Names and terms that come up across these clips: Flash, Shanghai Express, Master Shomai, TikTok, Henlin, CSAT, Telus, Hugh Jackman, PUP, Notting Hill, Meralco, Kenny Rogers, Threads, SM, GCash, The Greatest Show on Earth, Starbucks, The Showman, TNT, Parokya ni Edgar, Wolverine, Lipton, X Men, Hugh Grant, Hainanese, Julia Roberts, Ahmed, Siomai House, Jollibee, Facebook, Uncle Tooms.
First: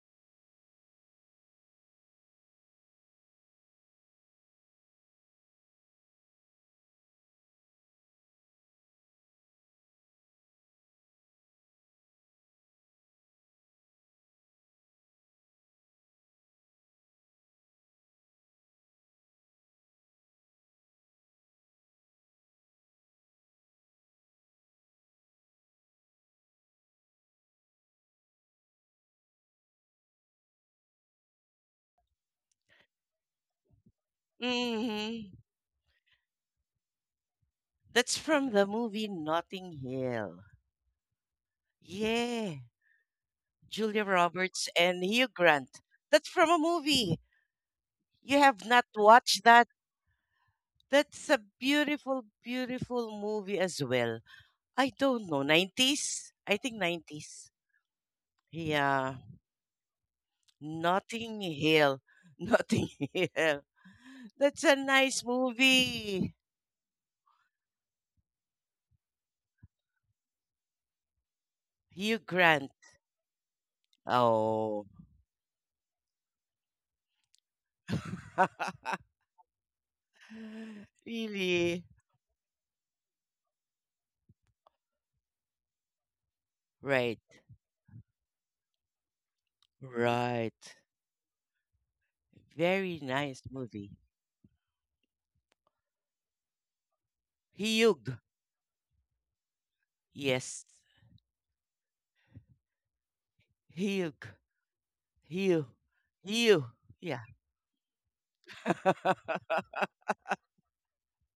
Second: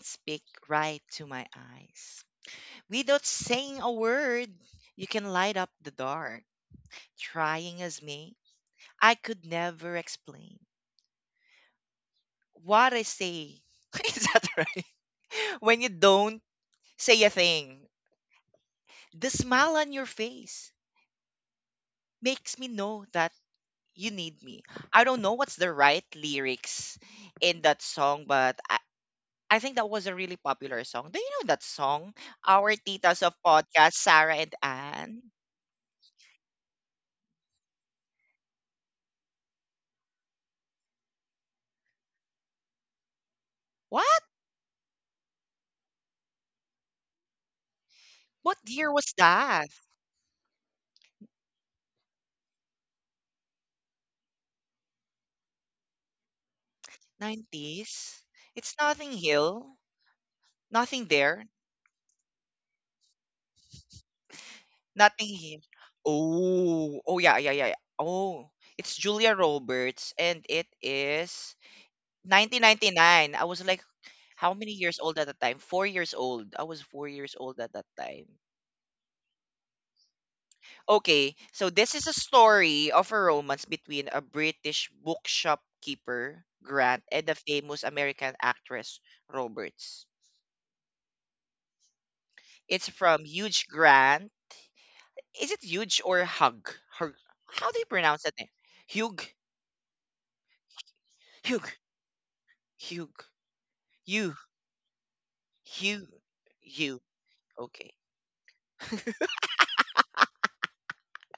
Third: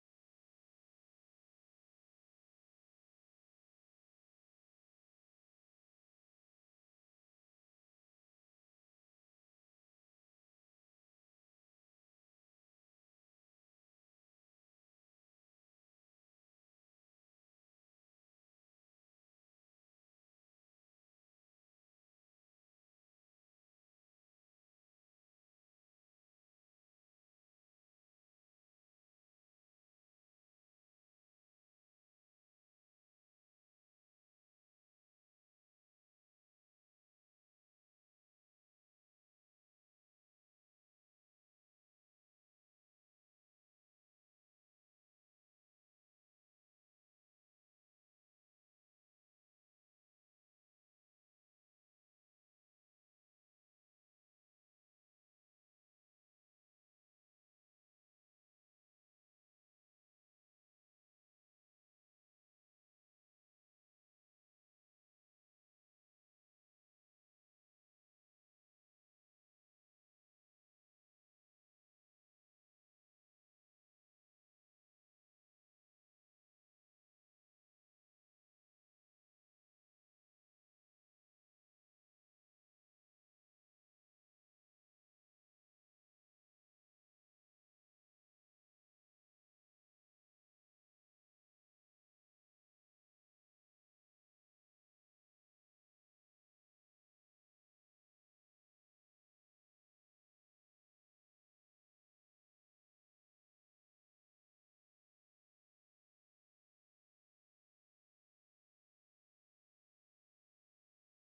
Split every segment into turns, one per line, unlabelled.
speak right to my eyes. Without saying a word, you can light up the dark. Trying as me, I could never explain what I say. Is that right? When you don't say a thing, the smile on your face makes me know that you need me. I don't know what's the right lyrics in that song, but I think that was a really popular song. Do you know that song? Our Titas of Podcast, Sarah and Ann.
Mhm. That's from the movie Notting Hill. Yeah. Julia
What?
Roberts and Hugh Grant. That's from a movie. You
What
have not
year was
watched that.
that?
That's a beautiful, beautiful movie as well. I don't know. 90s? I think 90s.
90s? It's nothing
Yeah.
hill. Nothing
Notting
there.
Hill. Notting Hill. That's a nice
Nothing here.
movie.
Oh. Oh, yeah, yeah, yeah, yeah. Oh. It's Julia Roberts and it is
Hugh Grant.
1999. I was like, how many
Oh.
years old at the time? 4 years old. I was 4 years old at that time. Okay, so
Really?
this is a story of a romance between a British bookshop keeper, Grant,
Right.
and the famous American actress, Roberts.
Right.
It's
Very
from
nice
Huge
movie.
Grant. Is it Huge or Hug? Hug. How do you
Hyuk.
pronounce that name? Hugh.
Yes.
Hugh. Hugh.
Hyuk.
You.
Hyu.
Hugh.
Hyu.
You.
Yeah.
Okay.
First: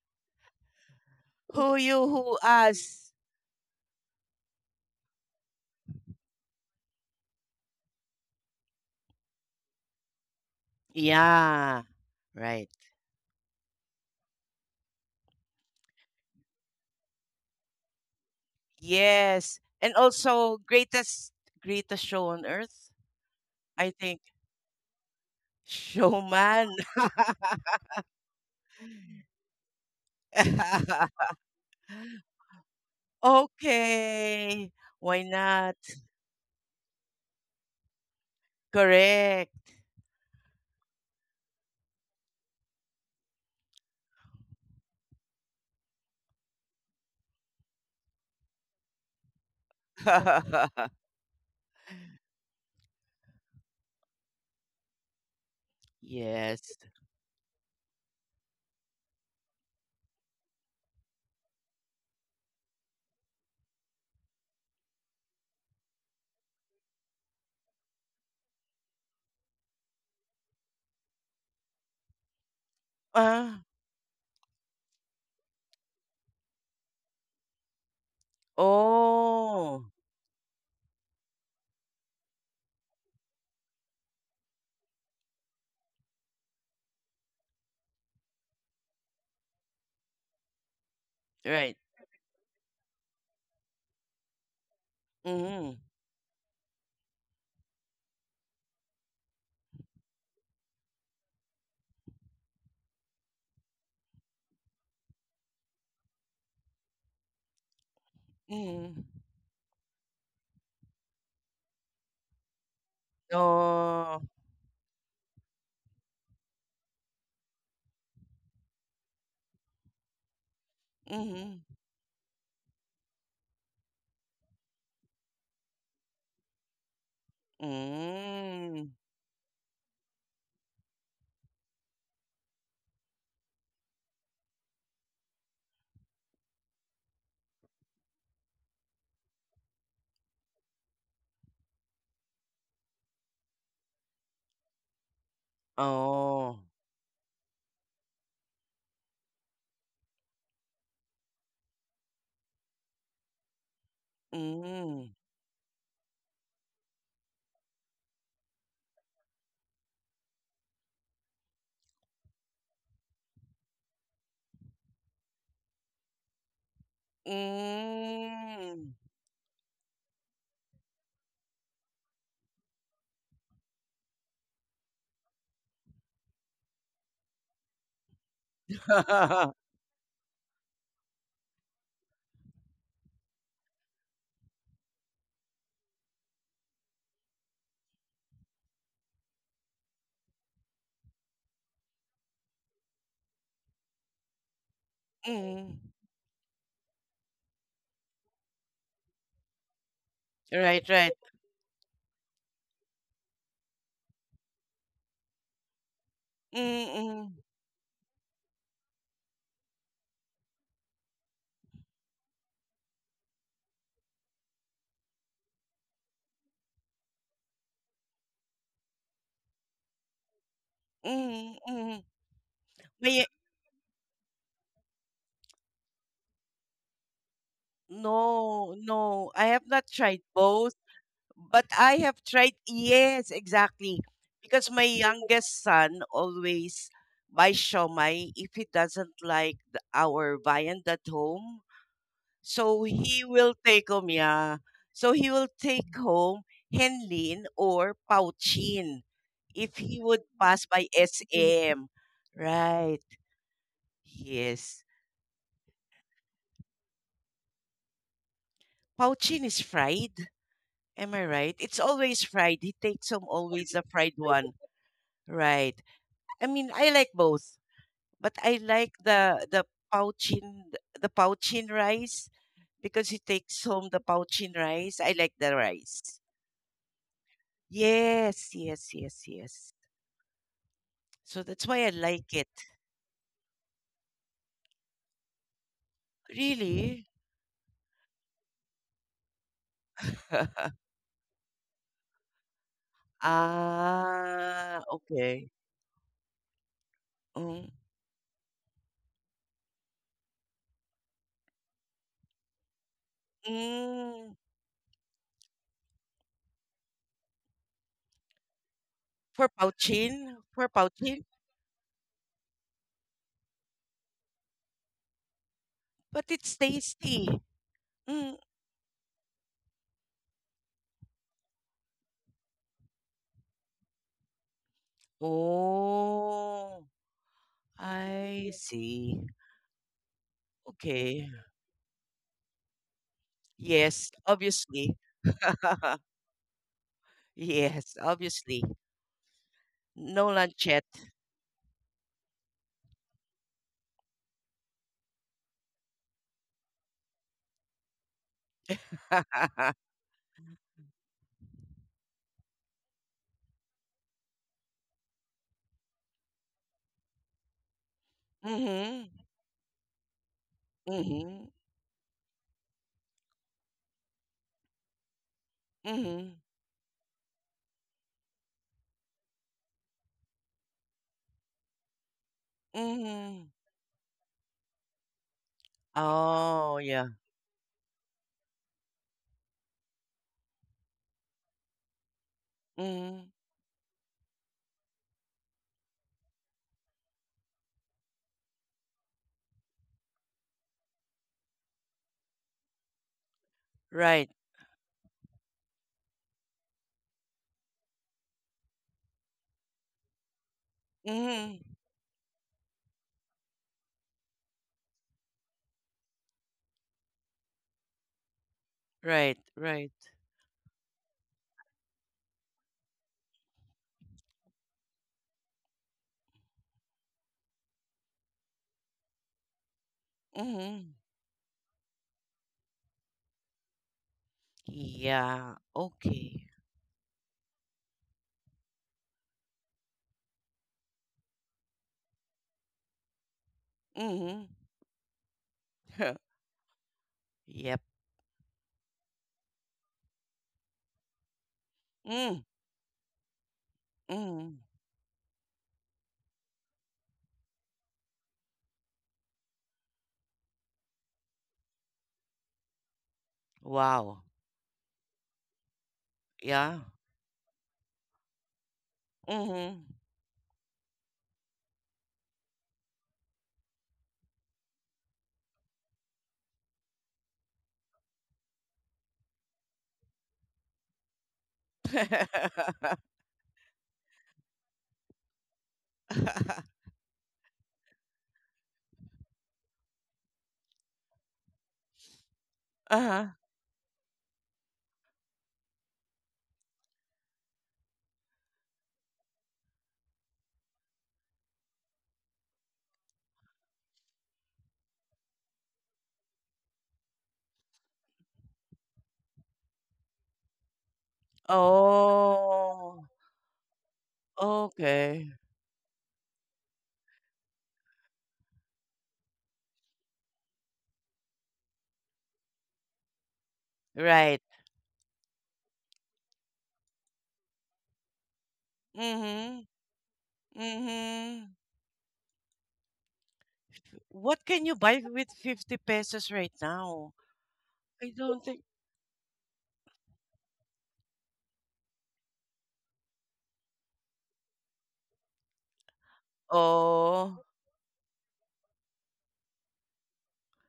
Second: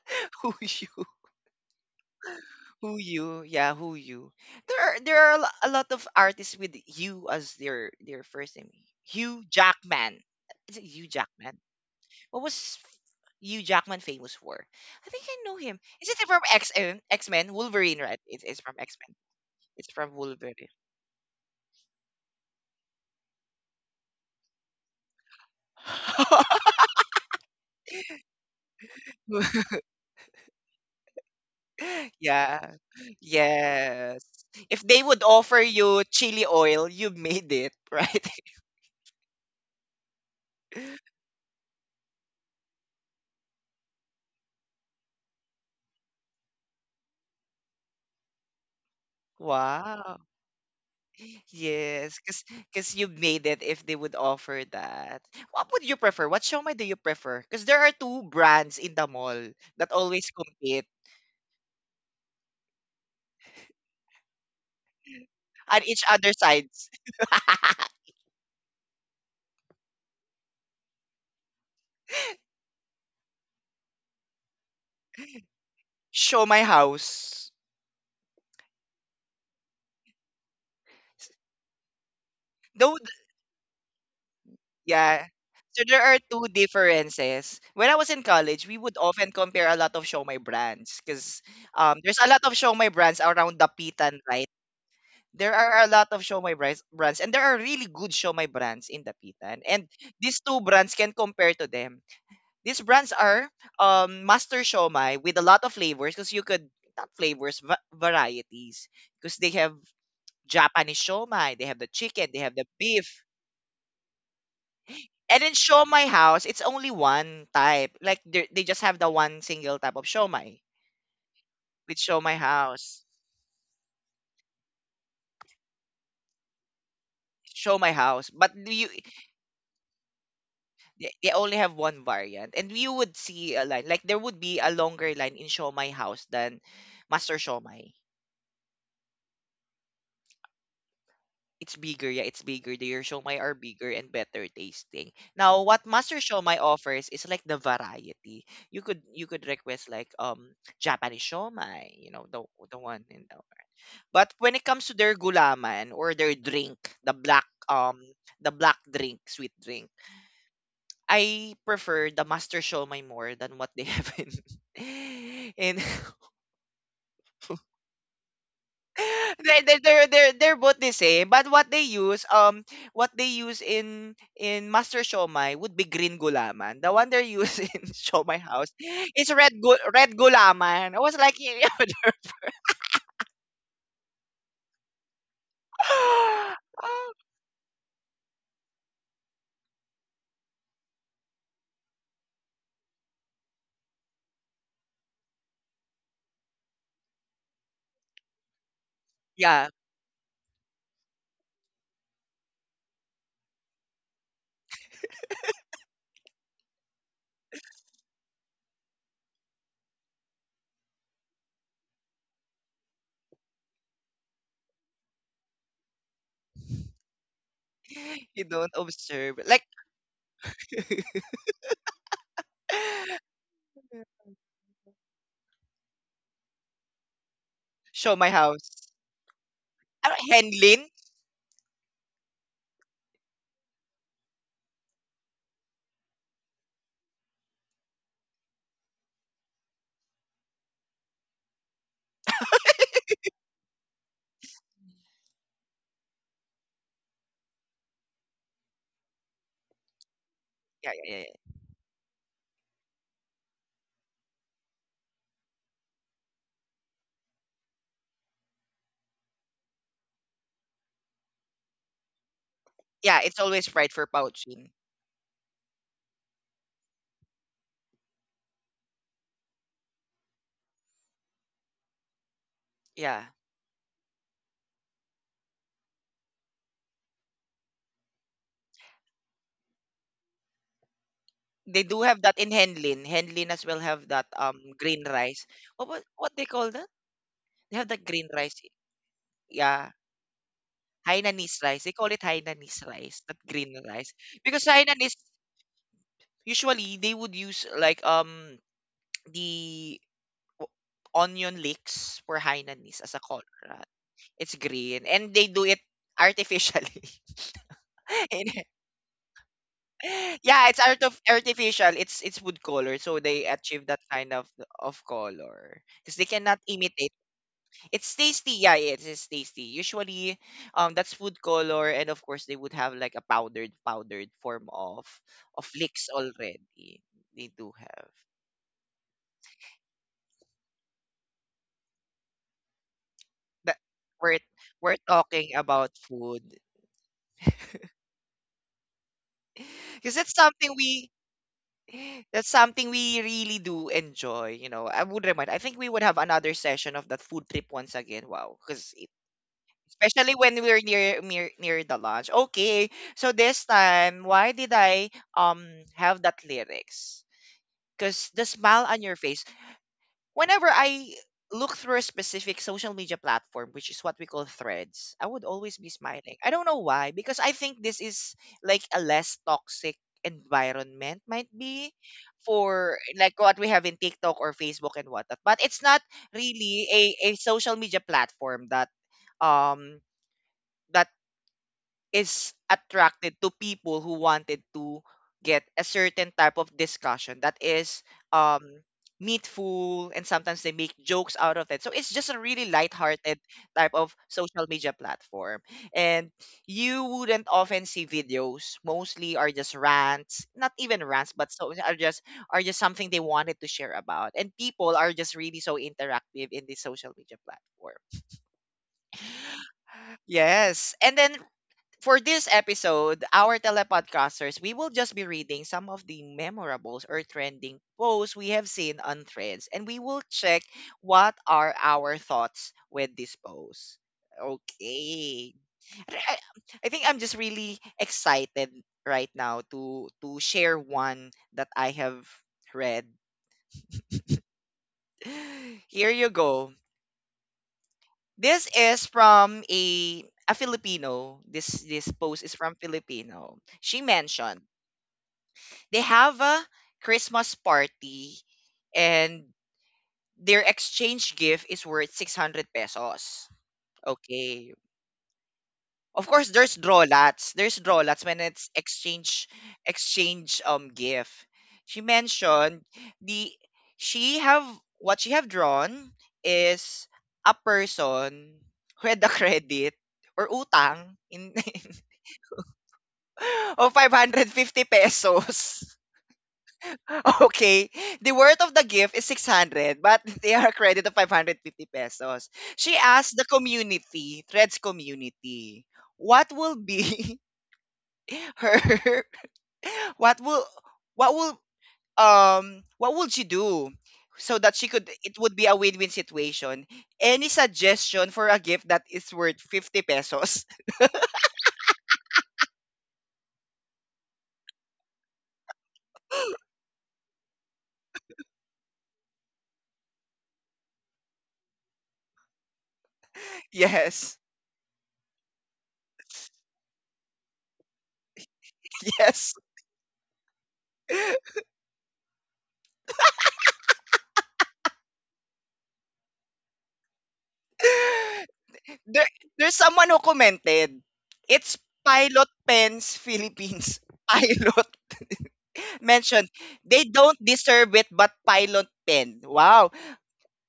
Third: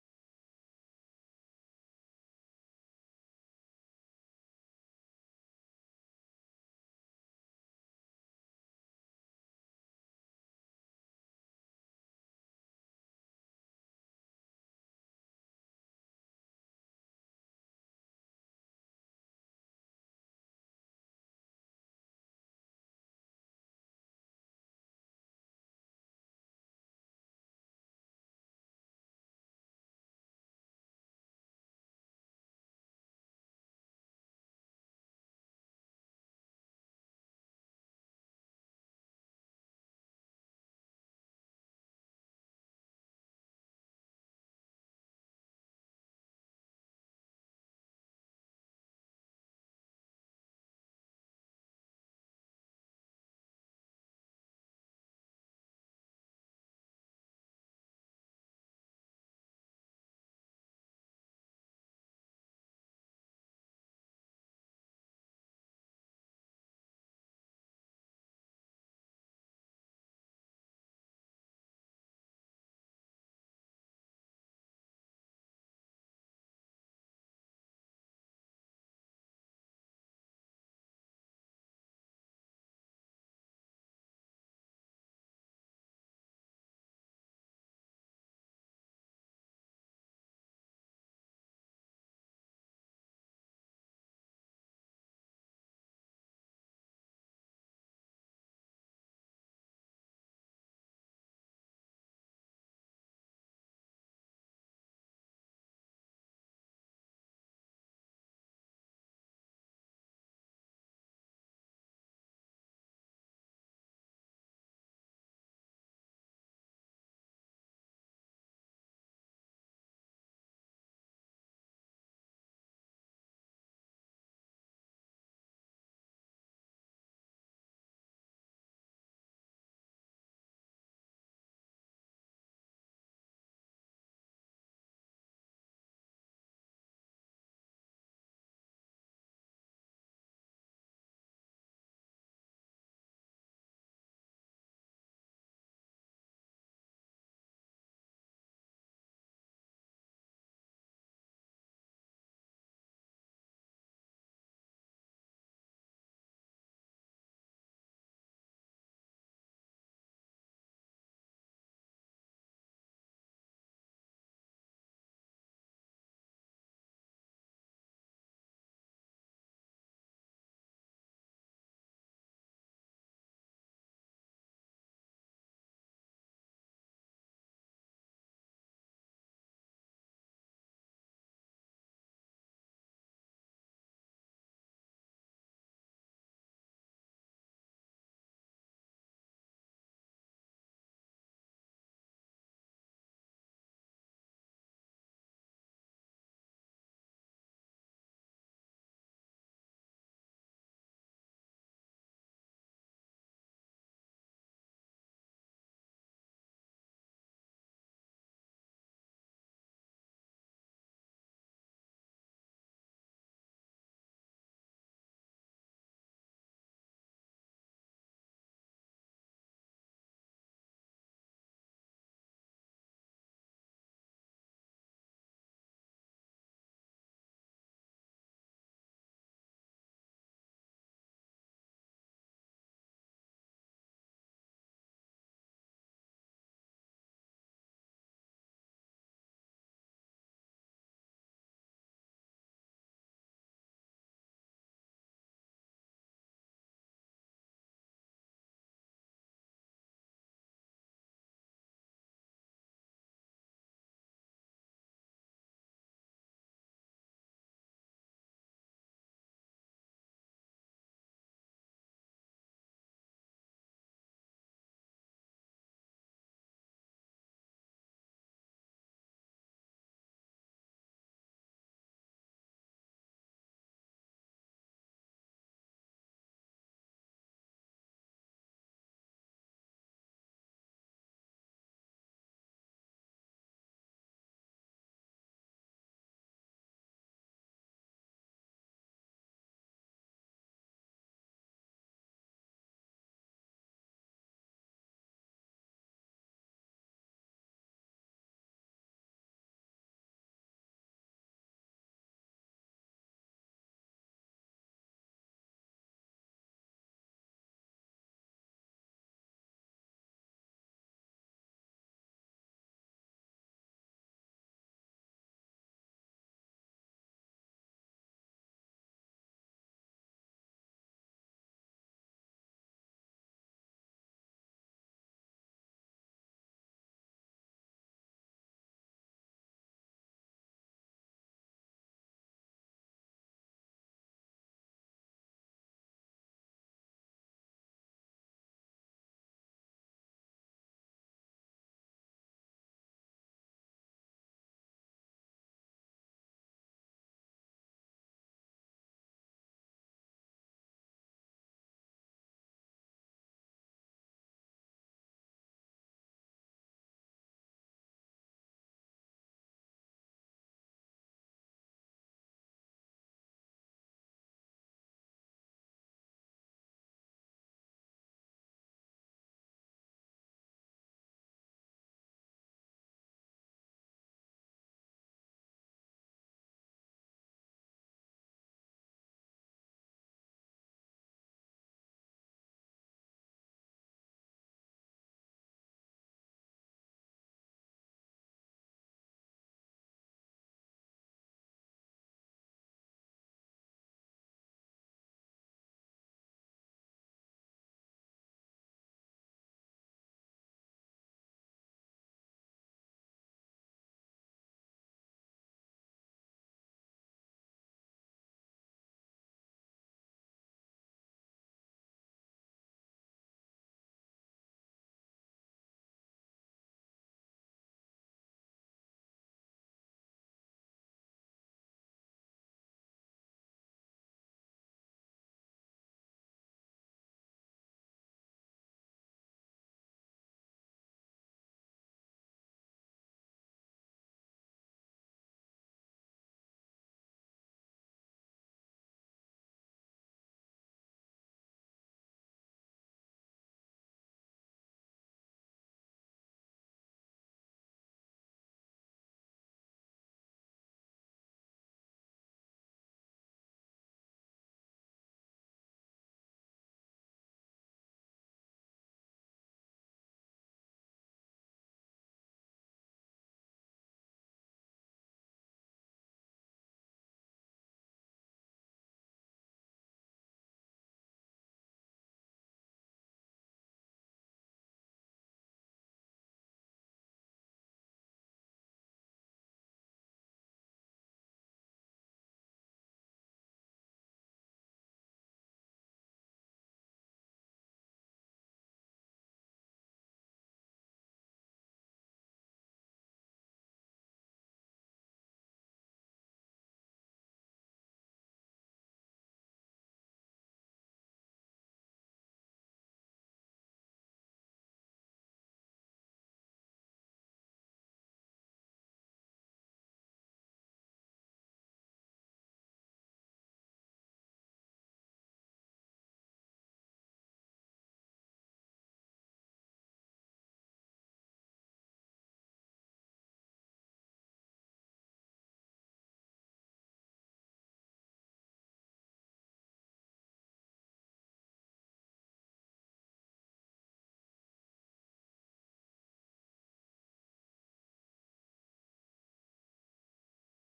Who you?
Who you, who
Who
us.
you? Yeah, who you? There are a lot of artists with you as their first name. Hugh Jackman. Is it Hugh Jackman?
Yeah.
What
Right.
was Hugh Jackman famous for? I think I know him. Is it from X Men? X Men Wolverine, right? It is from X Men.
Yes.
It's
And
from Wolverine.
also greatest show on earth. I think showman.
Yeah. Yes.
Okay.
If they
Why
would offer
not?
you chili oil, you made it, right?
Correct.
Wow. Yes, because you made it if they would offer that. What would you prefer? What
Yes.
shomai do you prefer? Because there are two brands in the mall that always compete on each other's sides.
Ah.
Show my house.
Oh.
Though, th- yeah. So there are two differences. When I was in college, we would often compare a lot of show my brands because
Right.
there's a lot of show my brands around Dapitan, right? There
Mhm.
are a lot of show my brands, and there are really good show my brands in Dapitan. And these two brands can compare to them. These brands are Master Shomai with a lot of flavors because you could not flavors varieties
Mhm.
because they have Japanese shomai, they have the chicken, they have the beef.
Oh.
And in siomai house, it's only one type. Like they just have the one single type of siomai
Mhm.
with siomai house. Siomai house, but
Mm.
you they only have one variant, and you would see a line like there would be a longer line in siomai house than master siomai. It's bigger, yeah, it's bigger. Their siomai are bigger and better tasting. Now, what master
Oh.
siomai offers is like the variety. You could request like Japanese siomai, you know the one in. But when it comes to
Mm.
their gulaman or their drink, the black um the black drink, sweet drink, I prefer the Master Shomai more than what they have in in
Mm.
they're both the same, but what they use in Master Shomai would be green gulaman. The one they're using in Shomai House is red gulaman. I was like, yeah,
Mm.
yeah,
Right, right. Mm-mm.
you don't observe like
Mm-mm. Mm. May
show my
no,
house.
no, I have not
Ah,
tried both,
Henlin?
but I have tried, yes, exactly. Because my youngest son always buys shawmai if he doesn't like the, our viand at home. So he will take home, yeah. So he will take home Henlin or Pauchin if he would pass by
Yeah, yeah, yeah. Yeah,
SM. Right. Yes. Pauchin is fried. Am I right? It's always fried. He takes
yeah,
home
it's
always
always
the
fried for
fried one.
pouching.
Right. I mean, I like both, but I like the Pauchin, the Pauchin rice, because he
Yeah.
takes home the pouchin rice. I like the rice. Yes, yes, yes, yes. So that's
They
why I
do have
like
that
it.
in Henlin. Henlin as well have that green rice. What they call that?
Really?
They have that green rice. Yeah. Hainanese rice. They call it Hainanese rice, not green rice. Because
Ah,
Hainanese
okay.
usually they would use
Mm,
like the o- onion leeks for Hainanese as a color.
mm,
It's green and they do it artificially. In
for
yeah, it's art of
pouchin,
artificial. It's wood color, so they achieve that kind of color because
but
they
it's
cannot imitate.
tasty.
It's
Mm.
tasty. Yeah, it is tasty. Usually, that's wood color, and of course, they would have like a powdered form of licks
Oh,
already. They do have
I see. Okay.
that.
Yes,
We're
obviously.
we're talking about food
Yes, obviously.
because
No
that's something we
lunchette.
that's something we really do enjoy, you know. I would remind. I think we would have another session of that food trip once again. Wow, because especially when we are near, near the launch. Okay, so this time, why did I um have that lyrics? Because the smile on your
Mm-hmm.
face whenever I
Mm-hmm.
look through a specific social media platform, which is what we call threads, I would always be smiling.
Mm-hmm.
I don't know why, because I think this is like a less toxic environment might be for like
Mm-hmm.
what we have in TikTok or Facebook and whatnot. But it's not
Oh,
really
yeah.
a social media platform that um that is
Mm-hmm.
attracted to people who wanted to get a certain type of discussion that is um meatful and sometimes they make jokes out of it. So it's just a really lighthearted type of
Right.
social media platform. And you wouldn't often see videos. Mostly are just rants, not even rants, but
Mm-hmm.
so are just something they wanted to share about. And people are just really so interactive in the social media platform.
Right, right.
Yes. And then for this episode, our telepodcasters, we will just be reading some of the memorables or trending posts we have seen on threads, and we will check
Mm-hmm.
what are our thoughts with these posts. Okay.
Yeah.
I
Okay.
I think I'm just really excited right now to share one that I have read.
Mm-hmm.
Here you go.
Yep.
This is from a Filipino. This
Mm,
post is from Filipino. She
mm.
mentioned they have a Christmas party and their exchange gift is worth 600 pesos.
Wow.
Okay. Of course, there's
Yeah.
drawlats. There's drawlats when it's exchange
Mm-hmm.
exchange um gift. She mentioned the she have what she have drawn is a person who had the credit or utang in of 550 pesos. Okay. The worth of the gift is 600, but they are credit of 550 pesos. She
Uh-huh.
asked the community, Threads community, what will be her what will what will what will she do so that she could it would be a win-win situation. Any suggestion for a gift that is worth 50 pesos?
Oh. Okay.
Yes.
Right. Mm-hmm.
Yes.
Mm-hmm. What can you buy with 50 pesos right now? I don't think.
There there's someone who commented, "It's Pilot Pens Philippines." Pilot mentioned, "They don't
Oh.
deserve it, but Pilot Pen." Wow,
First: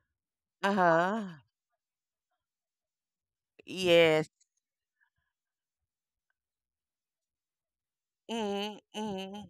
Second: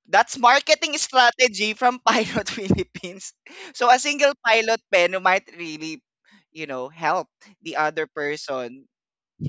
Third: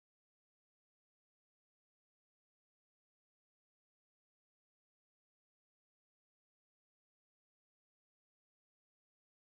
that's marketing
Uh-huh.
strategy from Pilot Philippines. So a
Yes.
single Pilot Pen might really, you know, help the other person.
Mm-hmm.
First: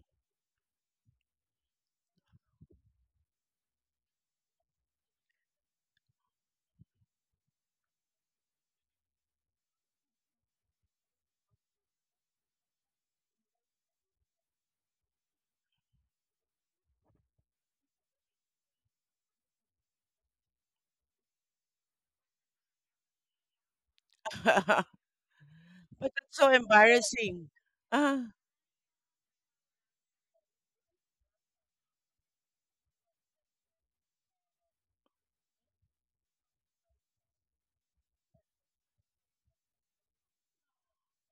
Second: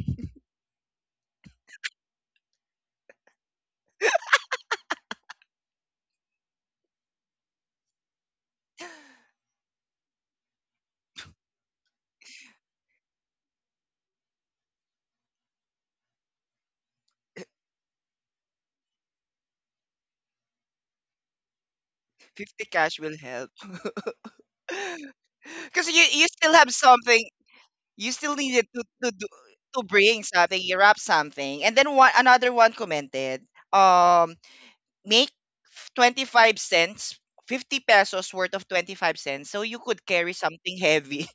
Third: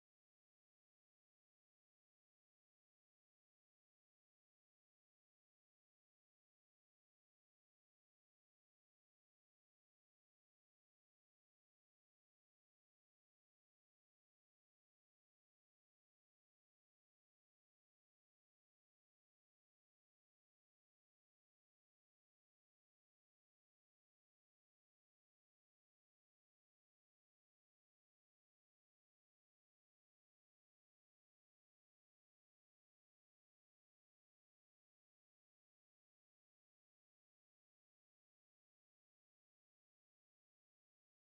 50 cash will help. Because
But
you
that's
still
so
have something.
embarrassing.
You
Ah!
still needed to do, to bring something, you wrap something, and then one another one commented, um, make 25 cents, 50 pesos worth of 25 cents, so you could carry something heavy,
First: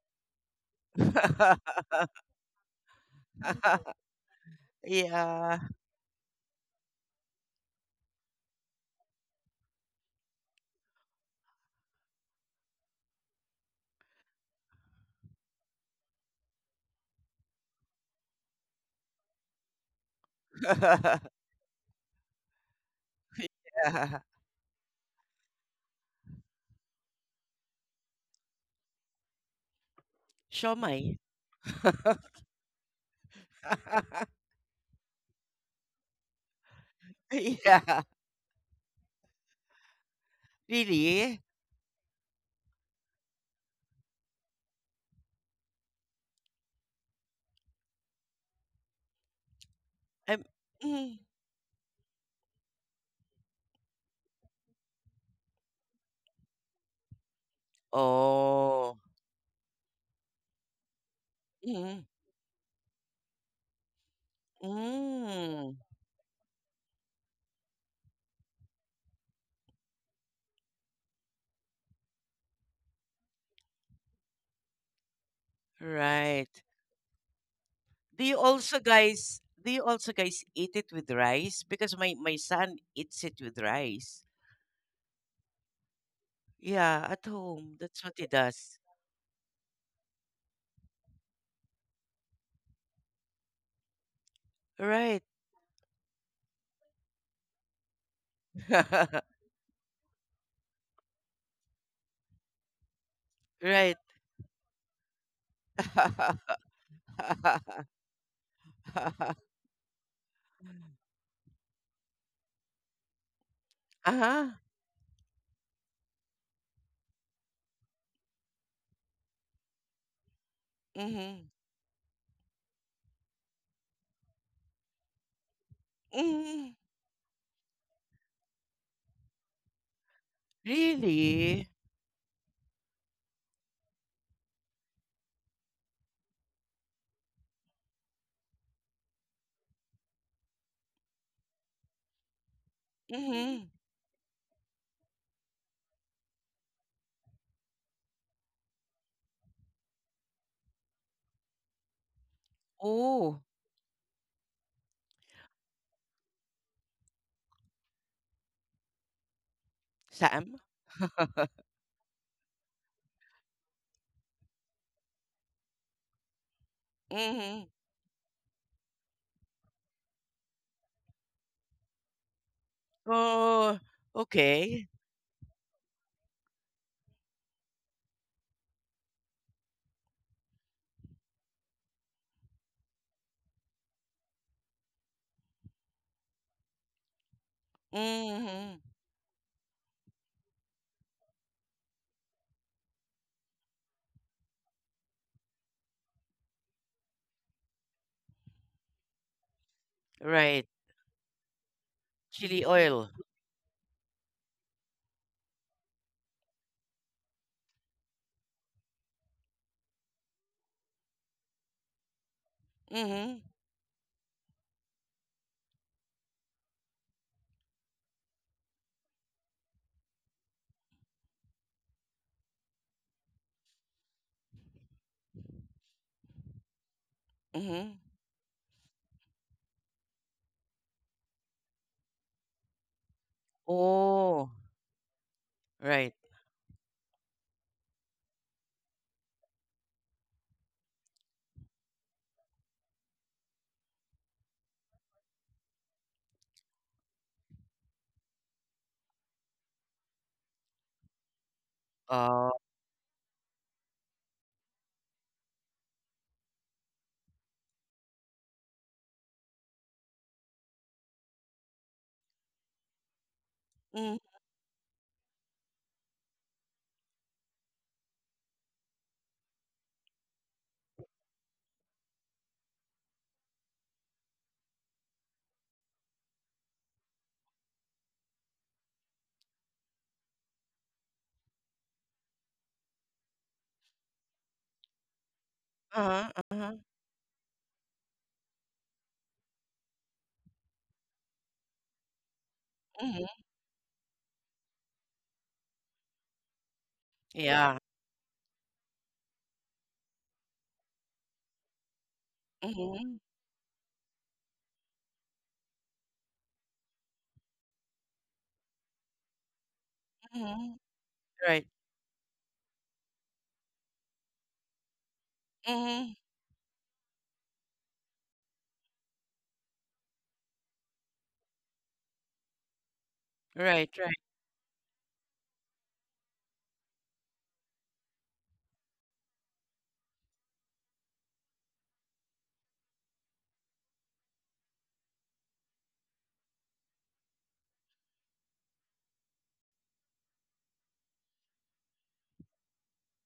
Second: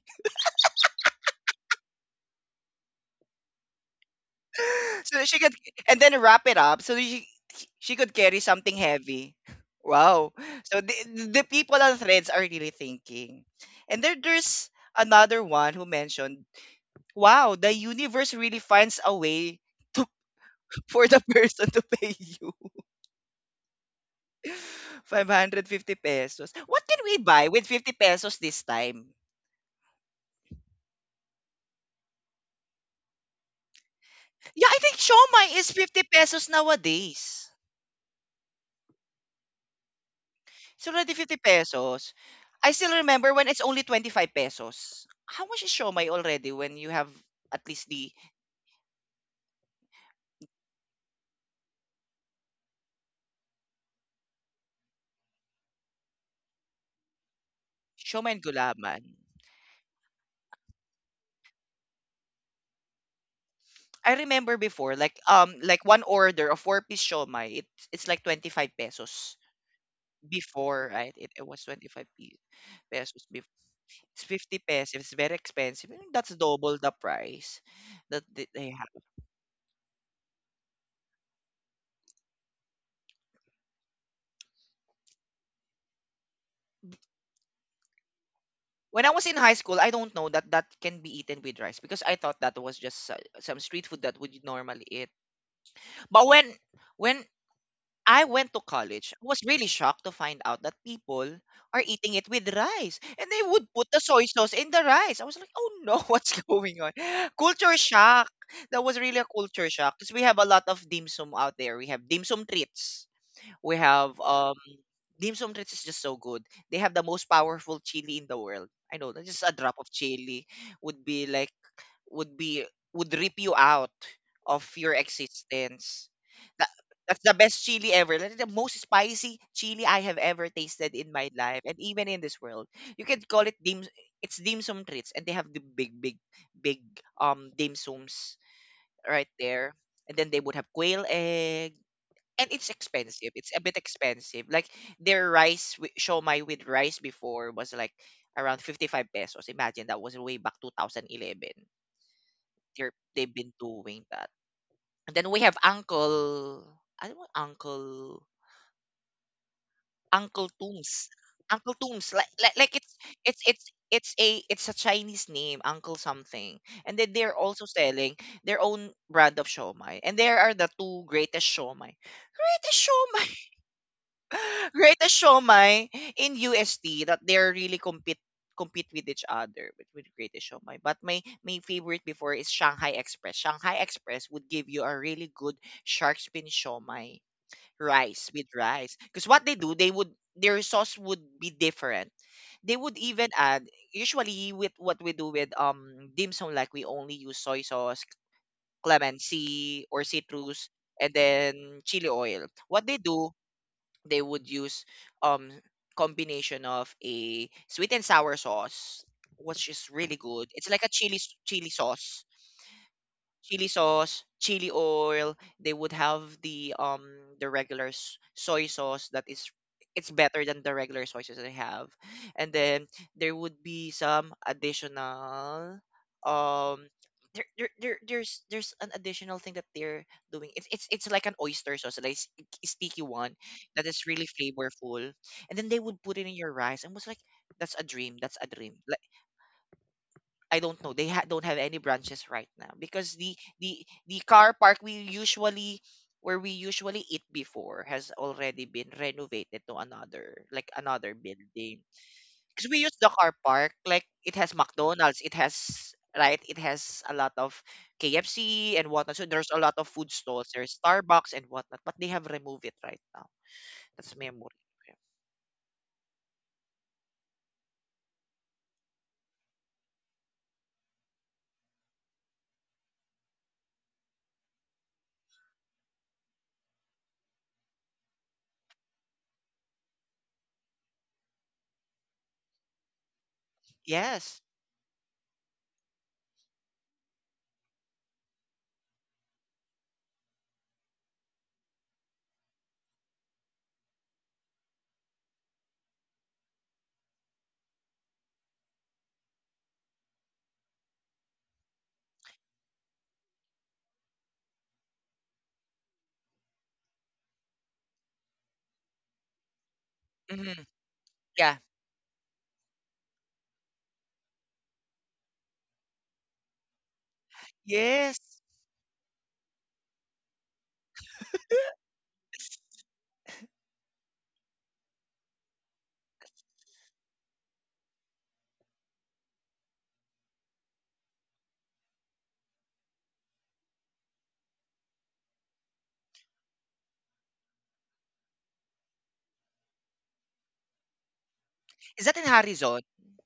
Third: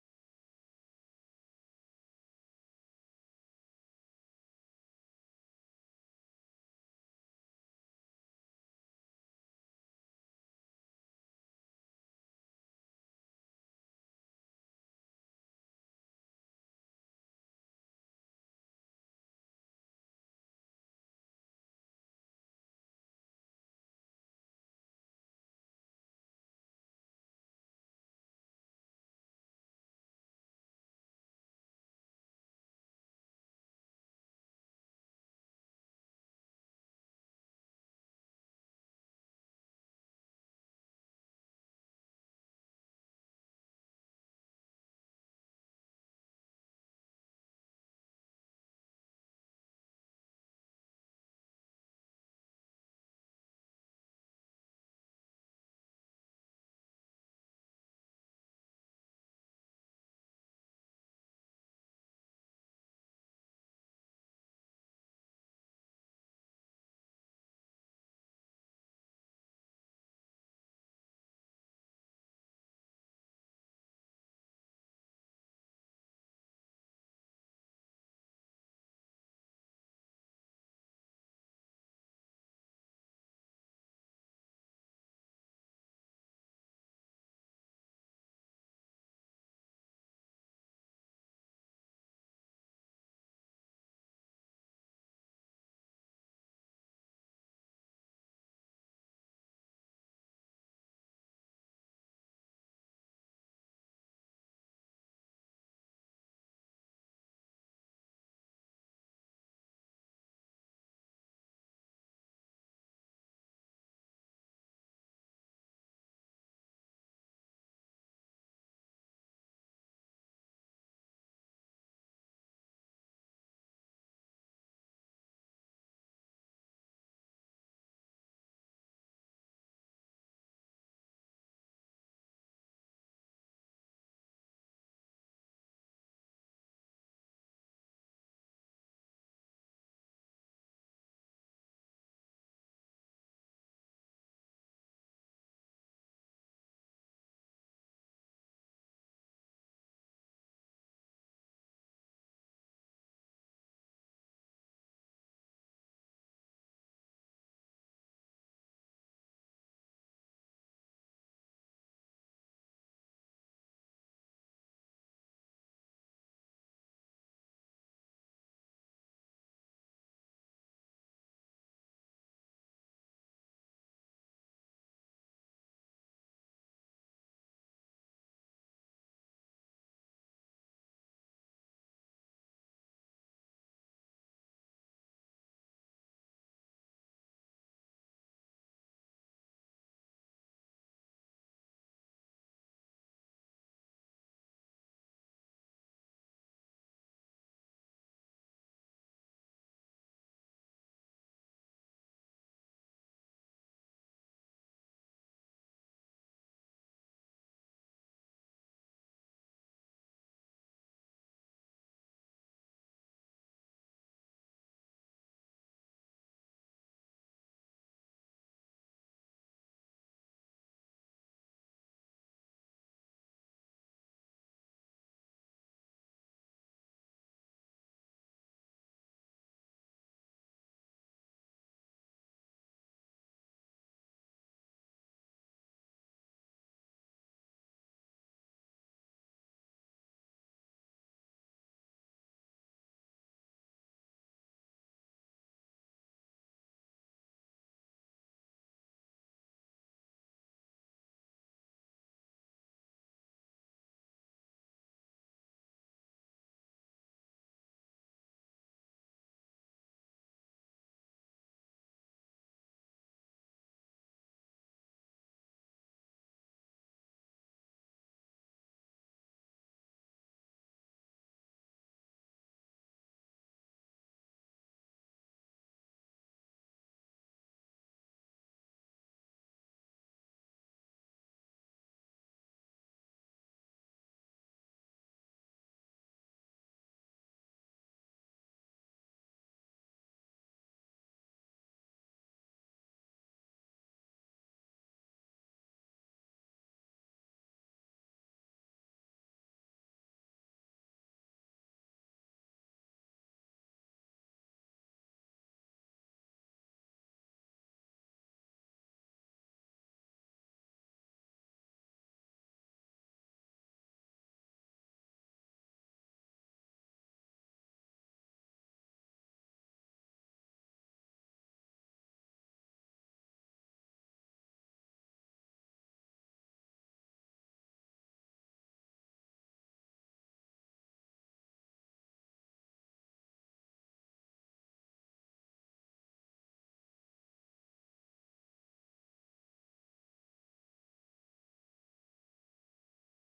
so she could,
Yeah.
and then wrap it up, so she could carry something heavy. Wow! So the people on threads are really thinking, and there's another one who mentioned, wow, the universe really finds a way to for the person to pay you
Yeah.
550 pesos. What can we buy with 50 pesos this time?
Shomai.
Yeah, I think siomai is 50 pesos nowadays.
Yeah.
It's already 50
Really?
pesos. I still remember when it's only 25 pesos. How much is siomai already when you have at least the
I'm. Mm.
siomai and
Oh.
gulaman?
Mm.
I remember before,
Mm.
like one order of four-piece siomai, it, it's like 25 pesos before, right? It was pesos. It's 50 pesos. It's very expensive. Mm, that's
Right.
double the price
Do
that
you
they
also
have.
guys? Do you also guys eat it with rice? Because my son eats it with rice. Yeah, at home. That's what he does.
When I was in high school, I don't know that that can be eaten with rice because I thought that was just some street food that would normally eat.
Right.
But when I went to college, I was really shocked to find out that people are eating it with rice and they would put
Right.
the soy sauce in the rice. I was like, "Oh no, what's going on?" Culture shock. That was really a
Uh.
culture shock because we have a lot of dim sum out there. We have dim sum treats. We have
Ah,
dim sum treats is just so good. They have the most powerful chili in the world. I know that just a drop of chili would be
mhm.
like would be would rip you out of your existence. That,
Mhm.
that's the best chili ever. That's the most spicy chili I have ever tasted in my life
Really?
and even in this world. You can call it dim it's dim sum treats and they have the big dim sums right there. And then they would have quail egg and it's expensive. It's a
Mhm.
bit expensive. Like their rice siomai with rice before was like around 55 pesos. Imagine that was way back 2011. They've
Oh,
been doing that. And then we have Uncle, I don't know. Uncle
Sam?
Tooms. Uncle Tooms like, like it's it's a Chinese name, Uncle something. And then they're
Mhm.
also selling their own brand of siomai. And there are the two greatest siomai. Greatest siomai.
Oh, okay.
Greatest Showmai in USD that they're really compete with each other, with Greatest Showmai. But my favorite before is Shanghai Express. Shanghai Express would give you a really good shark fin shomai rice with
Mhm.
rice. Because what they do, they would, their sauce would be different. They would even add, usually with what we do with dim sum, like we only use soy sauce, clemency or
Right.
citrus, and then chili oil.
Chili
What they
oil.
do, they would use um combination of a sweet and sour sauce, which is really good. It's like a chili s- chili sauce,
Mhm.
chili sauce, chili oil. They would have the regular s- soy sauce that is, it's better than the regular soy sauce they have. And then there would be some additional um there, there,
Mhm.
there there's there's an additional thing that they're doing. It's it's like an oyster sauce, like s- a sticky one that is really
Oh,
flavorful. And then they would
right.
put it in your rice and was like, that's a dream, that's a dream. Like, I don't know. They ha- don't have any branches right now because the car park we usually, where we usually eat before has already been renovated to another, like another building.
Uh,
Because we use the car park, like it has McDonald's, it has, right, it has a lot of KFC and whatnot. So there's a lot of food stalls. There's Starbucks and whatnot, but they have removed it right now. That's
Mhm.
memory. Yes.
Uh-huh, uh-huh. Mhm. Yeah. Mhm.
Hmm.
Mhm.
Yeah.
Right. Mhm.
Yes.
Right, right,
Is that in Harrison?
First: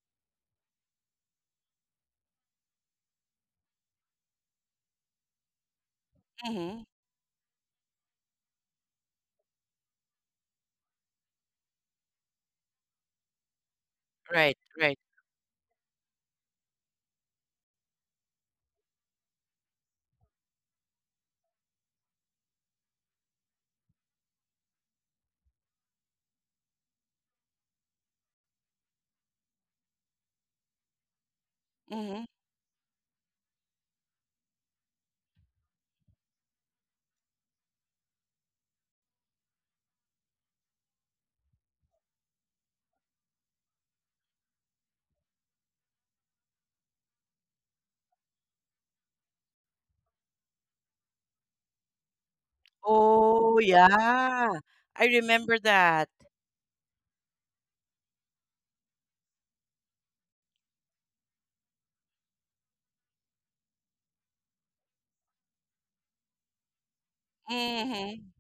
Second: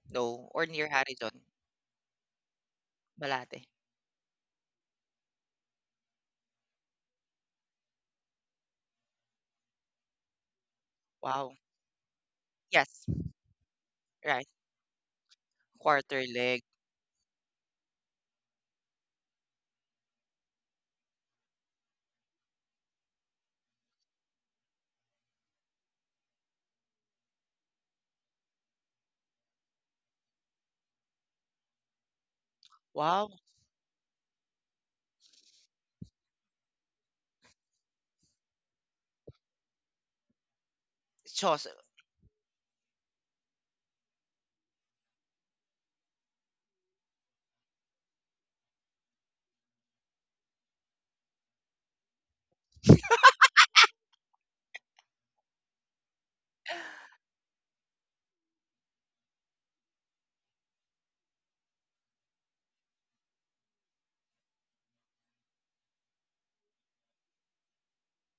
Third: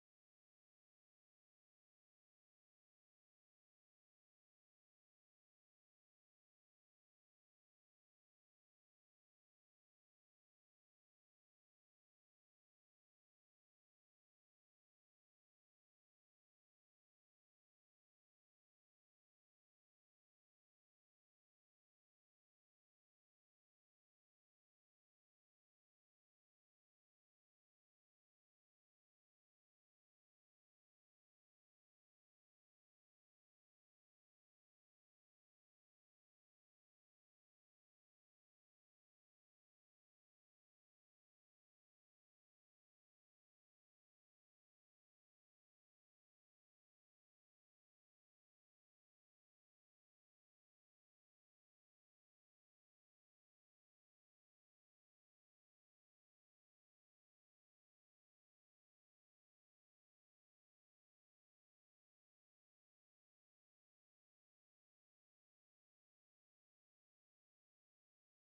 No, or near Harrison? Balate.
Mhm.
Wow. Yes, right.
right, right.
Quarter leg.
Mhm.
Wow. Sauce.
Oh, yeah. I remember that. Mhm.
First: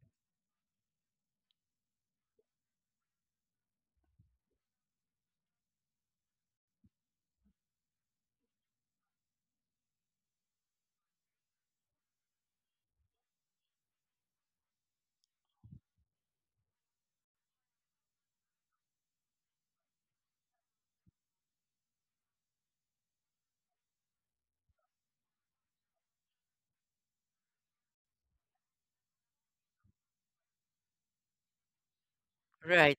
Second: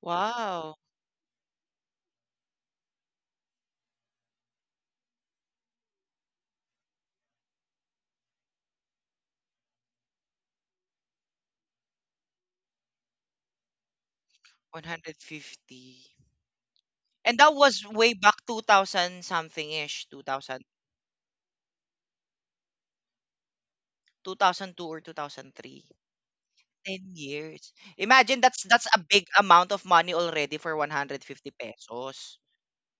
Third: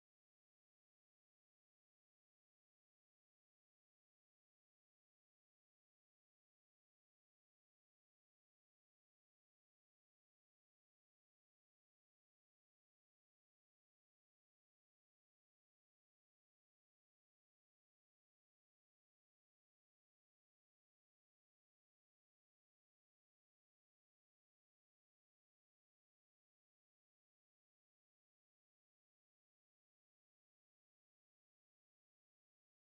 Wow. 150. And that was way back 2000 something-ish, 2000, 2002 or 2003. 10 years. Imagine that's a big amount of money already for 150 pesos.
Right.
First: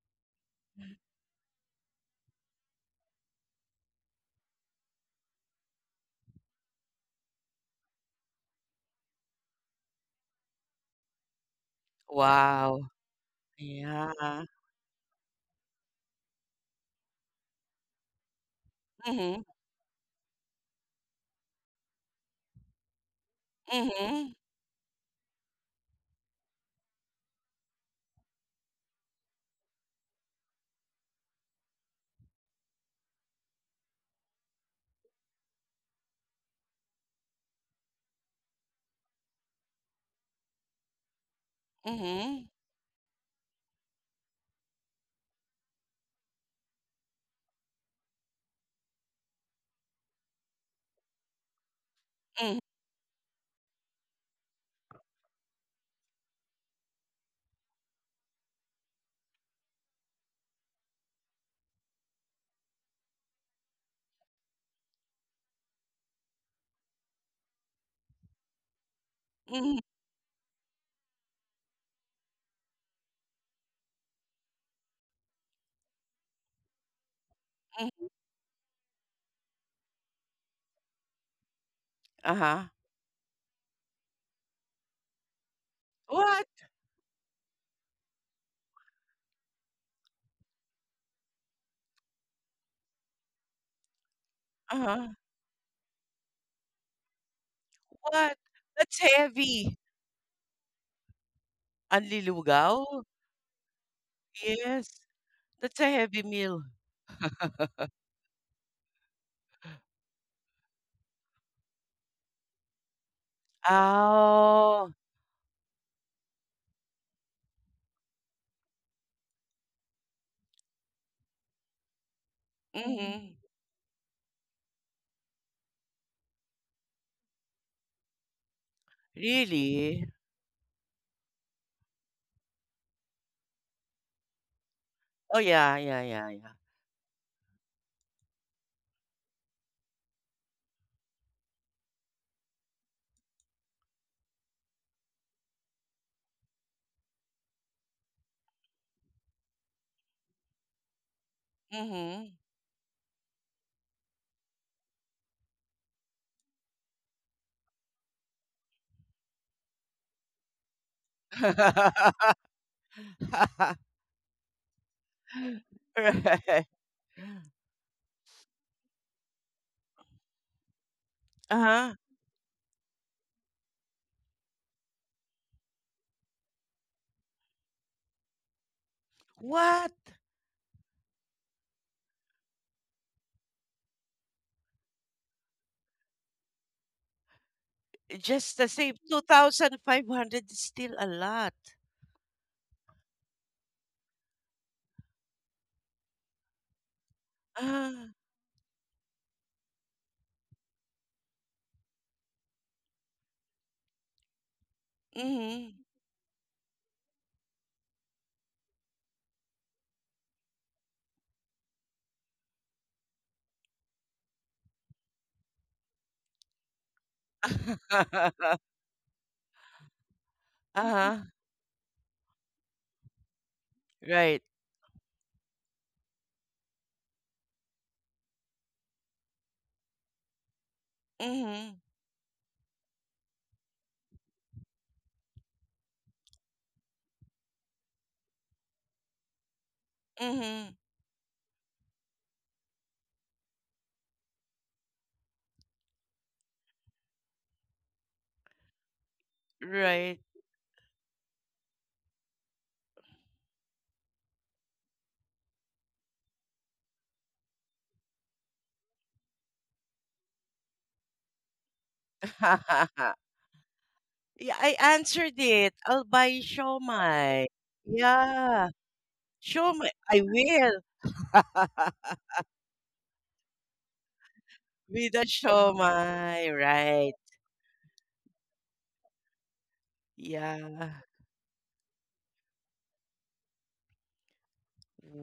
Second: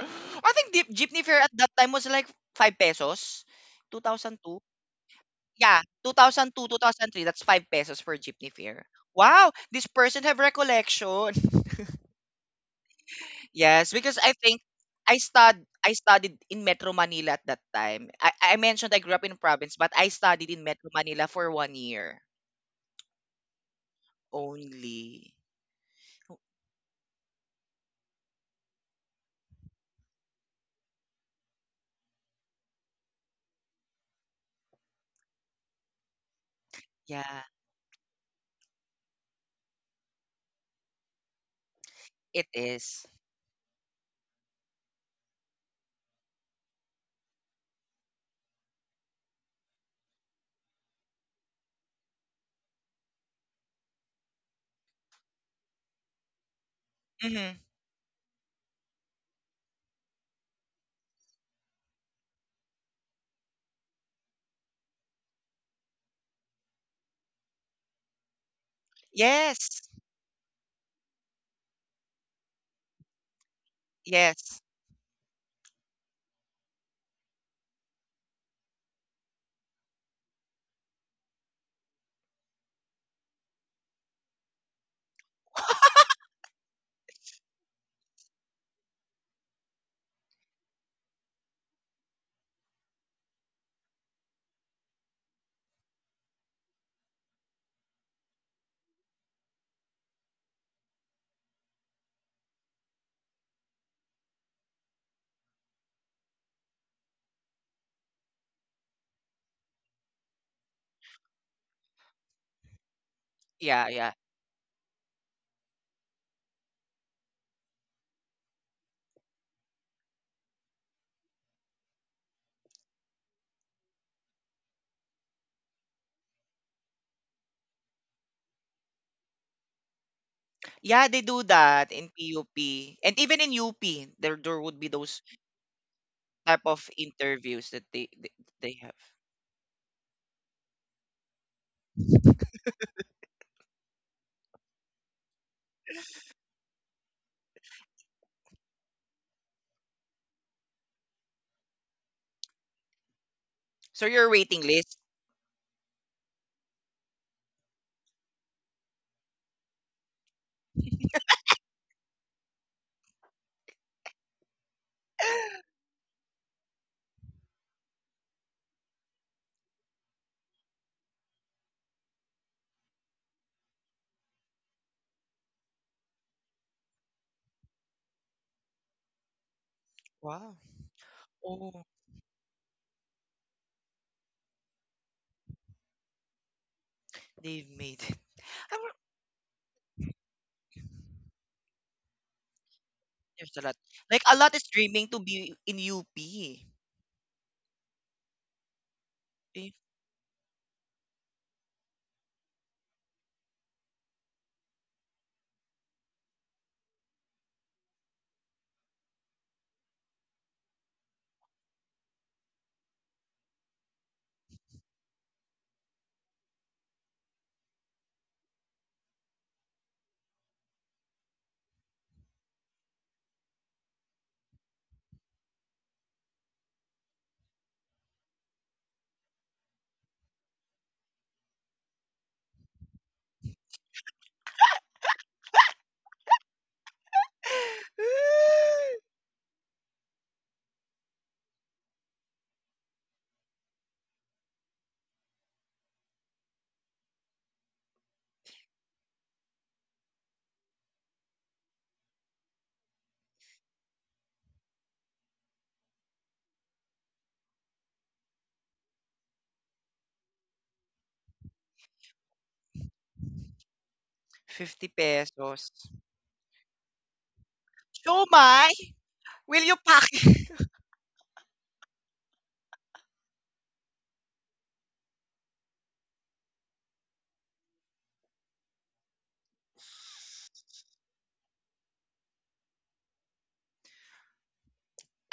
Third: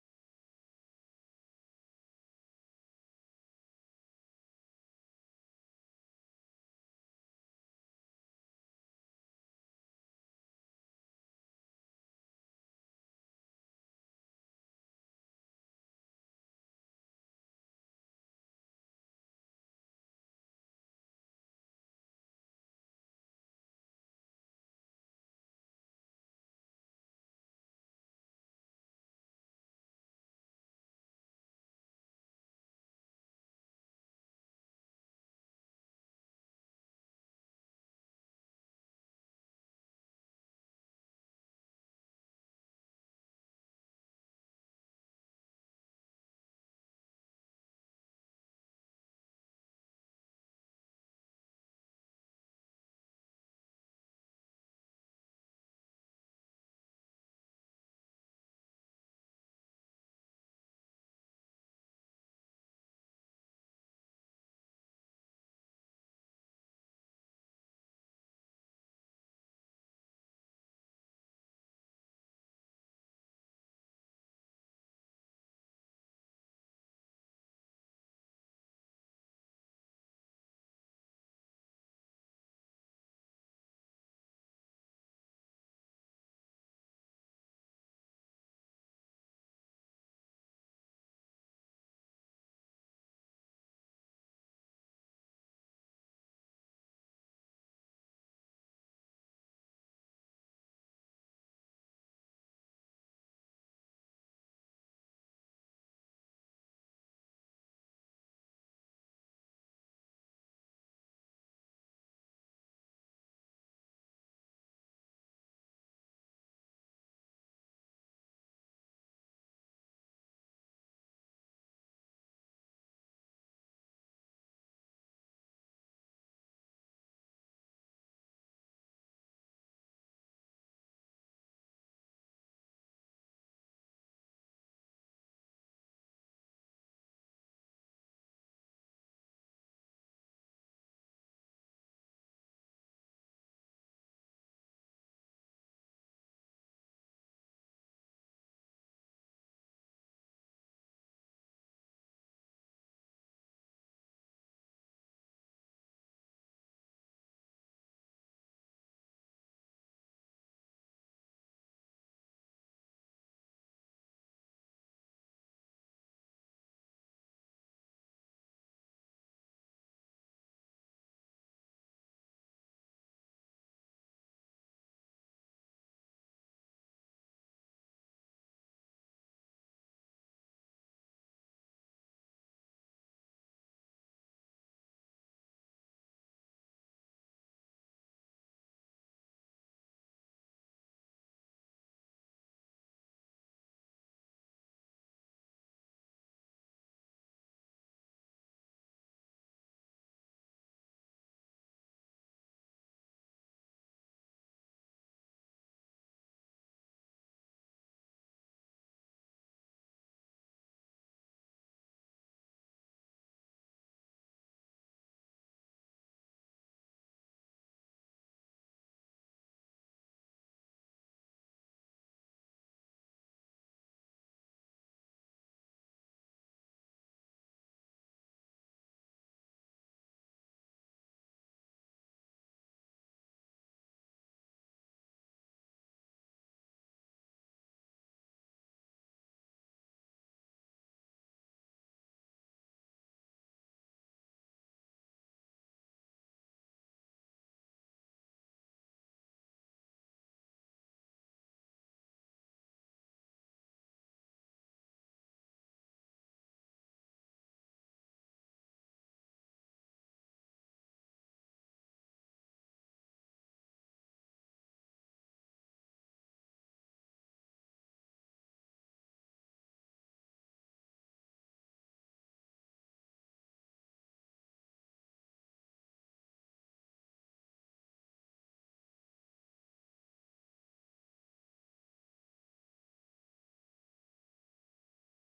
I think the jeepney fare at that time was like 5 pesos. 2002. Yeah, 2002, 2003, that's 5 pesos for jeepney fare. Wow, this person have recollection.
Wow.
Yes, because I
Yeah.
think I stud I studied in Metro Manila at that time. I mentioned I grew up in
Mhm,
province, but I studied in Metro Manila for 1 year
mhm,
only. Yeah, it
mhm,
is.
mm,
Mm-hmm. Yes,
mhm,
yes.
mhm. Uh-huh. What? Uh-huh. What? That's heavy. Anlilugaw? Yes. That's a heavy meal.
Yeah, yeah.
Oh. Mhm. Really?
Yeah, they do that in PUP. And even in UP, there would be those
Oh, yeah, yeah, yeah, yeah.
type of interviews that they have.
Mhm.
So your waiting list.
Right. Uh-huh. What?
Wow. Oh, they've made it.
Just the
I'm,
same, 2,500 is still a lot.
there's a lot. Like a lot is dreaming to be in UP.
Ah,
Eh,
mhm. Uh-huh. Right. Mm-hmm. Mm-hmm. Right. Yeah, I
50
answered
pesos.
it. I'll buy shomai.
Show Siomai?
Yeah.
Will you
Shomai.
pack?
I will. With a shomai, right? Yeah.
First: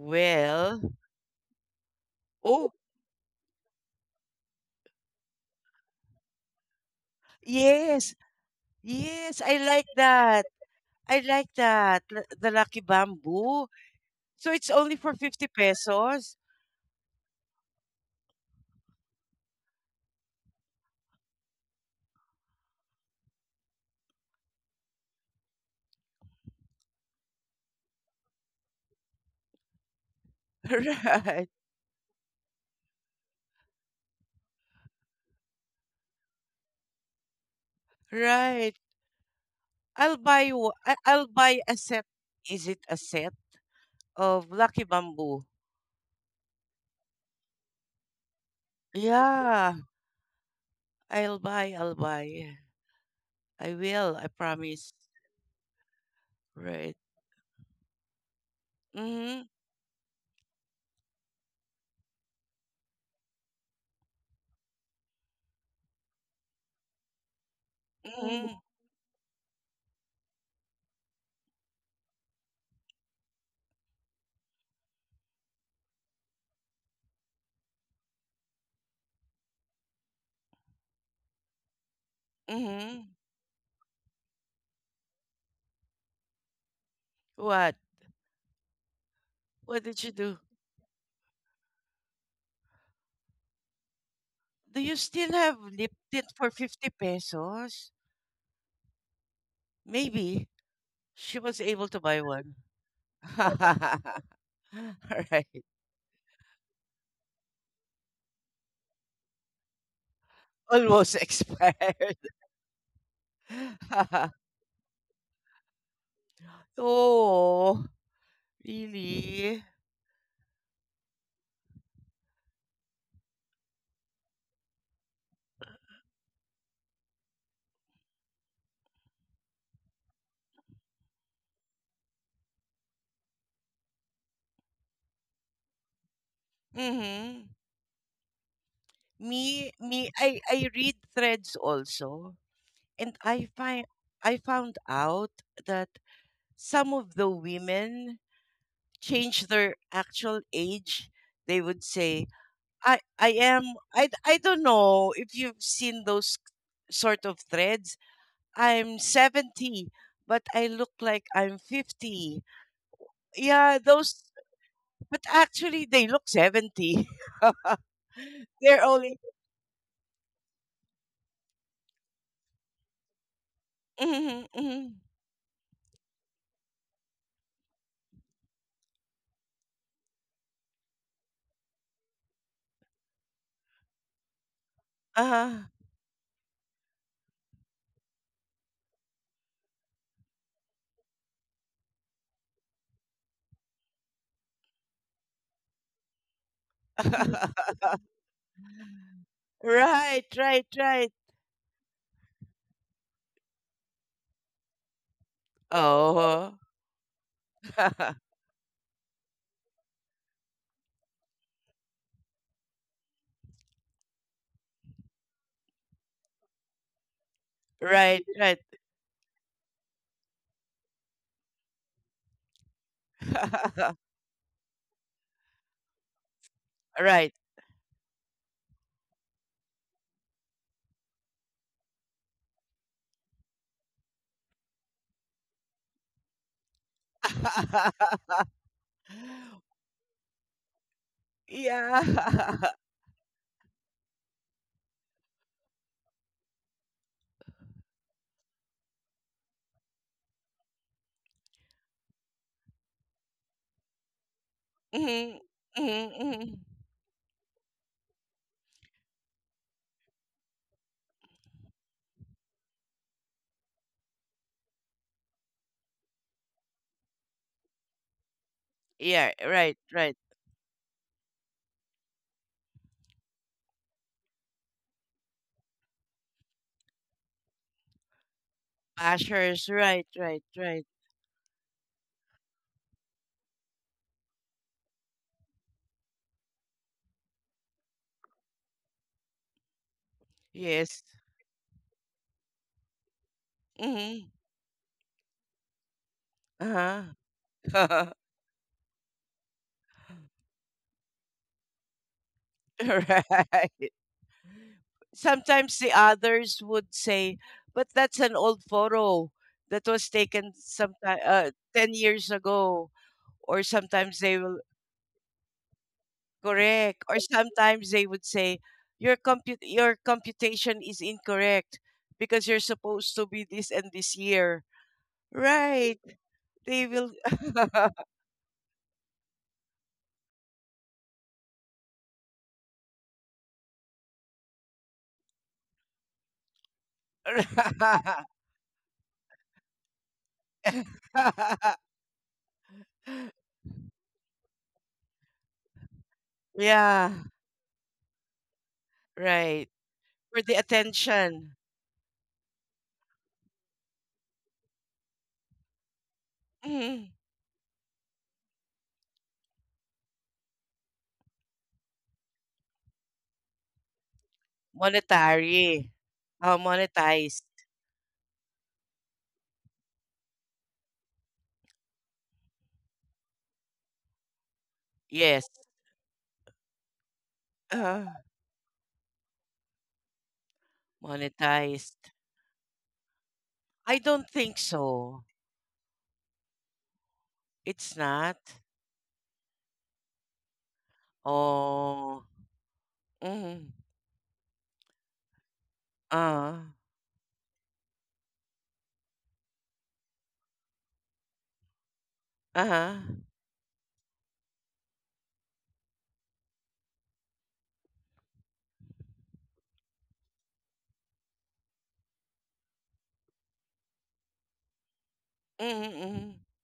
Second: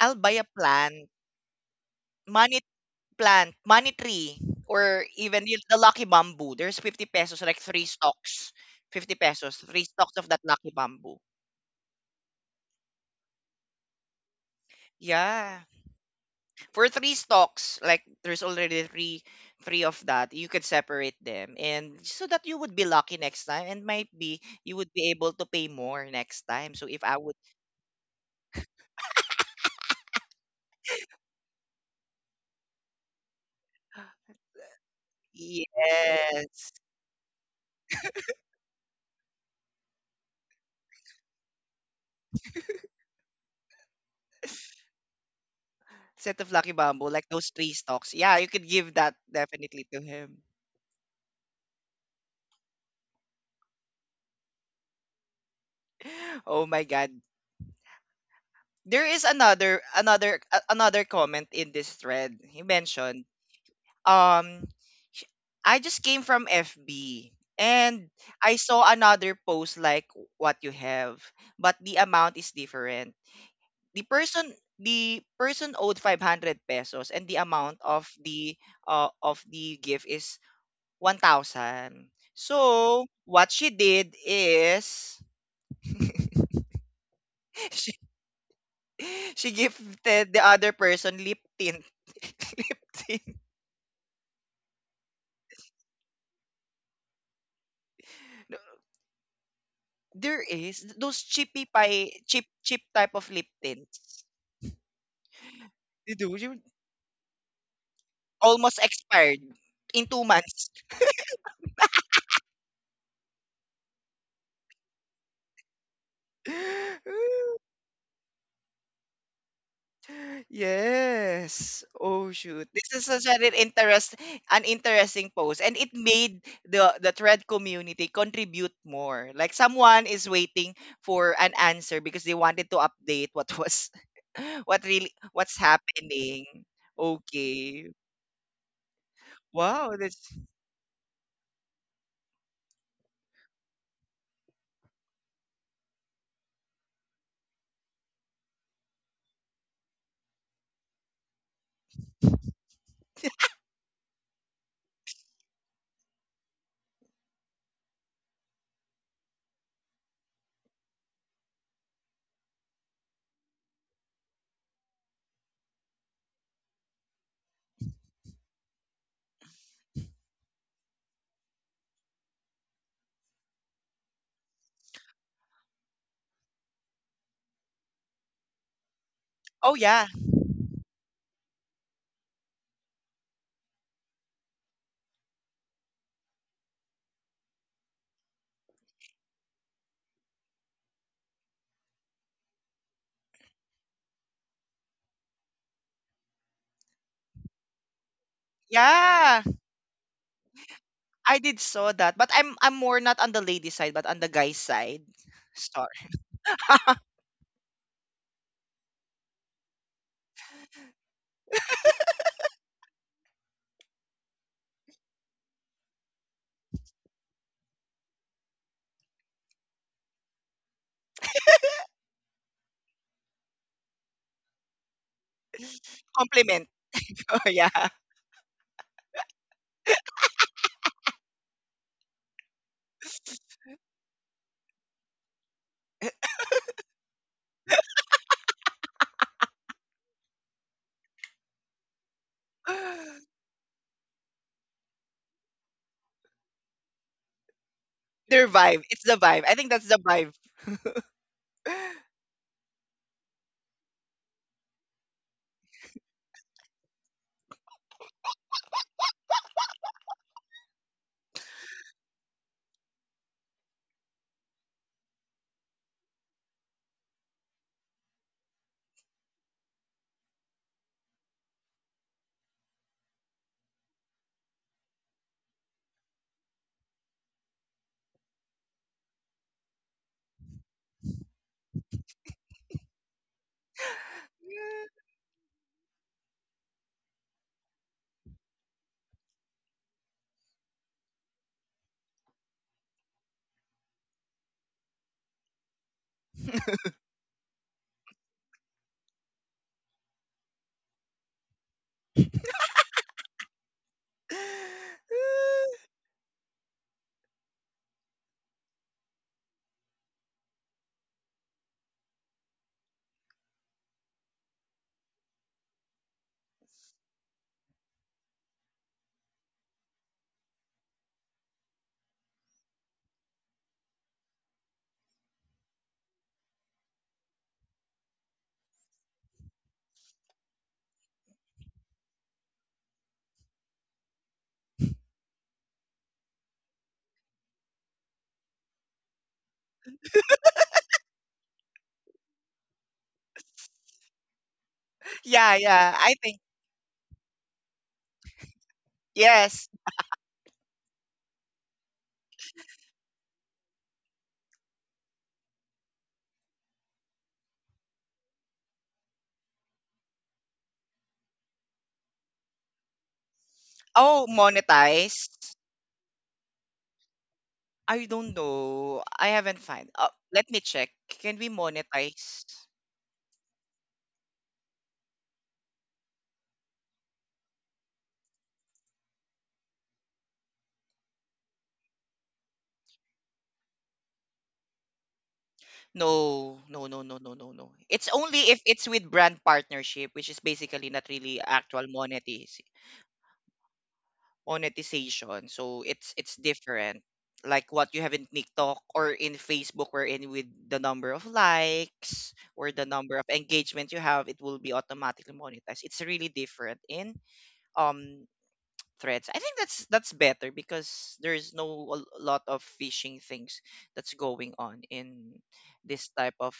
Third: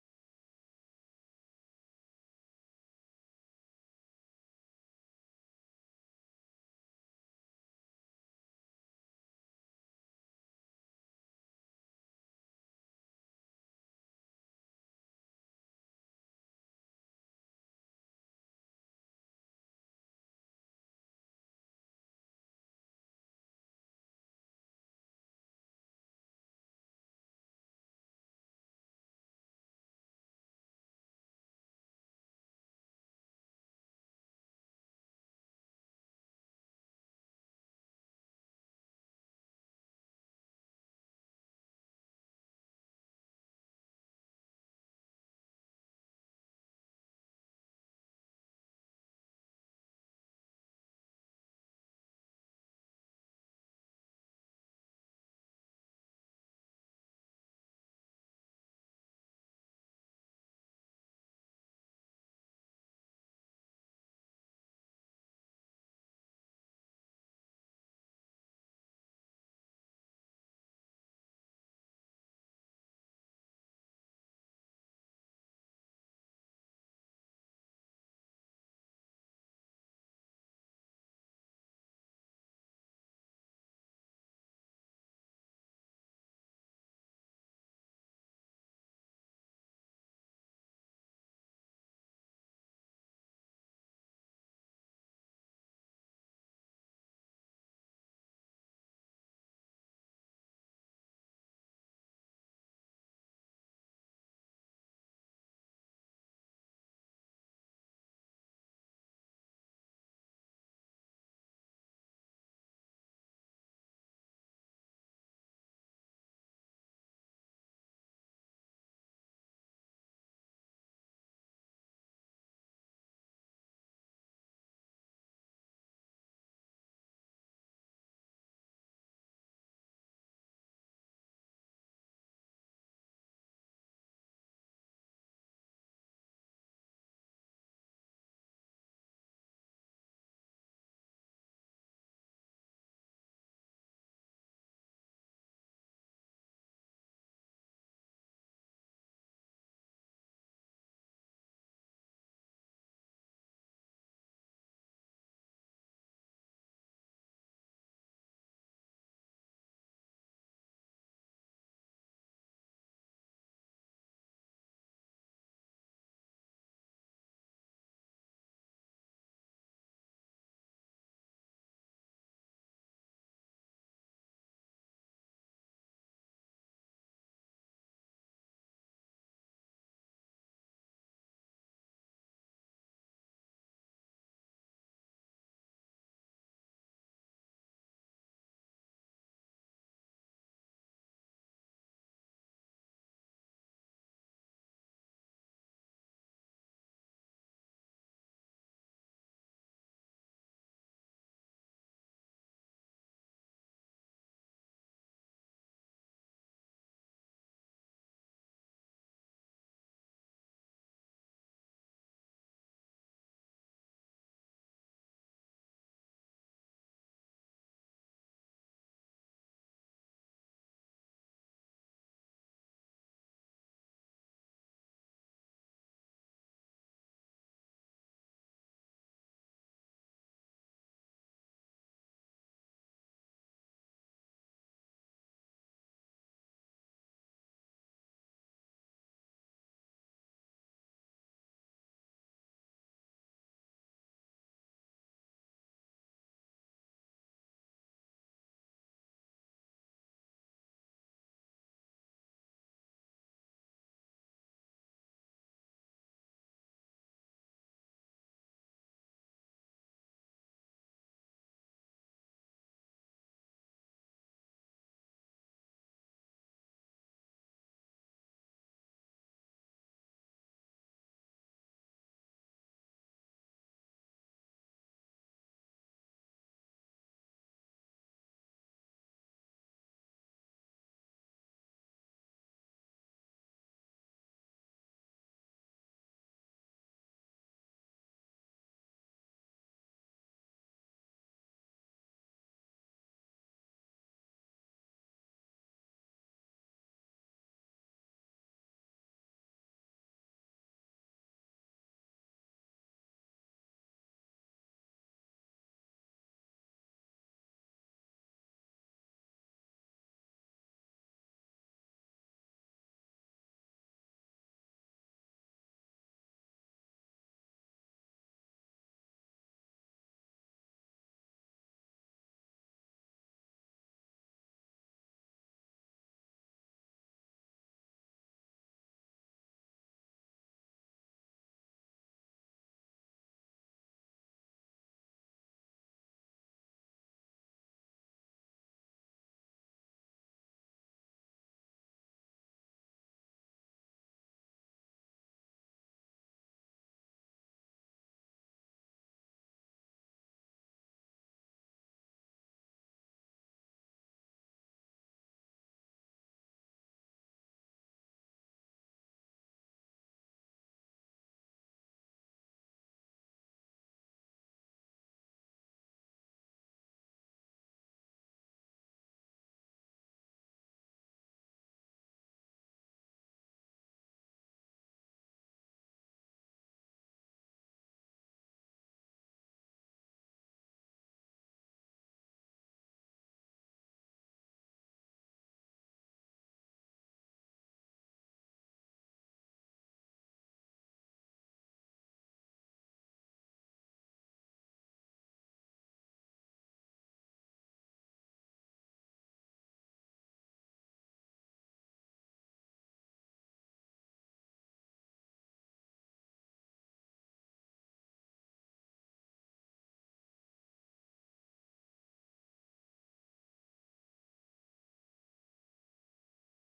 I'll buy a plant. Money
oh,
plant. Money tree. Or even y- the lucky bamboo. There's 50 pesos, like three
yes.
stalks. 50
Yes, I
pesos. Three
like
stalks of that
that.
lucky bamboo.
I like that. L- the lucky bamboo. So it's only for 50
Yeah.
pesos.
For three stocks, like there's already three, of that you could separate them, and so that you would be lucky next time and might be you would be able to pay more next time. So if I would,
Right.
yes.
Right. I- I'll buy a set. Is it a set of Lucky Bamboo?
Set of lucky bamboo, like those three stocks, yeah, you could give that
Yeah,
definitely to him.
I'll buy. I'll buy. I will. I promise.
Oh my
Right.
god, there is
Mhm.
another, another comment in this thread he mentioned, um sh- I just came from FB and I
Mhm.
saw another post like what you have, but the amount is different. The person, owed 500 pesos and the amount of the gift is 1000. So
Mhm.
what she did is,
What?
she, she
What did you
gifted
do?
the other person lip tint. Lip tint.
Do you still have Lipton for 50 pesos?
There
Maybe
is those
she was
cheapy
able to
pie,
buy
cheap
one.
cheap type of lip
All
tints.
right.
You almost expired in 2 months.
Almost expired. Oh, really?
Yes. Oh shoot. This is such an interest, an interesting post, and it made the thread community contribute more. Like someone is waiting for an answer because they wanted to update what was, what really, what's happening.
Mm-hmm.
Okay. Wow, that's,
I read threads also, and I find I found out that some of the women change their actual age. They would say, I am." I don't know if you've seen those sort of threads. I'm 70, but I look like I'm 50. Yeah, those. But actually, they look 70. They're only. Mm-hmm, mm-hmm.
oh yeah.
Uh-huh.
Yeah.
Right, right, right.
I did saw that, but I'm more not on the lady side, but on the guy side. Sorry.
Oh. Right, right.
Compliment.
Right.
Oh, yeah.
Yeah.
Their vibe. It's the vibe. I think that's the vibe.
Mhm, mhm, mhm. Yeah, right, right. Bashers, right, right, right. Yes. Hmm. Uh-huh. Right. Sometimes the others would say, but that's an old photo that was taken sometime 10 years ago. Or sometimes they will Correct. Or sometimes they would say your compute your computation is incorrect because you're supposed to be this and this year. Right. They will
Yeah, yeah. I think,
Yeah, right.
yes.
For the attention. Mhm.
Oh, monetized.
Monetary. Monetized.
I don't know. I haven't find. Oh, let me check. Can we monetize?
Yes. Uh, monetized. I don't think so.
No, no, no, no, no, no, no.
It's
It's
not.
only if it's with brand partnership, which is basically not really actual
Oh.
monetize,
Mm.
monetization. So it's
Uh,
different. Like what you have in TikTok or in Facebook, wherein with the number of likes or the
uh-huh.
number of engagement you have, it will be automatically monetized. It's really different in um threads. I think that's better because there's no a lot of phishing things that's going on in this
Mm-hmm.
type of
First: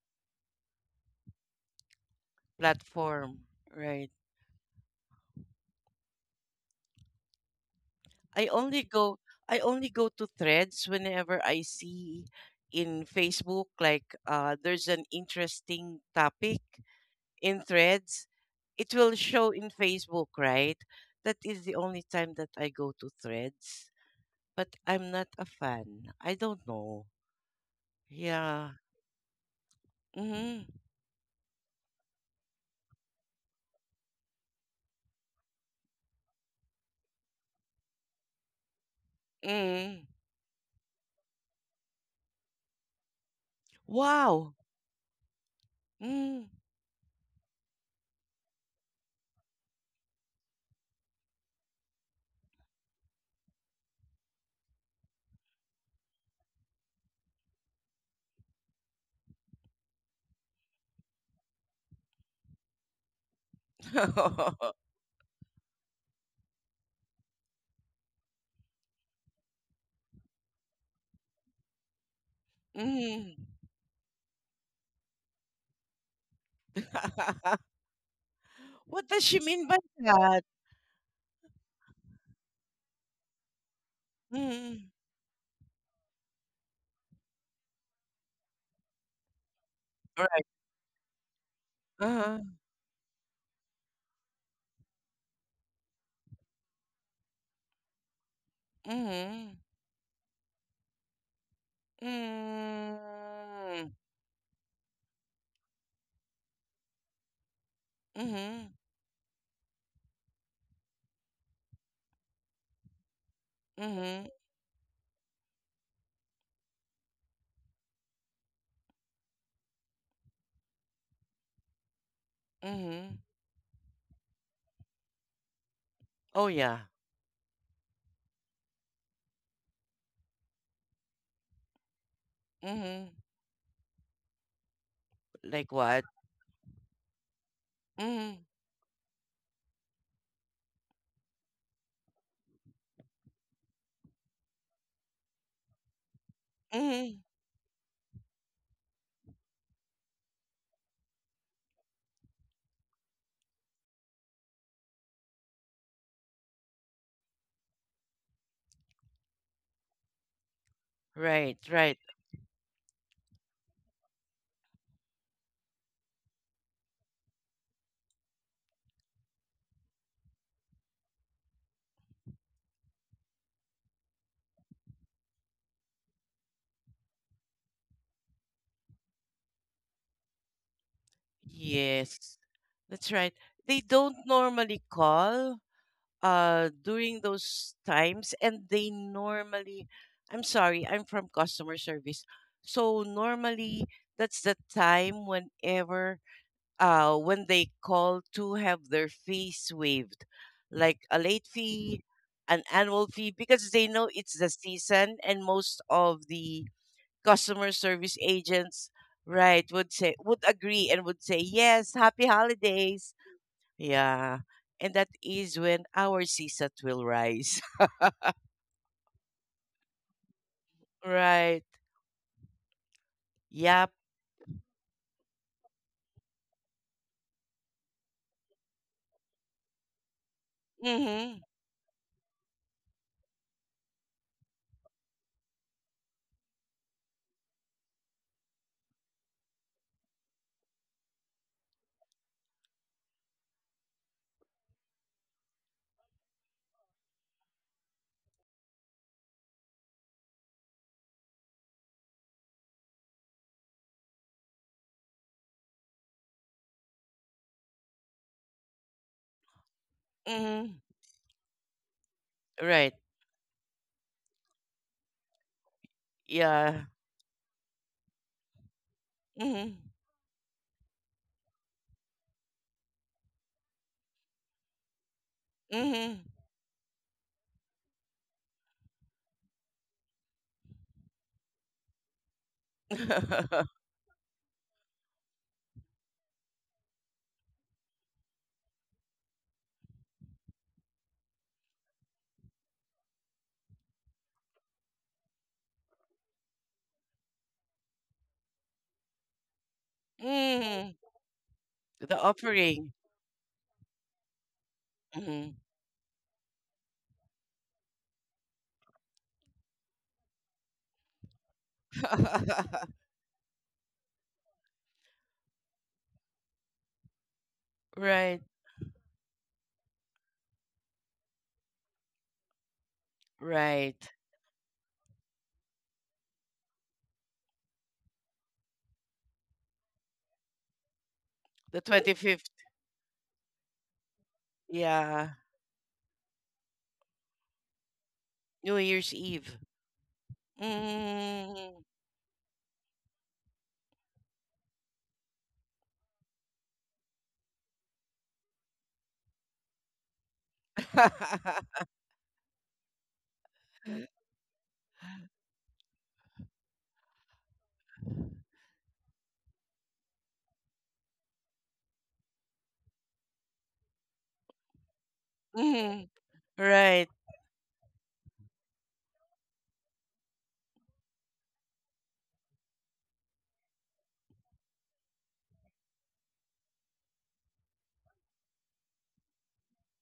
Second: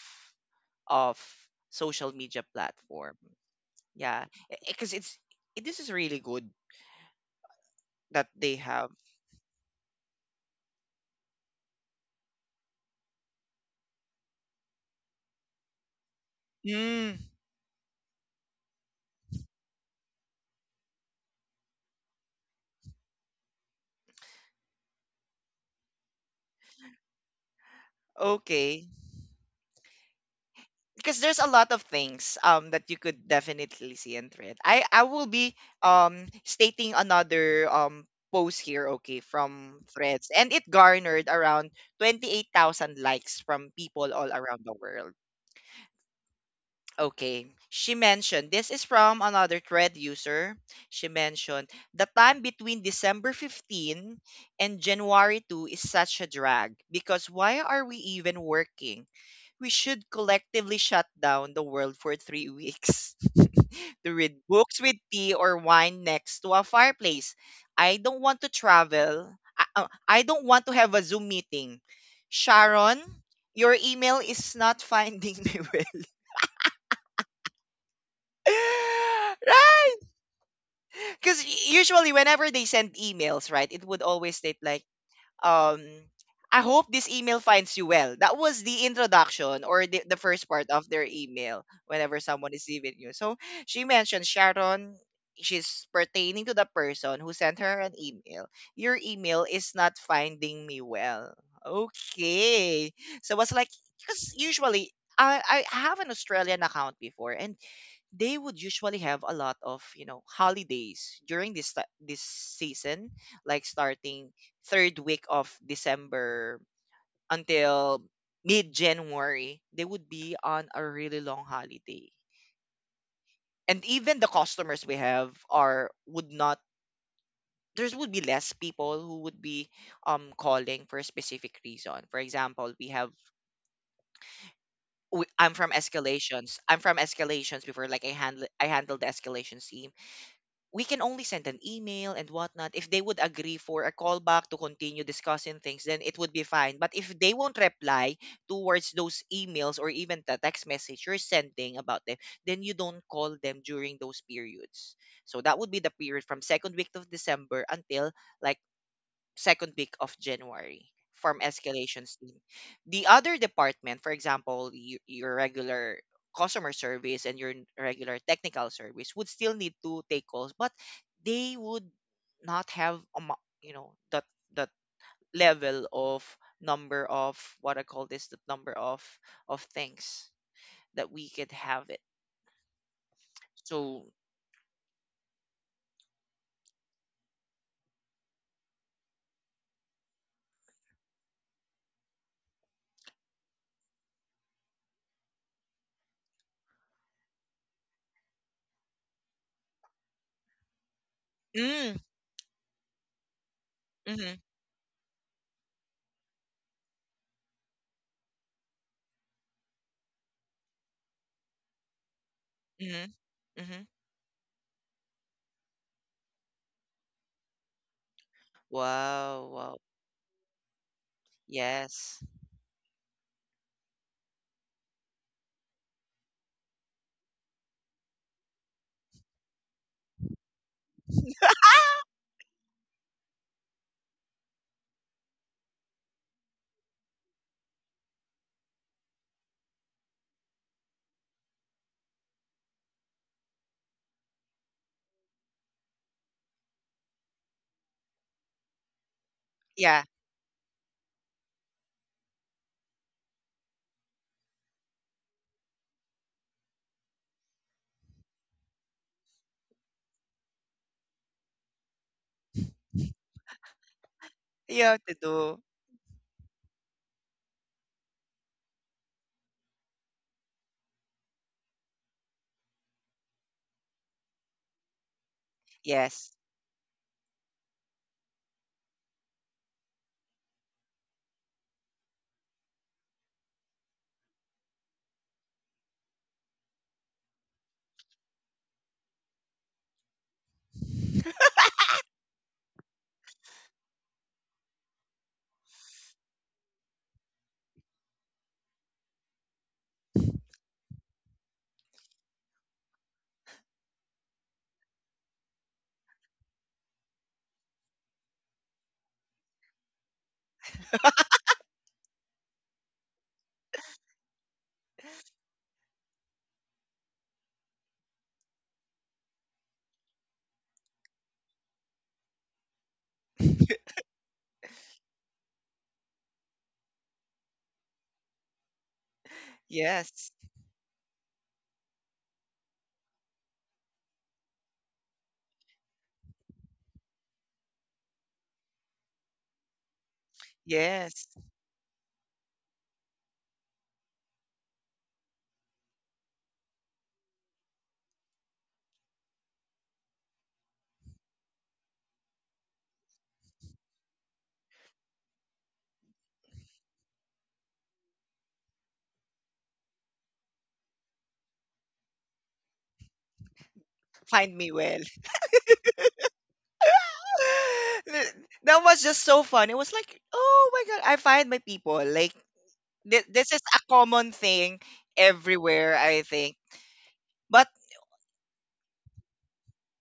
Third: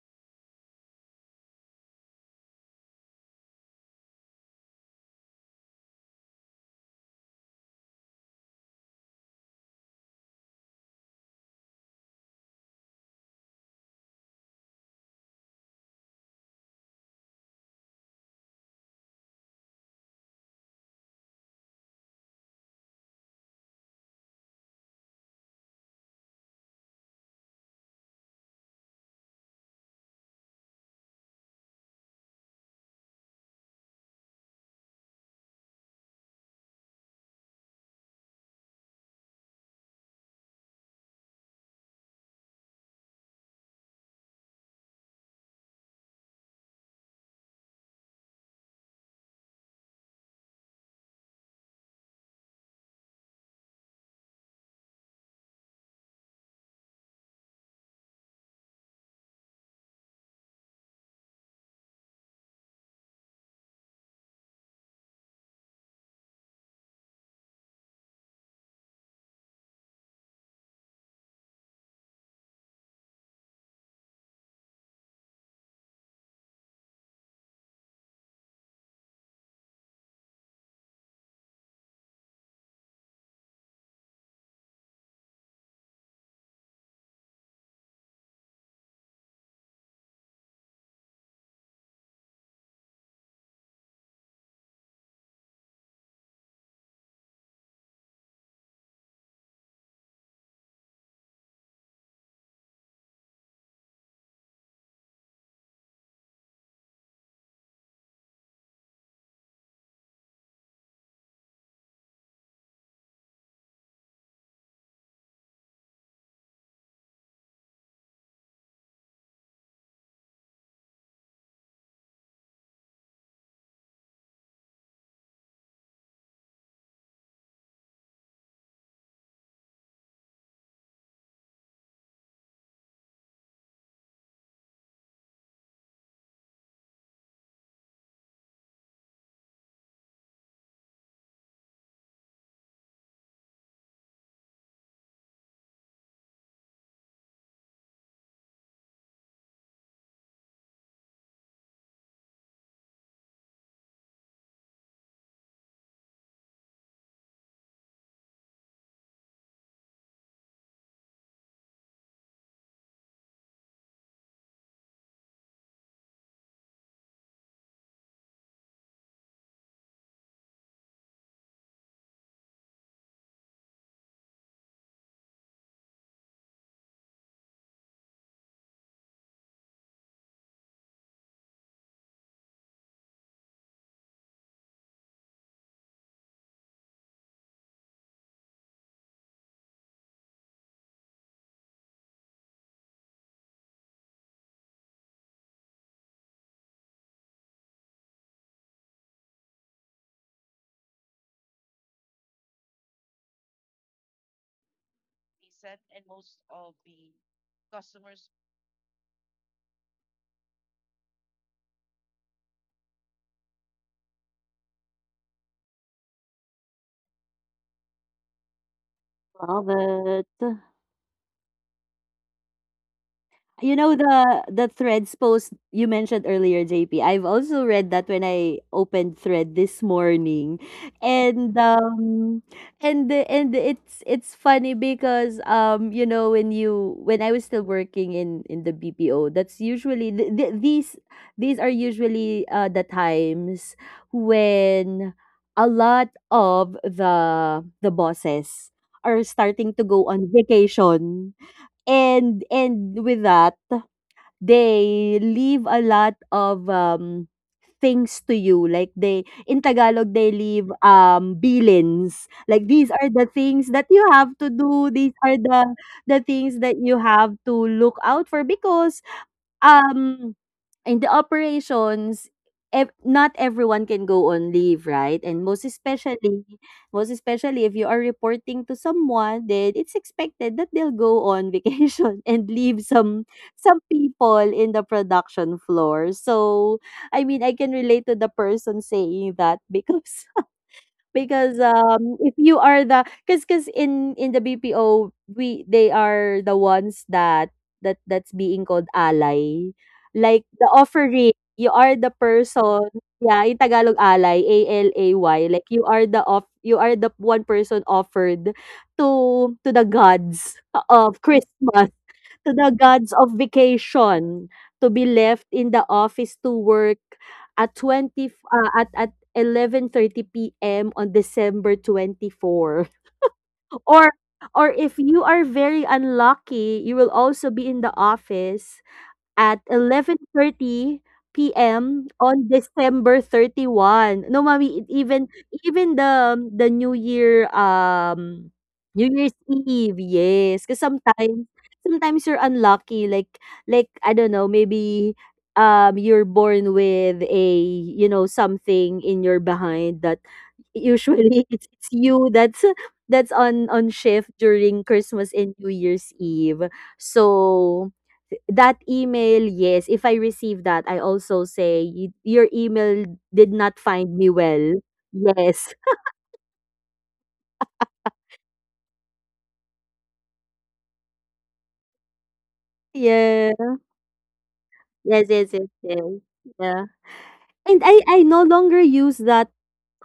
of social media platform.
Platform. Right.
Yeah. Because it's this is really good that
I
they
only
have.
go I only go to threads whenever I see in Facebook like there's an interesting topic in threads. It will show in Facebook, right? That is the only time that I go to threads. But I'm not a fan. I don't know. Yeah.
Okay.
Mm-hmm.
Because there's a lot of things that you could definitely see and thread. I will be stating another post here, okay, from
Mm.
threads, and it garnered around 28,000 likes from people all
Wow.
around the world.
Mm.
Okay. She mentioned, this is from another thread user. She mentioned, the time between December 15 and January 2 is such a drag because why are we even working? We should collectively shut down the world for 3 weeks to read books with tea or wine next to a fireplace. I don't want to travel. I don't want to have a Zoom meeting. Sharon,
Mm.
your email is not finding me,
What does she mean by
right?
that?
Because usually whenever they send emails, right, it would always state like,
Mm.
um, I hope this email finds you well. That was the introduction, or the
All right.
first part of their email whenever
Uh-huh.
someone is leaving you. So she mentioned, Sharon, she's pertaining to the person who sent her an email. Your email
Mm-hmm.
is not finding me well. Okay. So I was like,
Mm.
because usually I, have an Australian account before, and they would
Mm-hmm.
usually have a lot of, you know, holidays during this ti- this season, like
Mm-hmm.
starting third week of December until mid January, they would be on a really long holiday.
Mm-hmm.
And even the customers we have are would
Oh
not,
yeah.
there would be less people who would be calling for a specific reason. For example, we
Mm-hmm.
have, I'm
Like
from
what?
escalations, before like
Mm-hmm.
I handled the escalations team. We can only send an email and whatnot. If they would agree for a callback to continue discussing things, then it would be fine. But if
Mm-hmm.
they won't reply towards those emails, or even the text message you're sending about them, then you don't call them during those periods. So that would be the period from second week of December until, like, second week of January from
Right, right.
escalations team. The other department, for example, your, regular customer service and your n- regular technical service would still need to take calls, but they would not have a, you know, that that level of number of, what I call this, the number of things that we could have it.
Yes. That's right. They
So,
don't normally call during those times and they normally I'm sorry, I'm from customer service. So normally that's the time whenever when they call to have their fees waived, like a late
mm,
fee, an annual fee, because they know
mm-hmm,
it's the season, and most of the customer service agents, right, would say would agree and would say yes, happy
mm-hmm,
holidays,
mm-hmm.
yeah, and that is when our CSAT will rise,
Wow,
Love
wow,
it.
right?
yes,
You know
Yep.
the Threads post you mentioned earlier, JP. I've also read that when I opened Thread this morning,
Mhm.
and um, and it's funny because when I was still working in the BPO. That's usually these these are usually the times when a lot of the bosses are starting to
yeah,
go on vacation. And with that, they leave a lot of things to you. Like they, in Tagalog, they leave
Mhm.
bilins. Like, these
Right.
are the things that you have to
you
do.
have
These
to
are
do.
the things that
Yeah.
you have to look out for because
Mhm.
um in the operations, not everyone can go on leave, right? And
Mhm.
Yes.
most especially if you are reporting to someone, then it's expected that they'll go on vacation and leave some people in the production floor. So I mean, I can relate to the person saying that because if you are the, because in the BPO, we, they are the ones that that's being called ally, like the
Mhm.
offering. You are the
The
person,
offering.
yeah. In Tagalog, ally, ALAY,
Mhm.
like you are the off you are the one person offered to the gods of Christmas, to the gods of vacation, to be left in the office to work at twenty f-
Right,
at 11:30 PM on December 24. Or
right.
if you are very unlucky, you will also be in the office at
Yes.
11:30
The
p.m. on
25th,
December 31. No, mommy, it even,
yeah.
the New Year,
New
New
Year's
Year's
Eve.
Eve, yes. Cause
Yes.
Mm.
sometimes you're unlucky. Like, I don't know, maybe you're born with a, you know, something in your behind that usually it's you that's on shift during Christmas and New Year's Eve. So that email, yes, if I receive that, I also say, "Y- your email did not find me
Find me
well.
well.
Yes."
Mm. Right.
Th- that was just so fun. It was like, oh my god, I find my people. Like th- this is
Yeah.
a common thing
Yes, yes, yes,
everywhere,
yes.
I think.
Yeah.
But
And I no longer use that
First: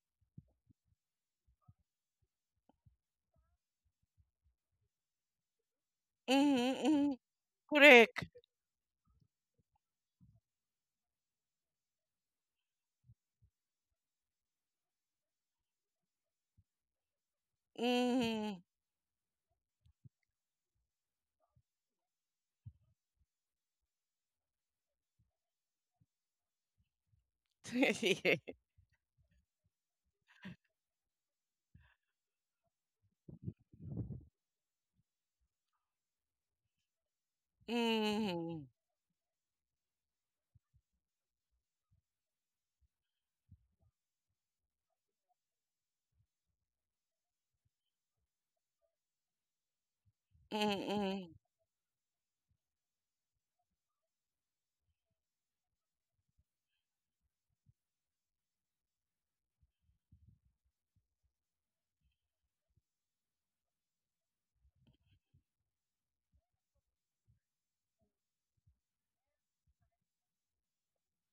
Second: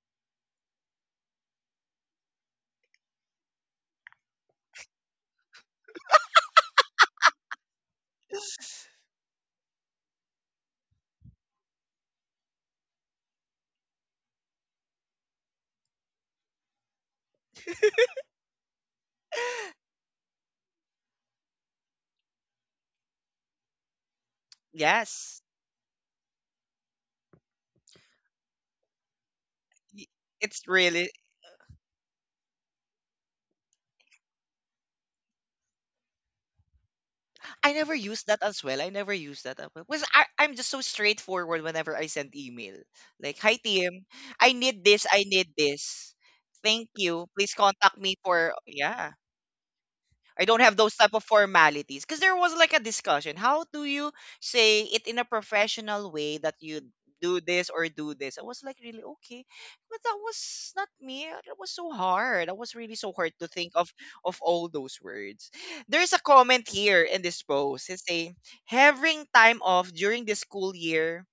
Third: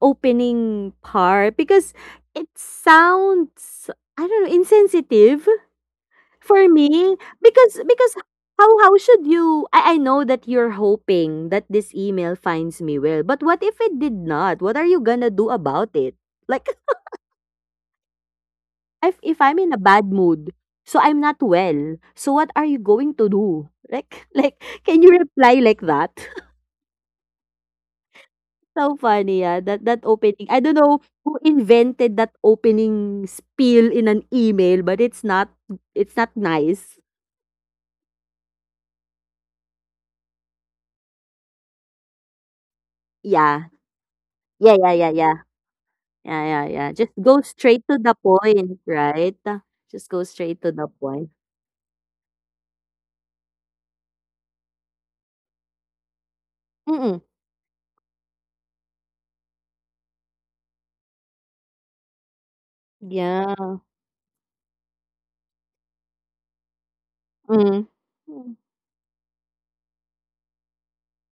opening part because it sounds, I don't know, insensitive for
Mm-hmm. Mm-hmm.
me, because
Correct.
how should you, I know that you're hoping that this email finds me well, but what if it did not? What are you gonna do about it? Like,
Mm.
if I'm in a bad mood, so I'm not well, so what are you going to do? Like like, can you
yes,
reply like that? So funny, yeah. That
y-
opening. I
it's
don't know
really.
who invented that opening spiel in an email, but it's not nice.
I never use that as
Mm.
well. I never use that as well. Because I, I'm just so straightforward whenever I send email. Like, hi
Yeah.
team, I
Yeah,
need
yeah,
this.
yeah,
I
yeah.
need this.
Yeah, yeah,
Thank
yeah. Just
you.
go
Please
straight
contact
to the
me for,
point,
yeah.
right? Just go
I
straight
don't
to
have
the
those type of
Mm-mm.
point.
formalities because there was like a discussion. How do you say it in a professional way that you
Mm-mm.
do this or do this? I was like, really okay, but that was not me. That was so hard. That was really so hard to
Yeah.
think of all those words. There's a comment here in this
Mm.
post. It say,
Mm.
having time off during the school year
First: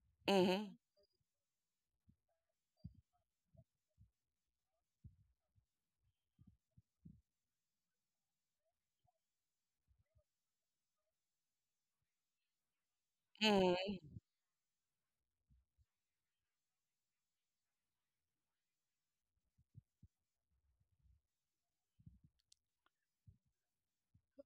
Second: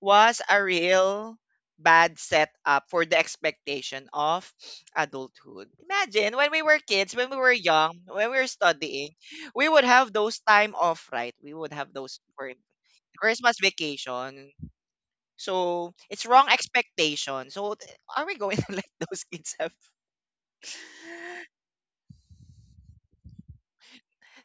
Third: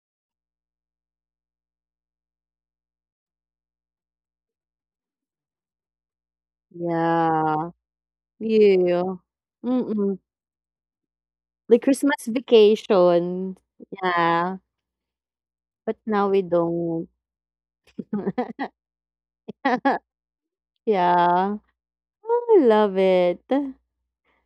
was a
Mm-hmm.
real bad setup for the expectation of adulthood. Imagine when we were kids, when we were
Yeah.
young, when we were studying,
Yeah.
we would have
Mm-mm.
those time off, right? We would
The
have those
Christmas
for Christmas
vacation,
Mm.
vacation.
yeah,
So
but
it's
now we
wrong
don't.
expectation. So th- are we going to let those kids have?
Yeah. Oh, I love it.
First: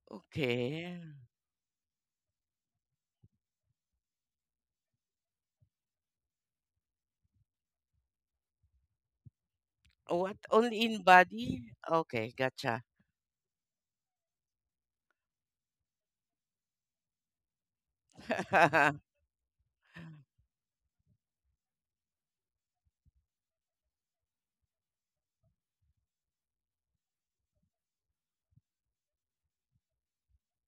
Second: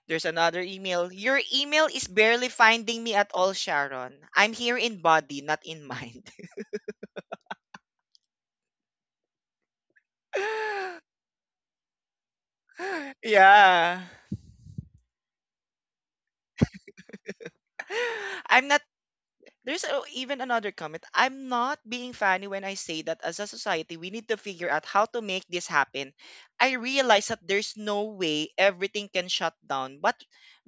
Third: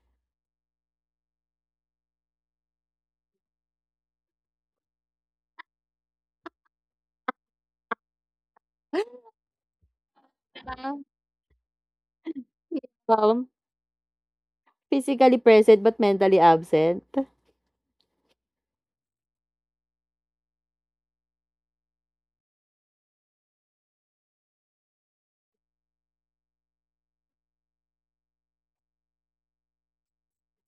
There's another
Okay.
email. Your email is barely finding me at all, Sharon. I'm here in body, not in mind.
What? Only in
Um,
body? Okay, gotcha.
um,
Yeah.
physically present but mentally absent.
I'm not, there's a, even another comment. I'm not being funny when I say that as a society, we need to figure out how to make this happen. I realize that there's no way everything can shut down, but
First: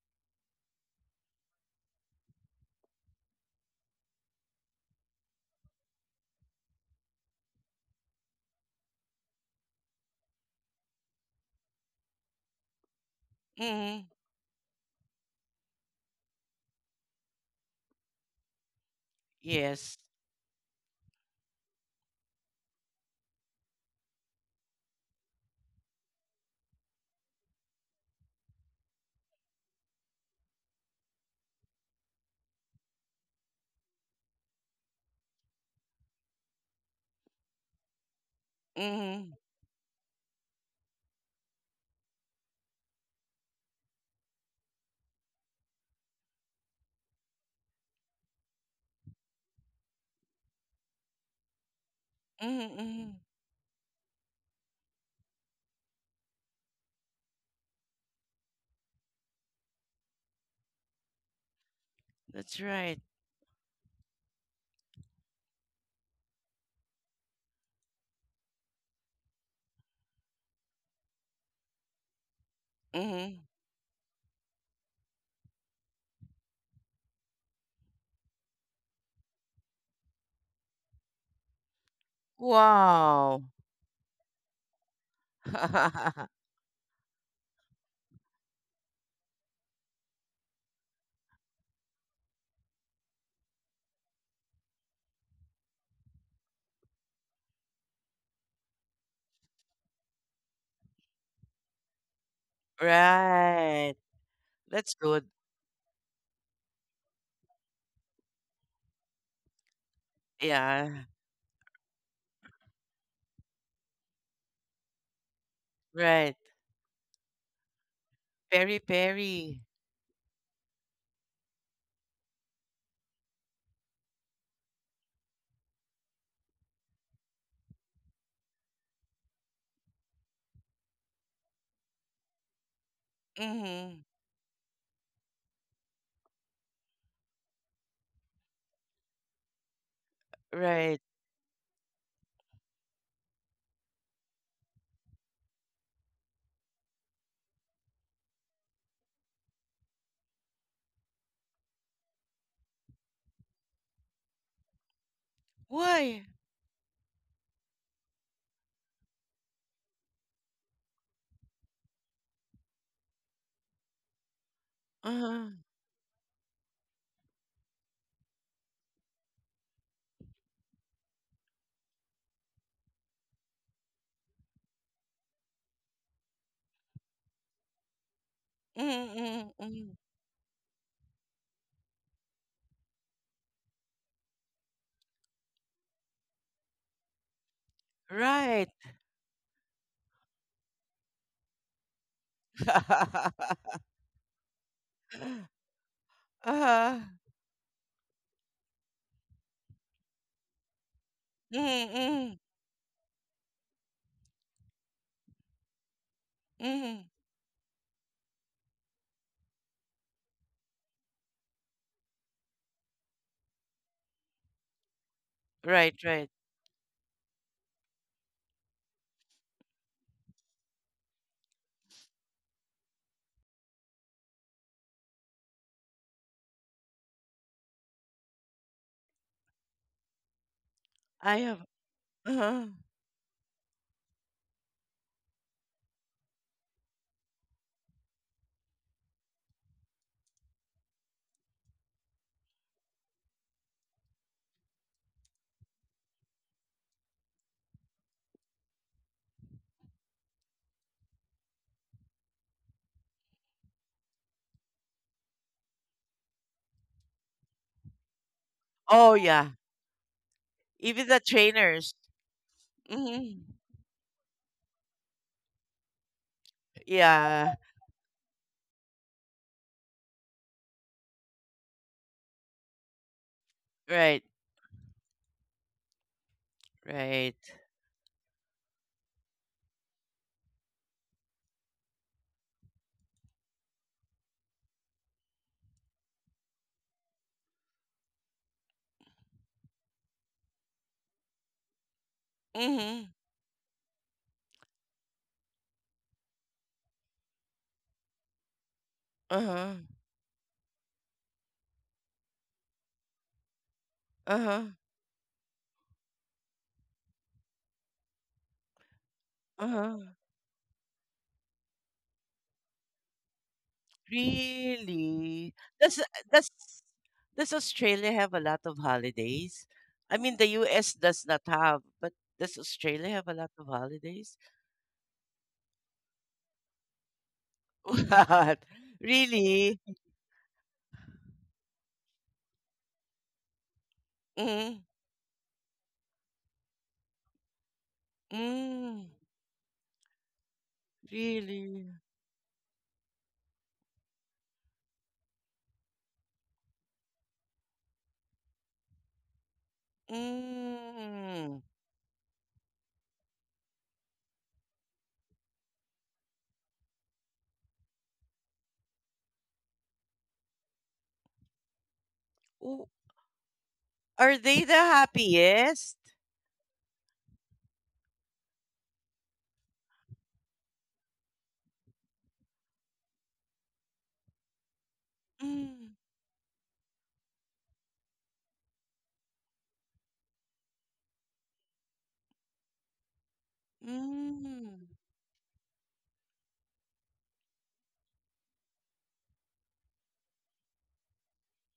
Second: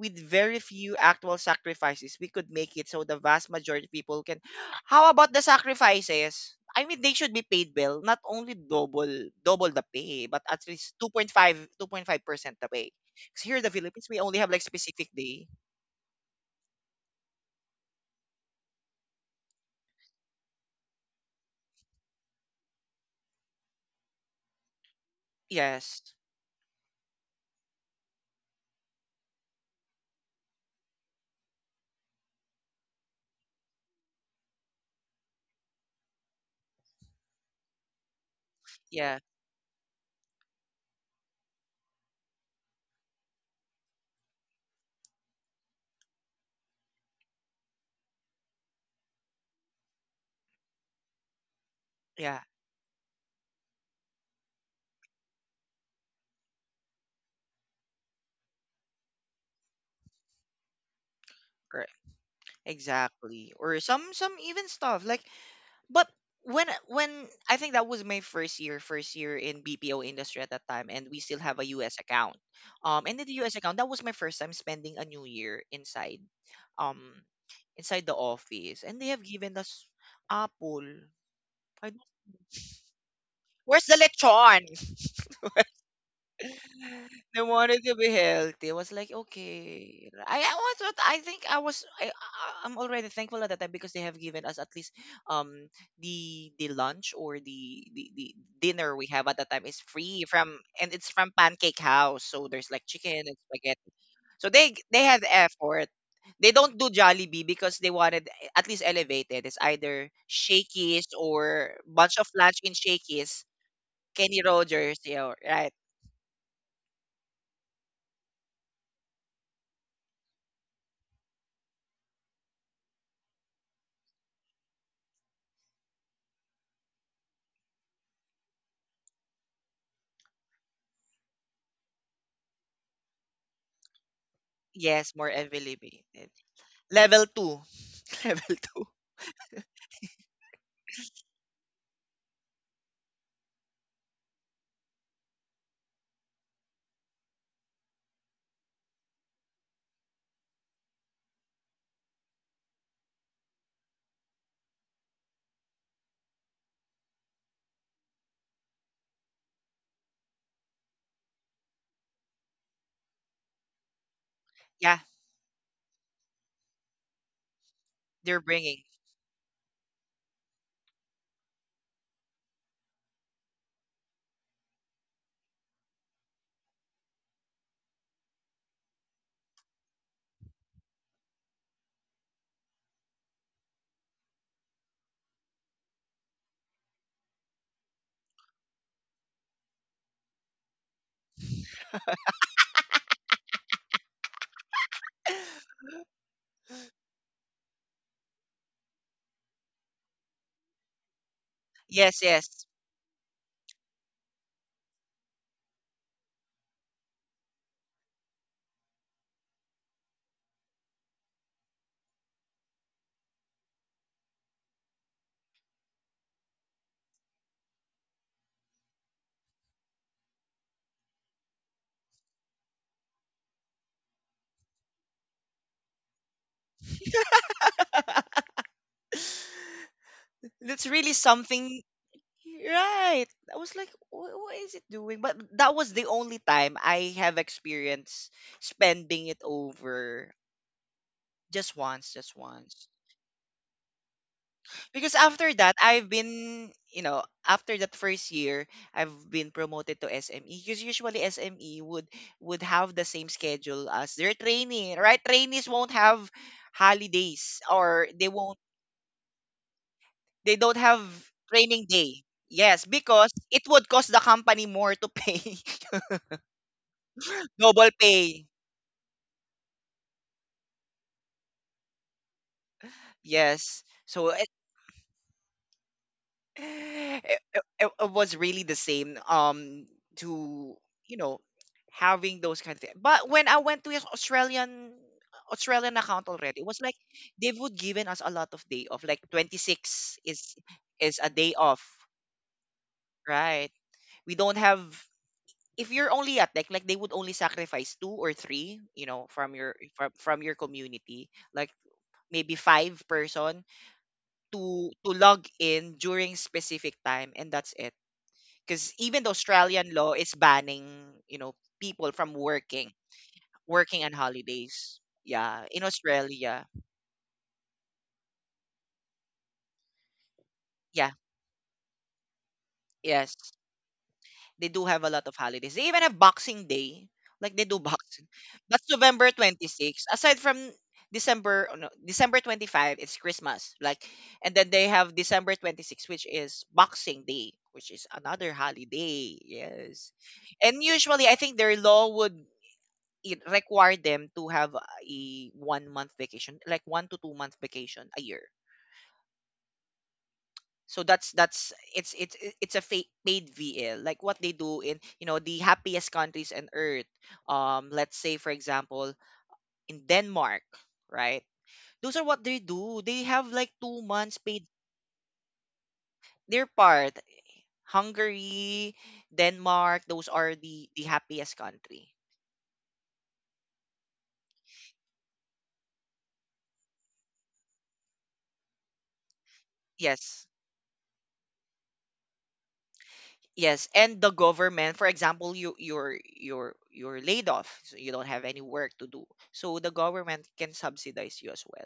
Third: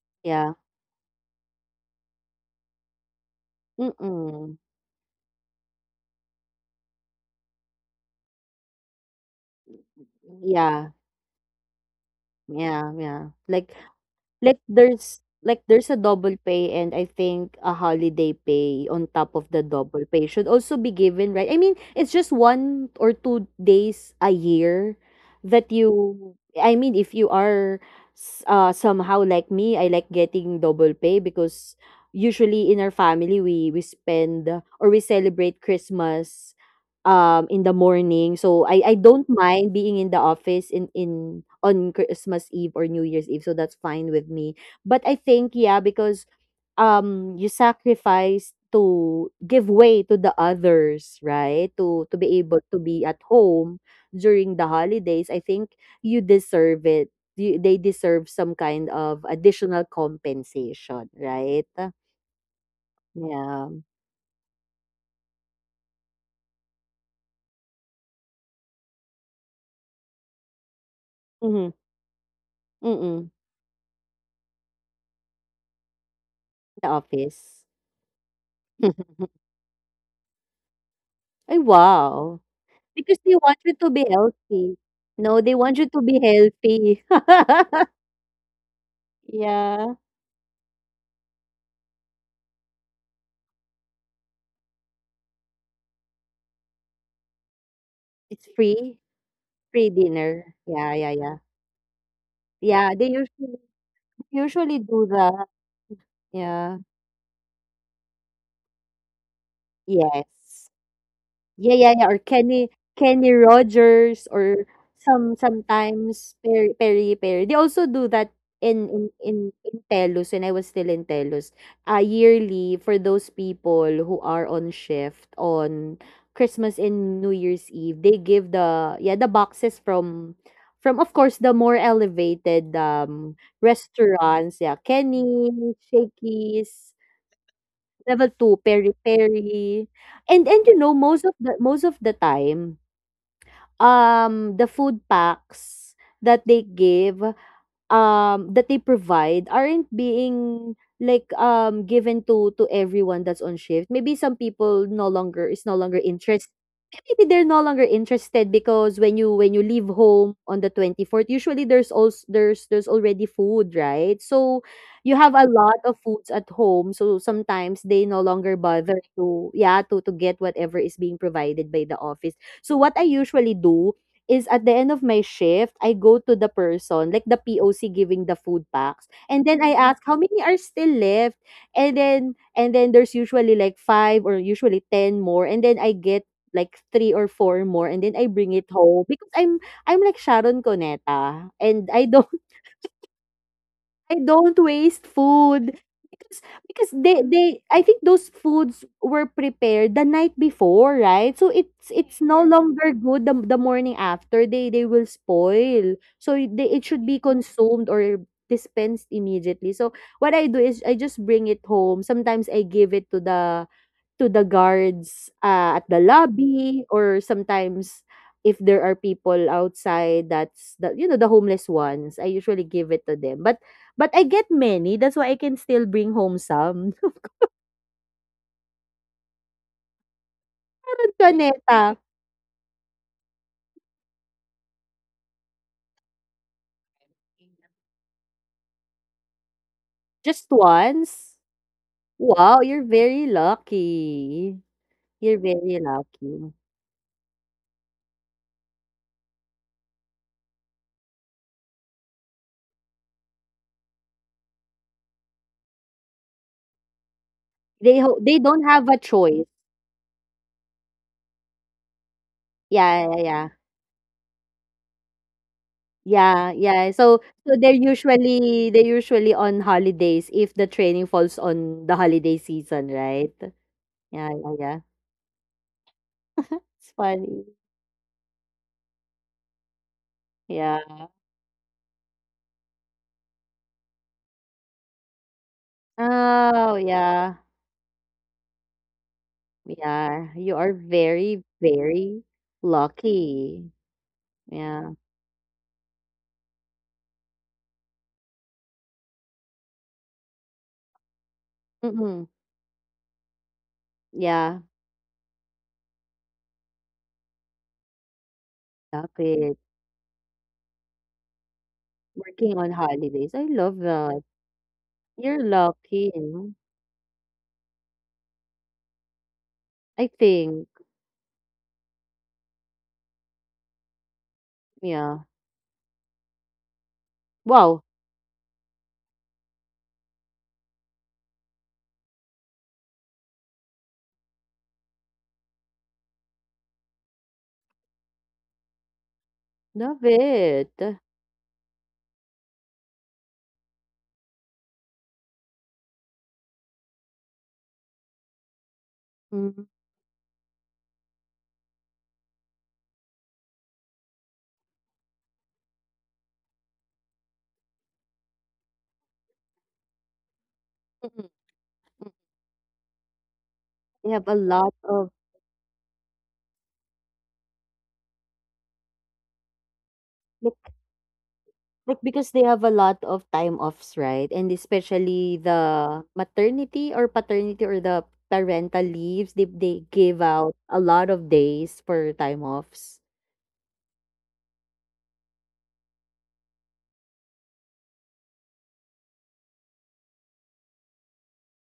with
Yeah,
very few actual sacrifices, we could make it so the vast majority of people can.
mm.
How about the sacrifices? I mean, they should be paid well, not only double the pay, but at
Yeah,
least two point five percent the pay.
yeah, yeah.
'Cause here in
Like,
the
Mm.
Philippines, we only have like specific
There's
day.
like there's a double pay, and I think a holiday pay on top of the
Yes.
double pay should also be given, right? I mean, it's just 1 or 2 days a year that
Yes.
you, I mean, if you are somehow like me, I like getting double pay because usually in our family, we spend or we celebrate Christmas in the morning. So I
Yeah.
don't
Mm.
mind being in the office in on Christmas Eve or New Year's Eve. So that's fine with me. But I think, yeah, because you sacrifice to give way to the others, right? To be
Yeah.
able to be
Mm-mm.
at home during the holidays. I think you deserve it. You, they deserve some kind of additional compensation, right?
That's right.
Exactly.
Yeah.
Or some even stuff like but when I think that was my first year in BPO industry at that time and we still have a
Mm-hmm.
US account. And in
Mm-mm.
the
Mm.
US account, that was my first time spending a new year
The
um
office.
inside the office, and they have given us apple.
Ay,
I don't-
wow. Because they
Wow.
want you
Where's
to
the
be
lechon?
healthy. No, they want you to be healthy.
They wanted to be healthy. I was like,
Yeah.
okay. I was what I think I was am already thankful at that time because they have given us at least um the lunch, or the
It's
dinner
free,
we have at that time is
free
free
dinner.
from, and
Yeah,
it's
yeah,
from
yeah.
Pancake House. So there's like
Yeah, they
chicken and
usually
spaghetti.
Right.
So they
That's
they
do
had
good.
that.
effort. They don't
Yeah.
do Jollibee because they wanted at least elevated. It's either
Yes.
Shakey's
Yeah.
or
Yeah, yeah, yeah,
bunch
or
of lunch
Kenny,
in Shakey's.
Rogers,
Kenny
or
Rogers, yeah, right.
sometimes
Right.
Perry, Perry. They also do that
Peri
in
peri.
in Telus when I was still in Telus. Yearly, for those people who are on shift on Christmas and New Year's Eve, they give the, yeah, the boxes from of course the more elevated
Mm-hmm.
restaurants. Yeah,
Yes, more
Kenny,
elevated.
Shakey's,
Level 2.
Level
Level
two,
2.
peri-peri. And you know,
Right.
most of the time, the food packs that they give, that they provide, aren't being like given to everyone that's on shift. Maybe some people no longer is no longer
Why?
interested. Maybe they're no longer interested because when you leave home on the 24th, usually there's also there's already food, right? So
Yeah,
you have a
Uh-huh.
lot of foods at home, so sometimes they no
they're
longer
bringing.
bother to, yeah, to get whatever is being provided by the office. So what I usually do is, at the end of my shift, I go to the person, like the POC giving the food packs, and
Mm-hmm.
then I, Mm,
Mm-hmm.
ask how many are still left, and then there's usually like five or usually ten more, and then I get like three or four more, and then I bring it
Right.
home because I'm like Sharon Coneta, and I don't waste food because
Uh-huh.
they, I think those foods were prepared the night before, right? So it's
Yes,
Mm-hmm.
no
yes.
longer good the morning after. They will spoil. So it should
Mm-hmm.
be consumed or dispensed immediately. So what I do is I just bring it home. Sometimes I give it to the guards, at
Right,
the
right.
lobby, or sometimes if there are people outside, that's the, you know, the homeless ones, I usually give it to them, but I get many, that's why I can still bring home some.
That's
Meron
really
ka
I have.
neta,
something,
Uh-huh.
right? I was like, "What is it doing?" But that was the only time I have experienced spending it over
just once.
just once, just
Wow, you're
once.
very lucky.
Because
You're
after that,
very
I've
lucky.
been, you know, after that first year, I've been promoted to SME. Because usually SME would have the same schedule as their training, right? Trainees won't have holidays,
They
or they
they
won't,
don't have a
Oh,
choice.
yeah.
they don't have
Even the
training
trainers.
day. Yes,
Yeah, yeah,
because
Mm-hmm.
yeah.
it would cost the company more to pay
Yeah, yeah. So
Yeah.
they're
double pay.
usually, they're usually on holidays if the training falls on the holiday season, right?
Yes.
Right,
Yeah,
So
yeah, yeah. It's
it,
funny.
right.
it, it was really the same to
Yeah.
you know having those kind of things, but when I went to his Australian account already, it
Oh,
was like
yeah.
they would given us a lot of day off, like 26
Yeah.
is
You are
is a
very,
day off,
very
Mm-hmm.
right?
lucky.
We don't have,
Yeah.
if you're only at like, they would only sacrifice two or three, from
Uh-huh.
your from your community, like
Mm-mm.
maybe five person
Yeah.
Uh-huh.
to log in during specific time, and that's it. Because
Stop
even the
it.
Australian law
Uh-huh.
is banning, you know, people from
Working on
working,
holidays. I love
working on
that.
holidays.
You're
Really?
Yeah, in
Does uh,
lucky. You
does
know?
Australia.
does Australia have a lot of holidays?
I
I mean, the
think.
US
Yeah,
does not have, but does Australia have a
yes.
lot of holidays?
They do have a
Yeah.
lot of holidays. They even have Boxing Day. Like they do
Wow.
boxing.
What?
That's November
Really?
26. Aside from December, oh, no, December 25, it's Christmas. Like, and then
Mm,
they have December 26, which is Boxing Day, which is another
mm,
holiday.
Love
Yes.
it.
And usually, I think their
really?
law would it require them to have a one month vacation, like one to two month vacation a year.
Mm-mm.
So that's
Mm.
that's it's a paid VL, like what they do in the happiest countries on earth. Let's say, for example, in Denmark, right? Those are what they
Oh,
do. They have like two
They have
months
are
a
paid
they the
lot of,
happiest?
their part. Hungary, Denmark, those are the happiest
like,
country.
because they have a lot of time offs, right? And especially
Mm,
the maternity or paternity or the parental leaves, they give
Yes.
out a lot of days for time offs.
Yes, and the
mm.
government, for example, you're laid off, so you don't have any work to do. So the government can subsidize you as well.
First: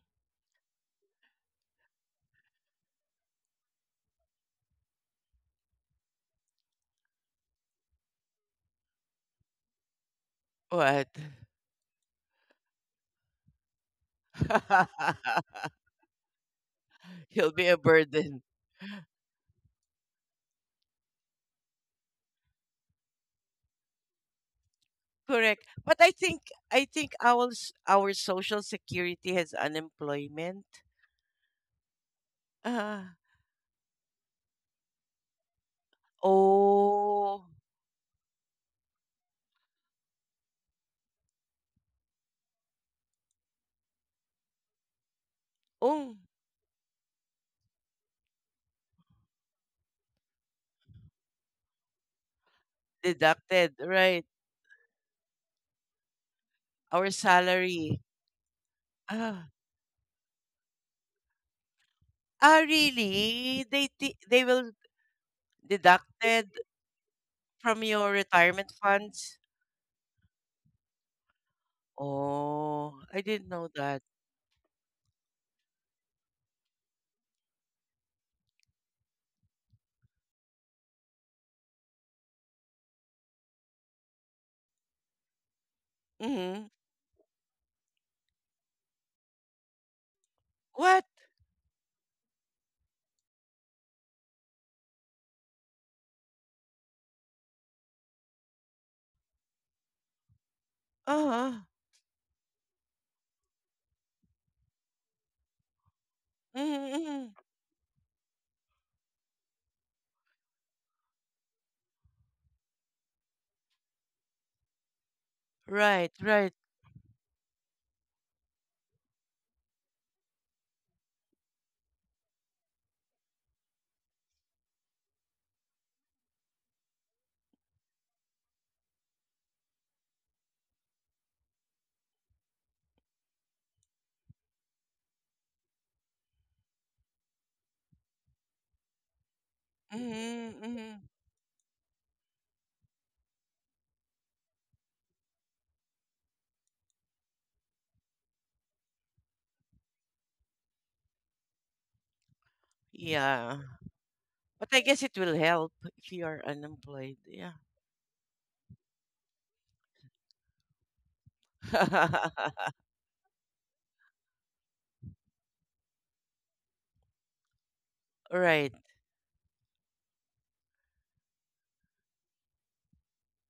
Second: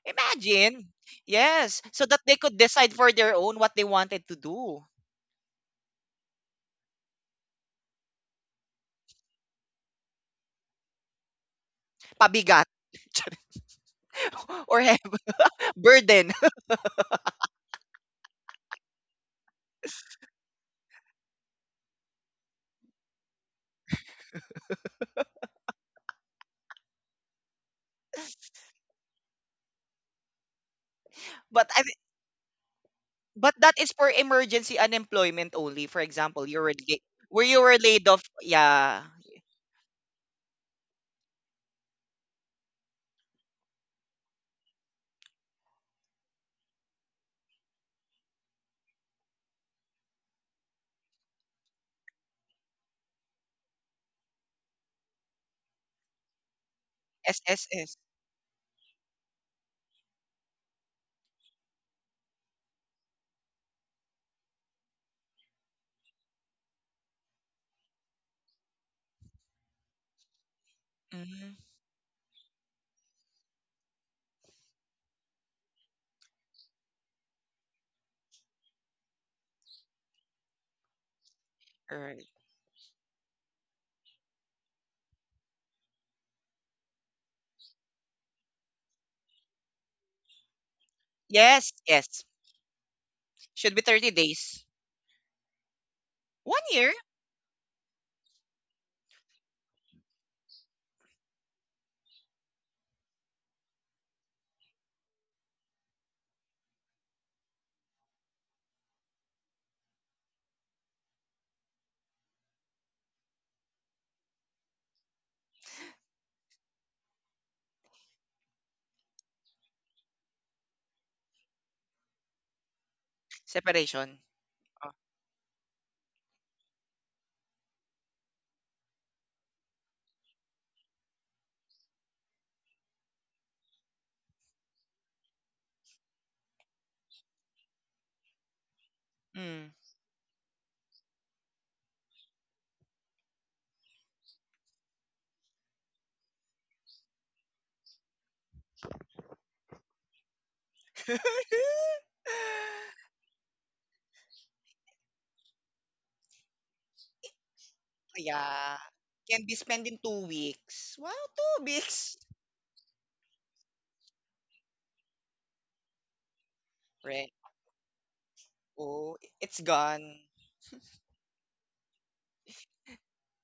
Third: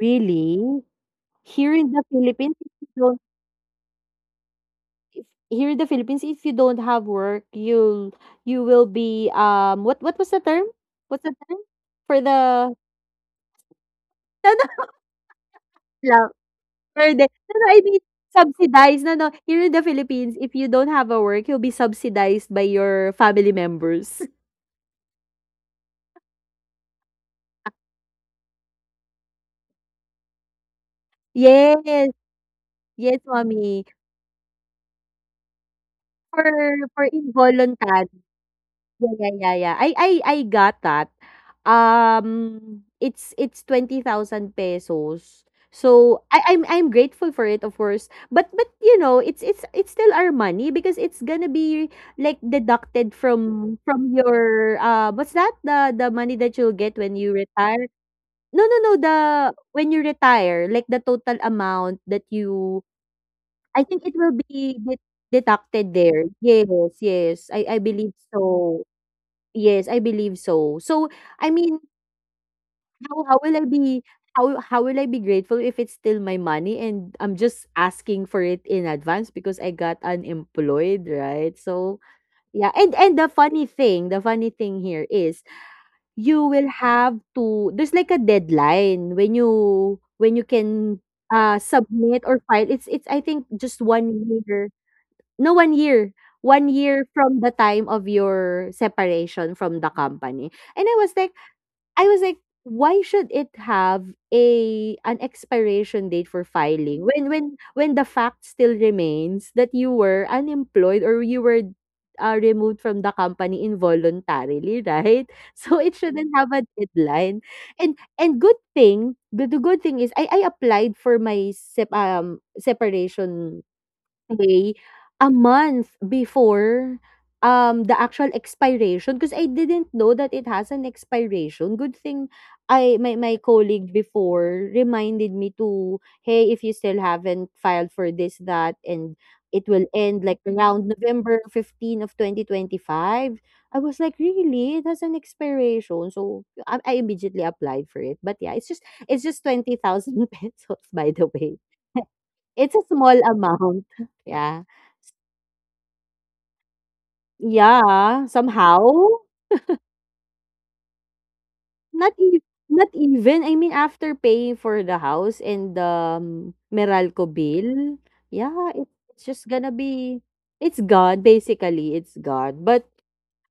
Really?
Imagine,
Here
yes,
in the
so that they
Philippines,
could
if
decide
you
for
don't
their own what they wanted to do.
if, here in the Philippines, if you don't have work, you will be what was the term?
What?
What's the term? For
Pabigat.
the, no,
or heavy
no.
burden.
Burden. No,
You'll
no,
be a
I mean,
burden.
subsidized, no, no. Here in the Philippines, if you don't have a work, you'll be subsidized by your family members.
Correct. But I think our s- our social security has unemployment.
But
Yes,
Ah.
yes,
but that
mommy.
is for emergency unemployment only. For
For
example, you were
Oh.
where you were
involuntary,
laid off, yeah,
yeah, yeah, yeah, yeah. I got that. It's 20,000 pesos.
Oh,
So I'm grateful for it, of course. But you know, it's it's still our money because it's gonna be like deducted
deducted,
from
right.
your what's that? The money that you'll get
Our
when you
S S
retire.
salary.
S.
No, no, no, the
Ah.
when you retire, like, the total amount that
Ah,
you,
really?
I
They
think it
ti-
will
they will
be deducted there.
deducted
Yes, yes. I
from your
believe
retirement
so.
funds?
Yes, I believe so. So, I
Mhm.
mean,
Oh, I
how
didn't
will I
know
be
that.
how will I be grateful if it's still my money and I'm just asking for it in advance because I got unemployed, right? So,
All right.
yeah, and the funny thing here is, you
Mm-hmm.
will have to, there's like a deadline when you can
What?
Yes,
submit
yes.
or file. It's I think just
Should be 30
1 year.
days.
No, 1 year. One
One year?
year from the time of your separation from the company. And I was like,
Uh-huh.
I was like, why should it have a an expiration date for filing when
Mm-hmm.
the fact still remains that you were unemployed or you were, removed from the company involuntarily, right? So it
Right,
shouldn't have
right.
a deadline. And good thing, the good thing is I applied for my separation
Separation.
pay
Oh,
a month before the actual expiration because I didn't know that it has an expiration. Good thing I my my colleague before reminded me to, hey, if you still haven't filed for this, that, and it
mm.
will end like around
Mm-hmm.
November 15 of 2025. I was like, really? It has an expiration. So I immediately applied for it. But yeah, it's just 20,000 pesos, by the way. It's a small
Yeah.
amount. Yeah.
But I guess it will help if you are unemployed. Yeah.
Yeah, somehow.
Yeah. Can be spent in 2 weeks. Wow, 2
Not
weeks!
ev Not even, I mean, after paying for the house and the Meralco
Right.
bill, yeah,
Right.
it,
Oh,
it's just
it's
gonna be
gone.
it's God, basically, it's God. But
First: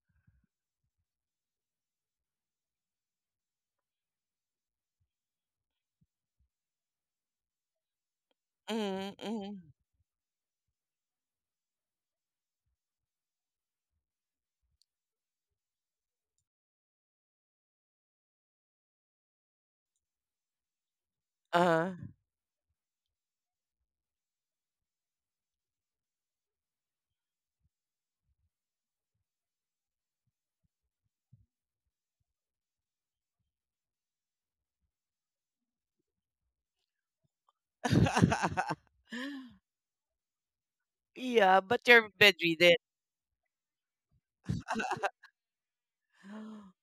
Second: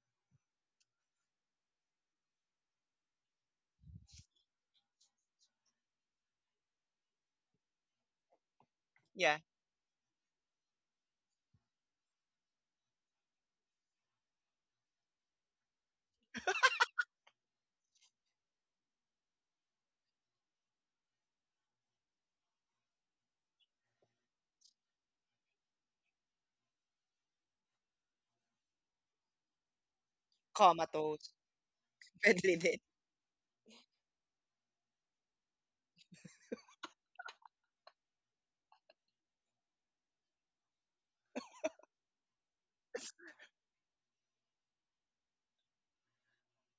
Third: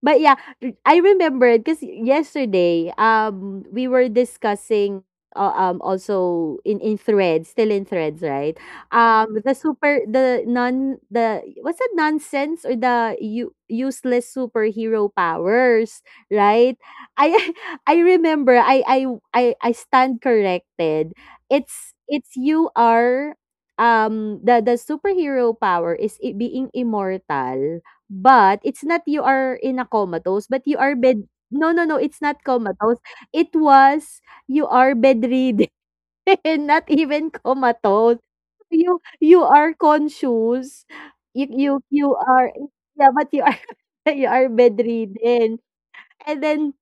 But yeah, I remembered because yesterday, we were discussing, also in threads, still in threads, right?
Yeah.
Mm-hmm.
The super, the non, the what's that nonsense or the useless superhero powers, right? I I remember, I stand corrected.
Uh.
It's you are, the superhero power is being immortal, but it's not you are in a comatose, but you are bed
Comatose.
no, no, no, it's not
Bedridden.
comatose. It was you are bedridden, not even comatose. You are conscious. You
Yeah,
you
but you're
you are
bedridden.
yeah, but you are you are bedridden. And then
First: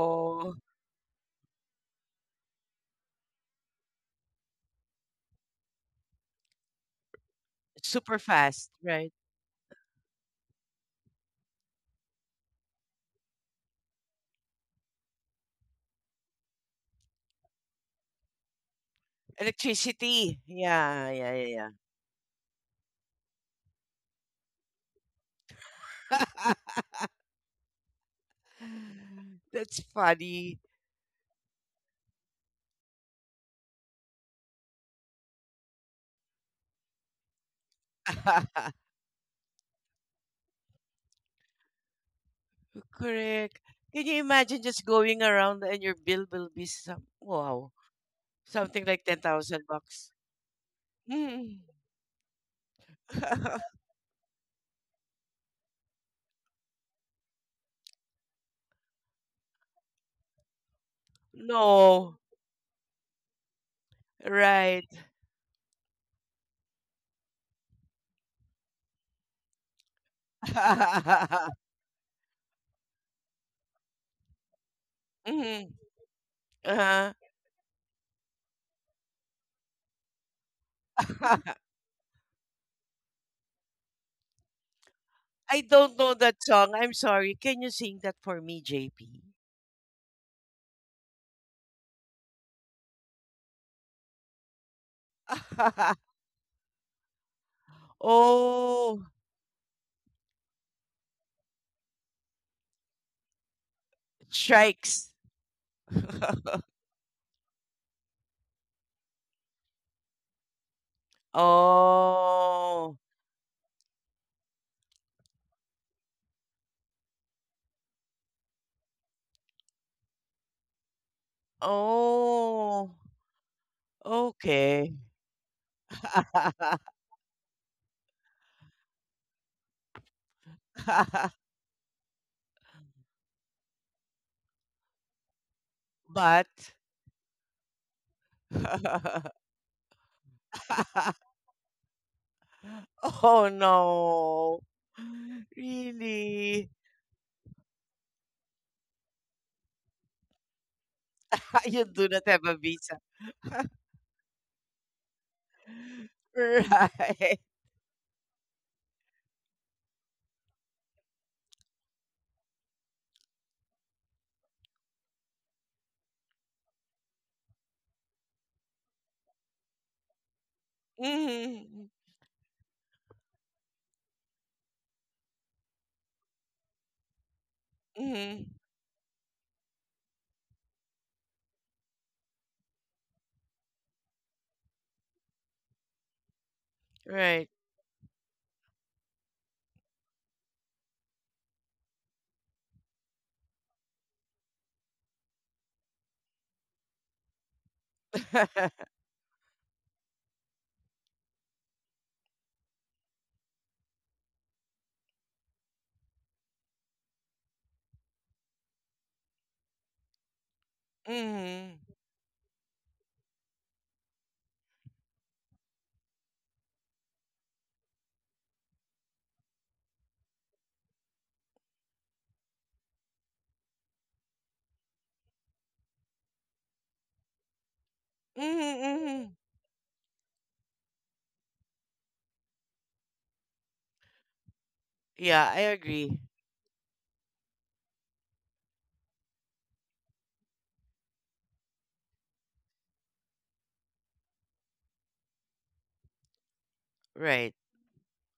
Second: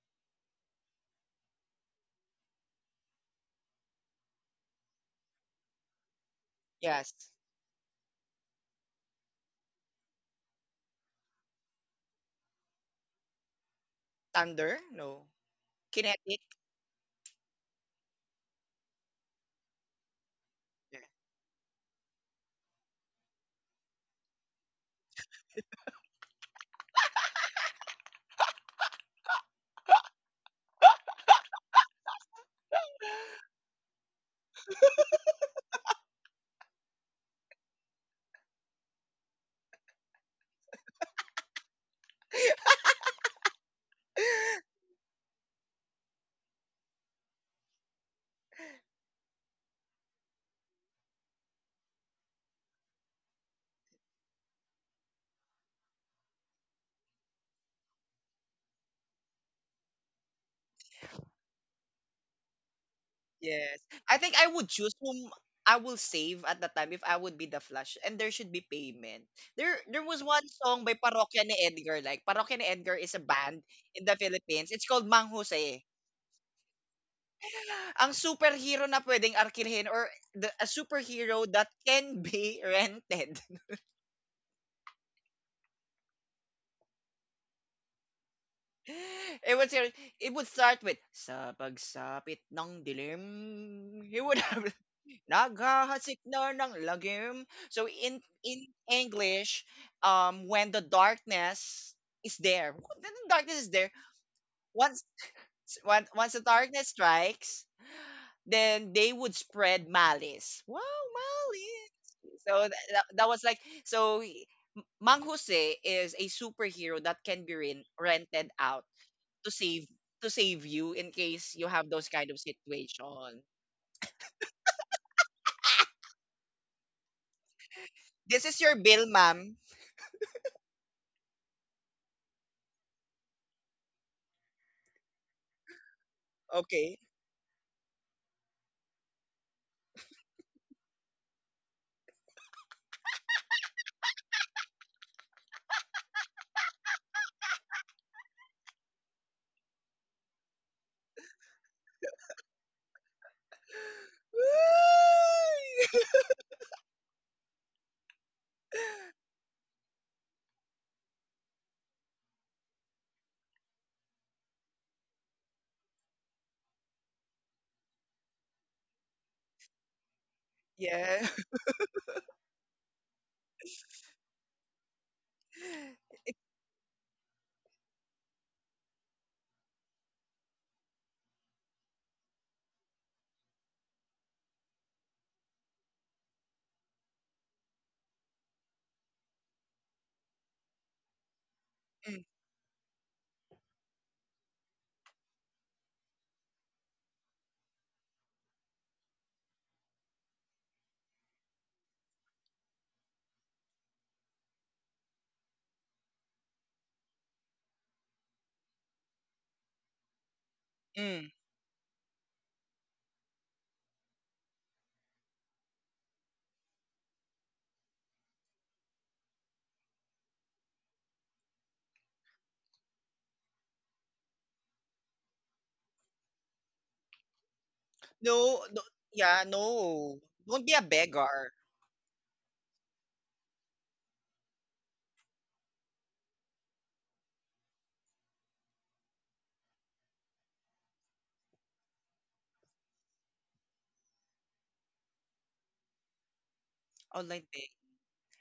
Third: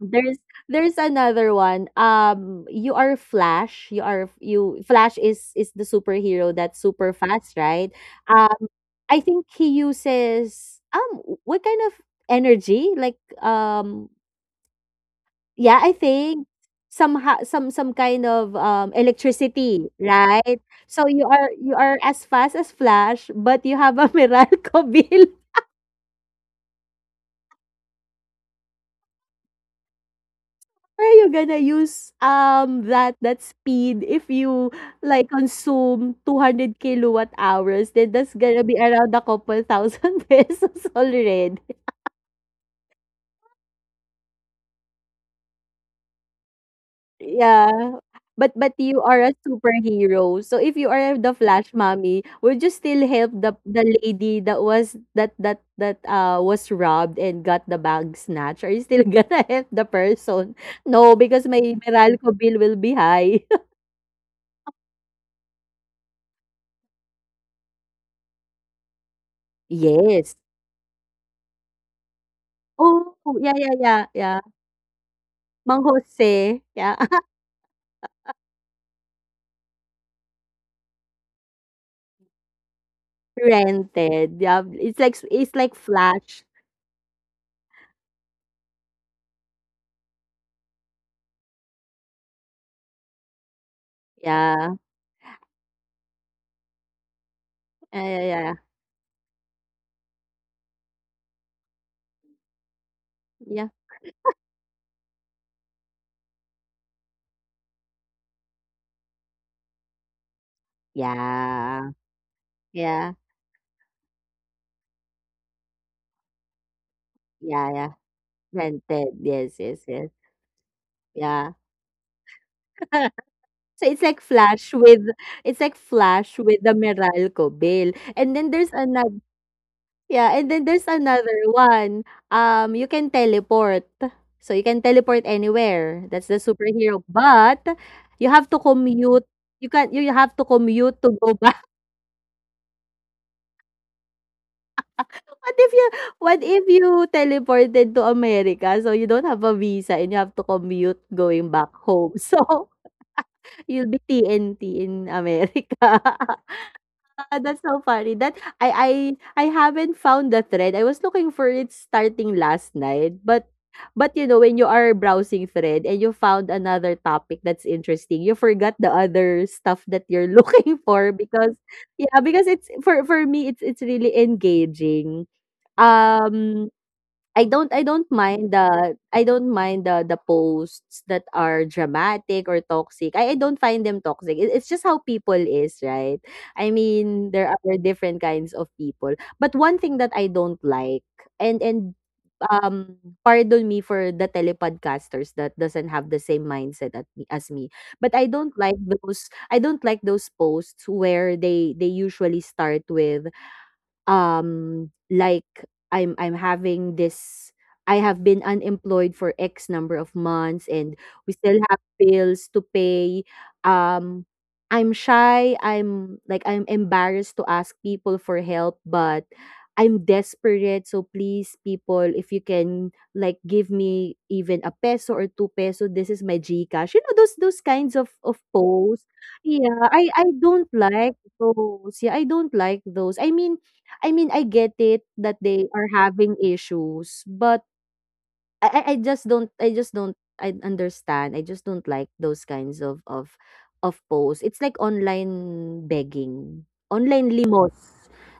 there's there's another one. You are Flash. You are you. Flash is the superhero that's super
Yes.
fast, right?
super
Um,
fast, right?
I think he uses what kind of energy? Like
Thunder? No.
yeah, I
Kinetic?
think somehow some kind of electricity,
Electricity.
right?
Yeah.
So
Yeah,
you
yeah,
are
yeah,
you are as fast as Flash, but you have a Meralco bill.
yeah. That's funny.
Where you gonna use, that speed if you, like, consume 200 kilowatt hours, then that's gonna be around a couple thousand pesos already.
Correct. Can you imagine just going around and your bill will be some wow,
Yeah. But
something
you
like
are
ten
a
thousand bucks?
superhero, so if you are the
Hmm.
Flash mommy, would you still help the lady that was that was robbed and got the bag snatched? Are you still gonna help the person? No, because my
No,
Meralco bill will be high.
Yes. I think I would choose
right.
whom I will save at the time if I would be the Flash. And there should be payment. There was
Yes.
one song by Parokya ni Edgar. Like, Parokya ni Edgar
Oh,
is a
yeah,
band
yeah, yeah,
in the
yeah.
Philippines. It's called Mang
Mhm,
Mang
Jose.
Jose, yeah.
uh-huh.
Ang superhero na pwedeng arkihin, or the a superhero that can be rented.
Rented, yeah. It's
I
like
don't know
Flash.
that song. I'm sorry. Can you sing that for me, JP?
It would ser it would start with, "Sa pagsapit ng dilim, he would have
Yeah.
naghahasik na ng lagim." So
Yeah,
in
yeah, yeah.
in
Oh,
English, when the darkness is there,
Yeah.
once
strikes.
once the darkness strikes, then they would spread malice. Wow,
Yeah.
malice. So
Oh,
that,
Yeah.
that was like, so Mang Jose is a superhero that can be
Yeah, yeah.
rented out
Rented.
to
Yes, yes, yes.
save you in
Yeah.
case you have those kind of
oh,
situation.
So it's like Flash
okay.
with it's like Flash with the Meralco bill. And
This
then
is
there's
your bill,
another
ma'am.
yeah, and then there's another one, you can teleport. So you can teleport anywhere, that's the
But,
Okay.
superhero, but you have to commute. You can you have to commute to go back.
oh no,
What if you what if
really?
you teleported to America, so you don't have a visa and you have to commute going back
You do
home?
not have a
So,
visa.
you'll be TNT in America.
Woo!
Ah,
Right.
that's so funny that I haven't found the thread. I was looking for it starting last night, but, you know, when you are browsing thread and you found another topic that's interesting, you forgot the other stuff that you're looking for
yeah.
because
Mhm.
yeah, because it's for me, it's really engaging. Um I don't mind
Mhm.
the I don't mind the posts that are dramatic or toxic. I don't find them toxic. It's just how people is, right? I mean, there
Right.
are different kinds of people. But one thing that I don't like and
Mm,
um pardon me for the telepodcasters that doesn't have the same mindset at me, as me, but I don't like those I don't like those posts where they usually start with like i'm having this I have been unemployed for x number of months and
mm.
we still have
Mhm.
bills to pay um I'm shy I'm like I'm embarrassed to ask people for help but I'm desperate so please people if you can like give me even a peso or two peso this is my gcash you know those kinds of
Mm.
No, no,
posts
Mhm.
yeah,
yeah i
no.
i
Don't
don't
be a
like
beggar.
those yeah I don't like those I mean I mean, I get it that
Yeah, I
they are
agree.
having issues, but I just don't I just don't I understand. I just don't like those kinds of posts. It's like online begging, online
Online
Right.
thing.
limos.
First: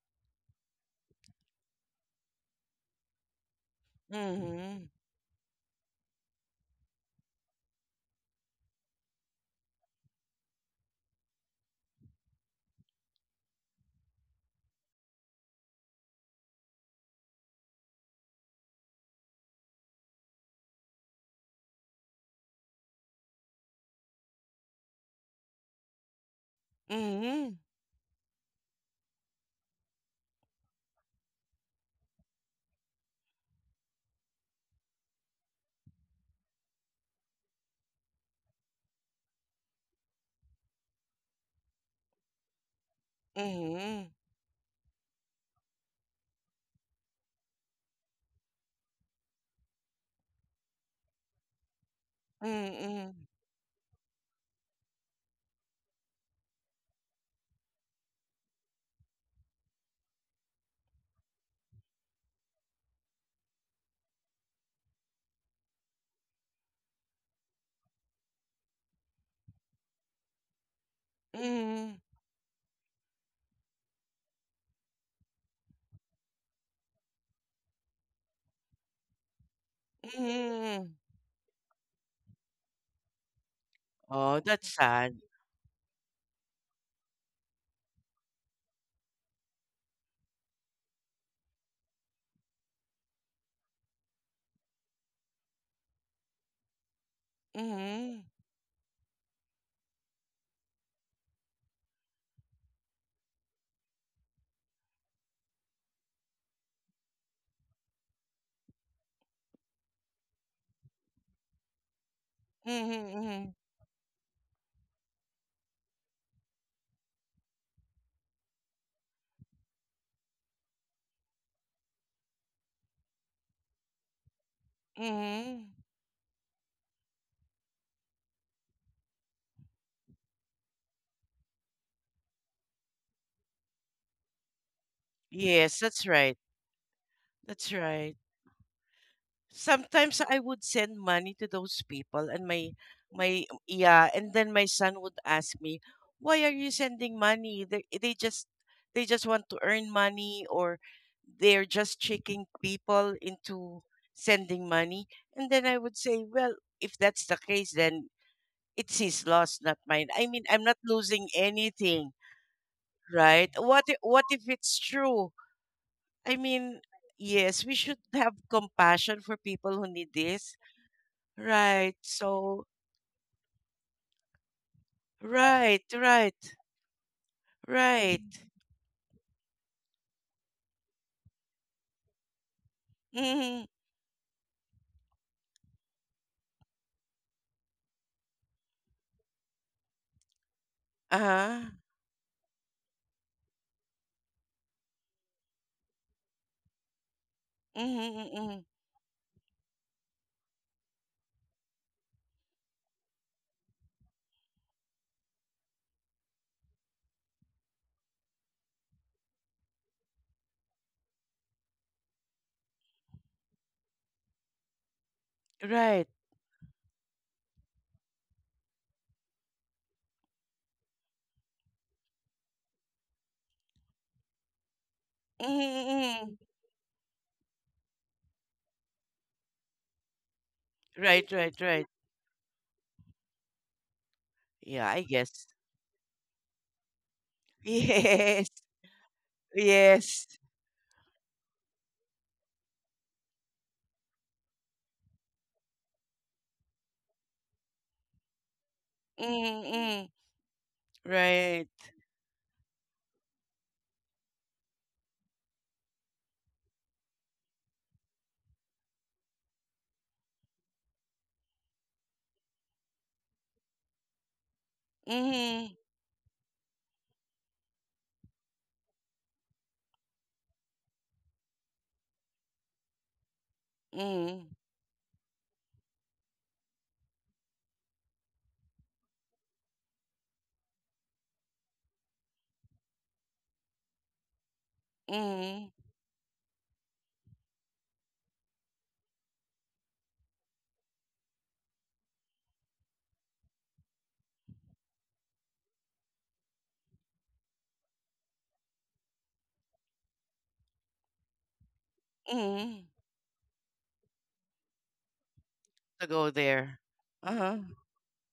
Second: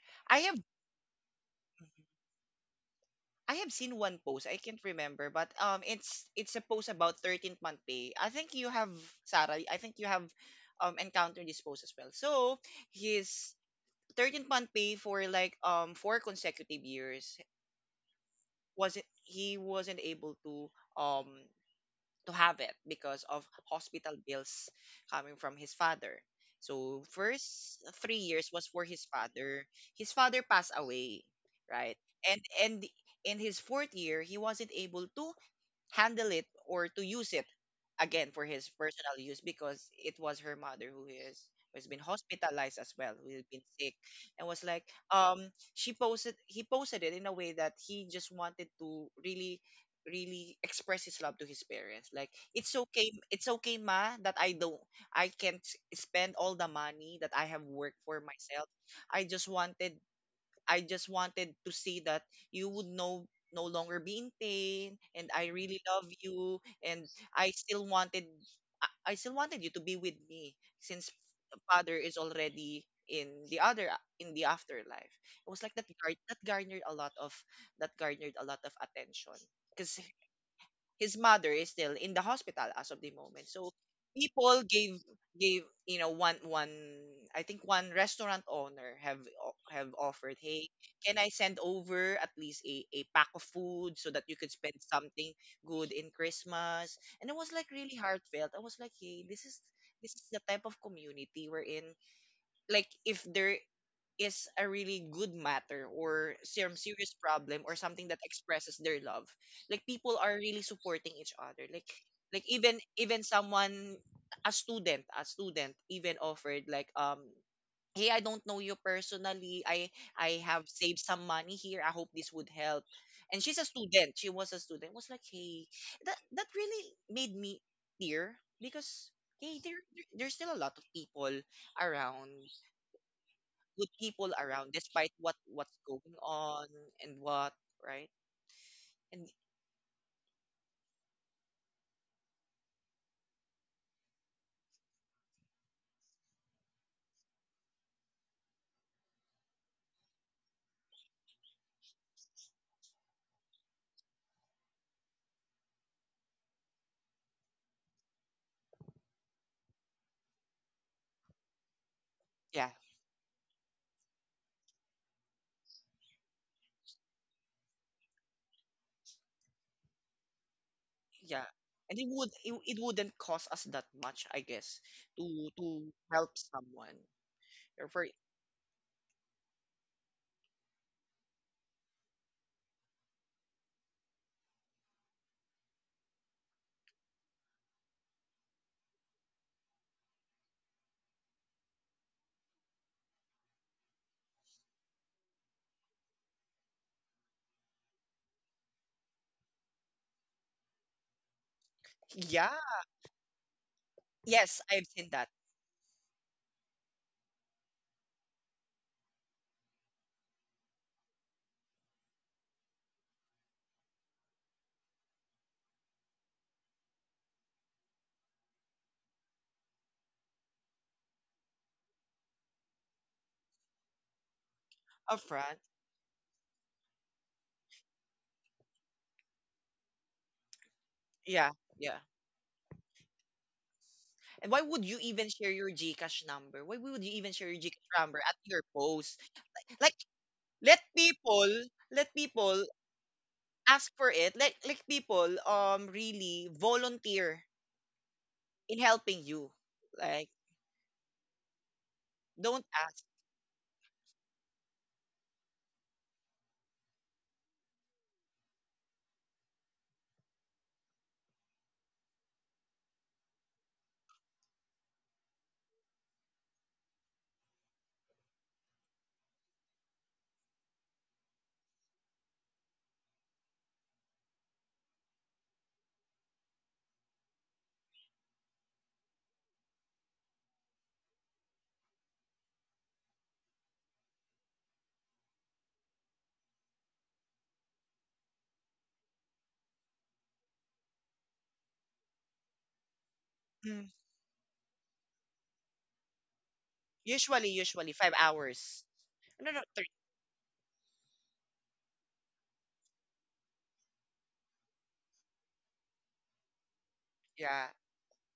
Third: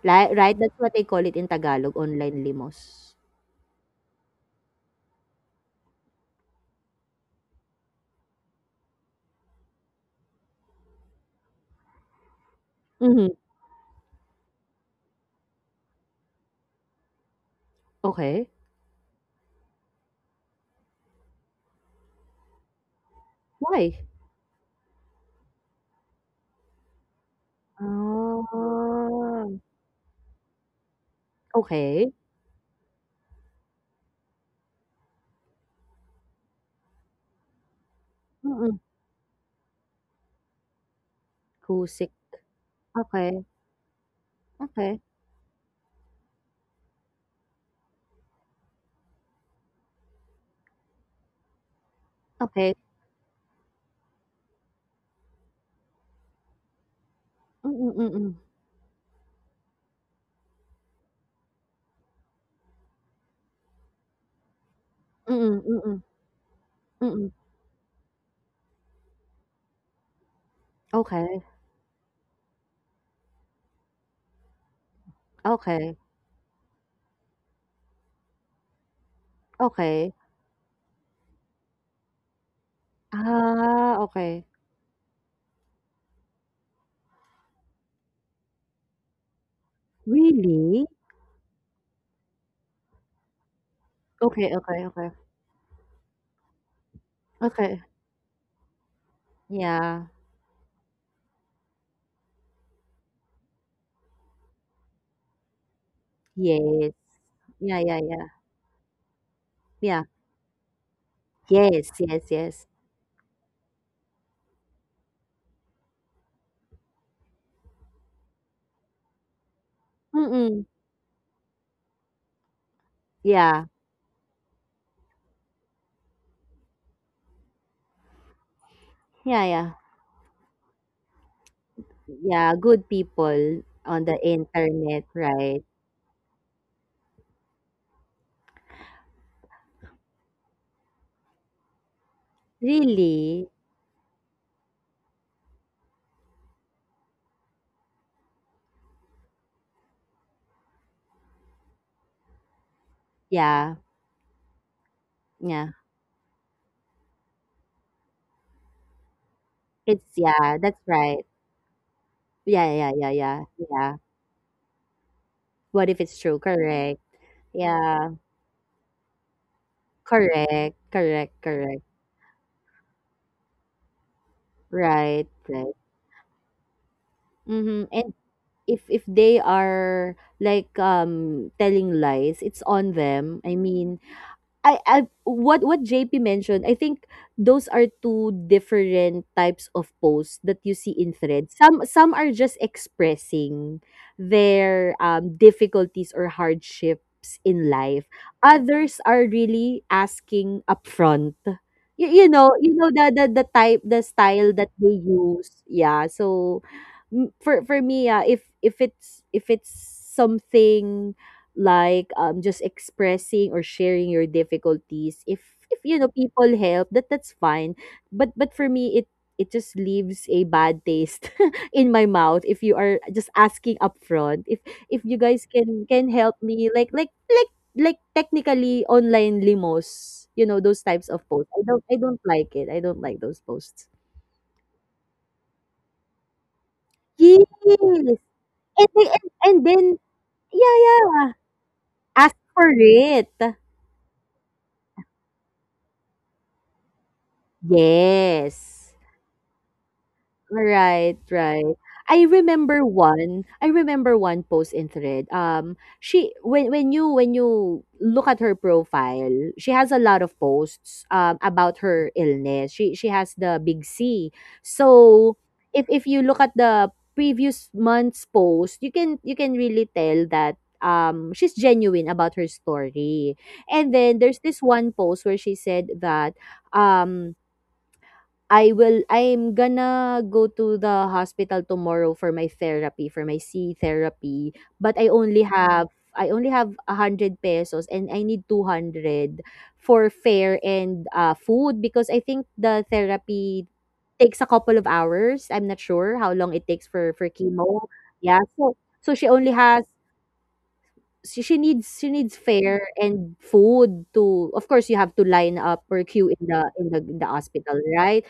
Like,
I
right?
have
That's what they call it in Tagalog, online limos.
I have seen one post. I can't
Mm.
remember, but it's a post about 13th month pay. I think you have Sarah. I think you have encountered this post as well. So
Hmm.
his 13th month pay for like 4 consecutive years,
Okay.
wasn't he wasn't able to have it because of
Why?
hospital bills coming from his father. So
Mhm.
first 3 years was for his
Ah,
father. His father passed away, right?
okay.
And in his fourth year, he wasn't able to handle it or to use it again for his
Mm-mm.
personal use, because it was her mother who's been
Kusik.
hospitalized as well,
Okay.
who's been sick,
Mhm.
and was like,
Okay.
um she posted he posted it in a way that he just wanted to really really express his love to his parents, like,
Okay.
it's okay,
Mhm.
it's okay, ma, that I don't, I can't spend all the money that I have worked for
Mm-mm-mm.
myself. i just wanted I just wanted to say that you would no longer be in pain, and I really
Mm-mm-mm.
love you, and
Mm-mm.
I still wanted I still wanted you to be with me since
Mhm.
Okay.
father
Mhm.
is already in the afterlife. It was like that
Okay.
guard that garnered a lot of attention, because
Okay.
Mhm.
his mother is still in the hospital as of the moment. So
Ah,
Oh,
okay.
people
that's sad.
gave, one, I think one restaurant owner have have offered, "Hey,
Really?
can I send over at least a pack of food so that you could
Okay,
spend
okay, okay.
something good in Christmas?" And it was like
Okay.
really
Mm.
heartfelt. I was like, "Hey,
Yeah.
this is the type of community we're in." Like, if there is a really good matter or some
Yes.
serious problem or
Yeah, yeah,
something that
yeah.
expresses their love, like,
Yeah.
people are really supporting each other, like
Yes, yes,
like
yes.
Mhm.
even
Mhm. Mm.
someone, a student even offered, like, "Hey, I don't know you personally, I have
Mm-mm.
saved some money here, I hope this would help." And she's a
Yeah.
student, was like, "Hey,
Mhm.
that really made me tear," because,
Yeah,
hey,
yeah.
there's still a lot of people around,
Yeah, good people
good
on the
people around,
internet,
despite
right?
what's
Yes, that's
going
right.
on, and what,
That's
right.
right.
And
Sometimes I would send money to those people and my
Really?
yeah, and then my son would ask me, "Why are you sending money? They just they just want to earn money or they're just tricking people
Yeah.
into sending money." And then
Yeah.
I would say, "Well, if that's the case, then it's his loss, not mine.
It's
I mean,
yeah,
I'm not
that's
losing
right.
anything,
yeah,
Yeah, yeah, yeah, yeah.
right? What
Yeah.
what if it's true?
What if it's
I
true?
mean,
Correct.
yes, we should
Yeah.
have compassion for people who need this
Correct. Correct.
yeah,
Correct.
Right.
and it would it,
So
it wouldn't cost us that much, I guess,
Right. Right.
to
right,
help
right,
someone. Or
Mm-hmm.
for,
And
right.
if they are like telling lies, it's on them. I
Mm-hmm.
mean, I what JP mentioned, I think those are two different types of posts that you see in threads.
Uh-huh.
Some are just expressing their difficulties or hardships in life.
Mm-hmm, mm-hmm.
Others are really asking upfront. You
yeah.
know, you know the, the type the
Yes,
style that
I've seen
they
that.
use. Yeah, so for me, yeah, if it's if it's something like just expressing or sharing your difficulties if you
Right.
know people help that that's fine but for me it it just leaves a bad taste in my mouth if you are just asking up front if
A
you guys
friend.
Mm-hmm,
can
mm-hmm.
help me like technically online limos, you know those types of
Right,
Yeah,
posts
right,
i
right.
don't
yeah.
i don't like it I don't like those posts
And why would
Yeah,
you
I
even
guess.
share your GCash number? Why would you even
yes
share your GCash number at
Yes,
your post?
and
Like,
then
yes.
let
yeah yeah
people let
ask
people
for it
ask for it. Let people really volunteer in
yes
helping you,
Mm-hmm.
like.
right,
Right.
right. I
Don't
remember
ask.
one. I remember one post in Thread. She when you look at her profile, she has a lot of posts about her illness. She has the big C. So
Mm-hmm.
if you look at the previous month's post, you can really tell that she's genuine about her story. And then there's
Mm-hmm.
this one post where she said that um I will I'm gonna go to the hospital tomorrow for my therapy, for my C therapy, but I only
Mm-hmm.
have I only have 100 pesos and I need 200 for fare and food because I think the therapy
Mm.
takes a couple of hours. I'm not sure how long it takes for chemo.
Usually five
Yeah, so
hours.
so she
No,
only
no, three.
has she needs she needs
Mm-hmm.
fare and food to of course you have to line up or
To go
queue in the
there.
in the in the
Uh-huh.
Yeah.
hospital, right?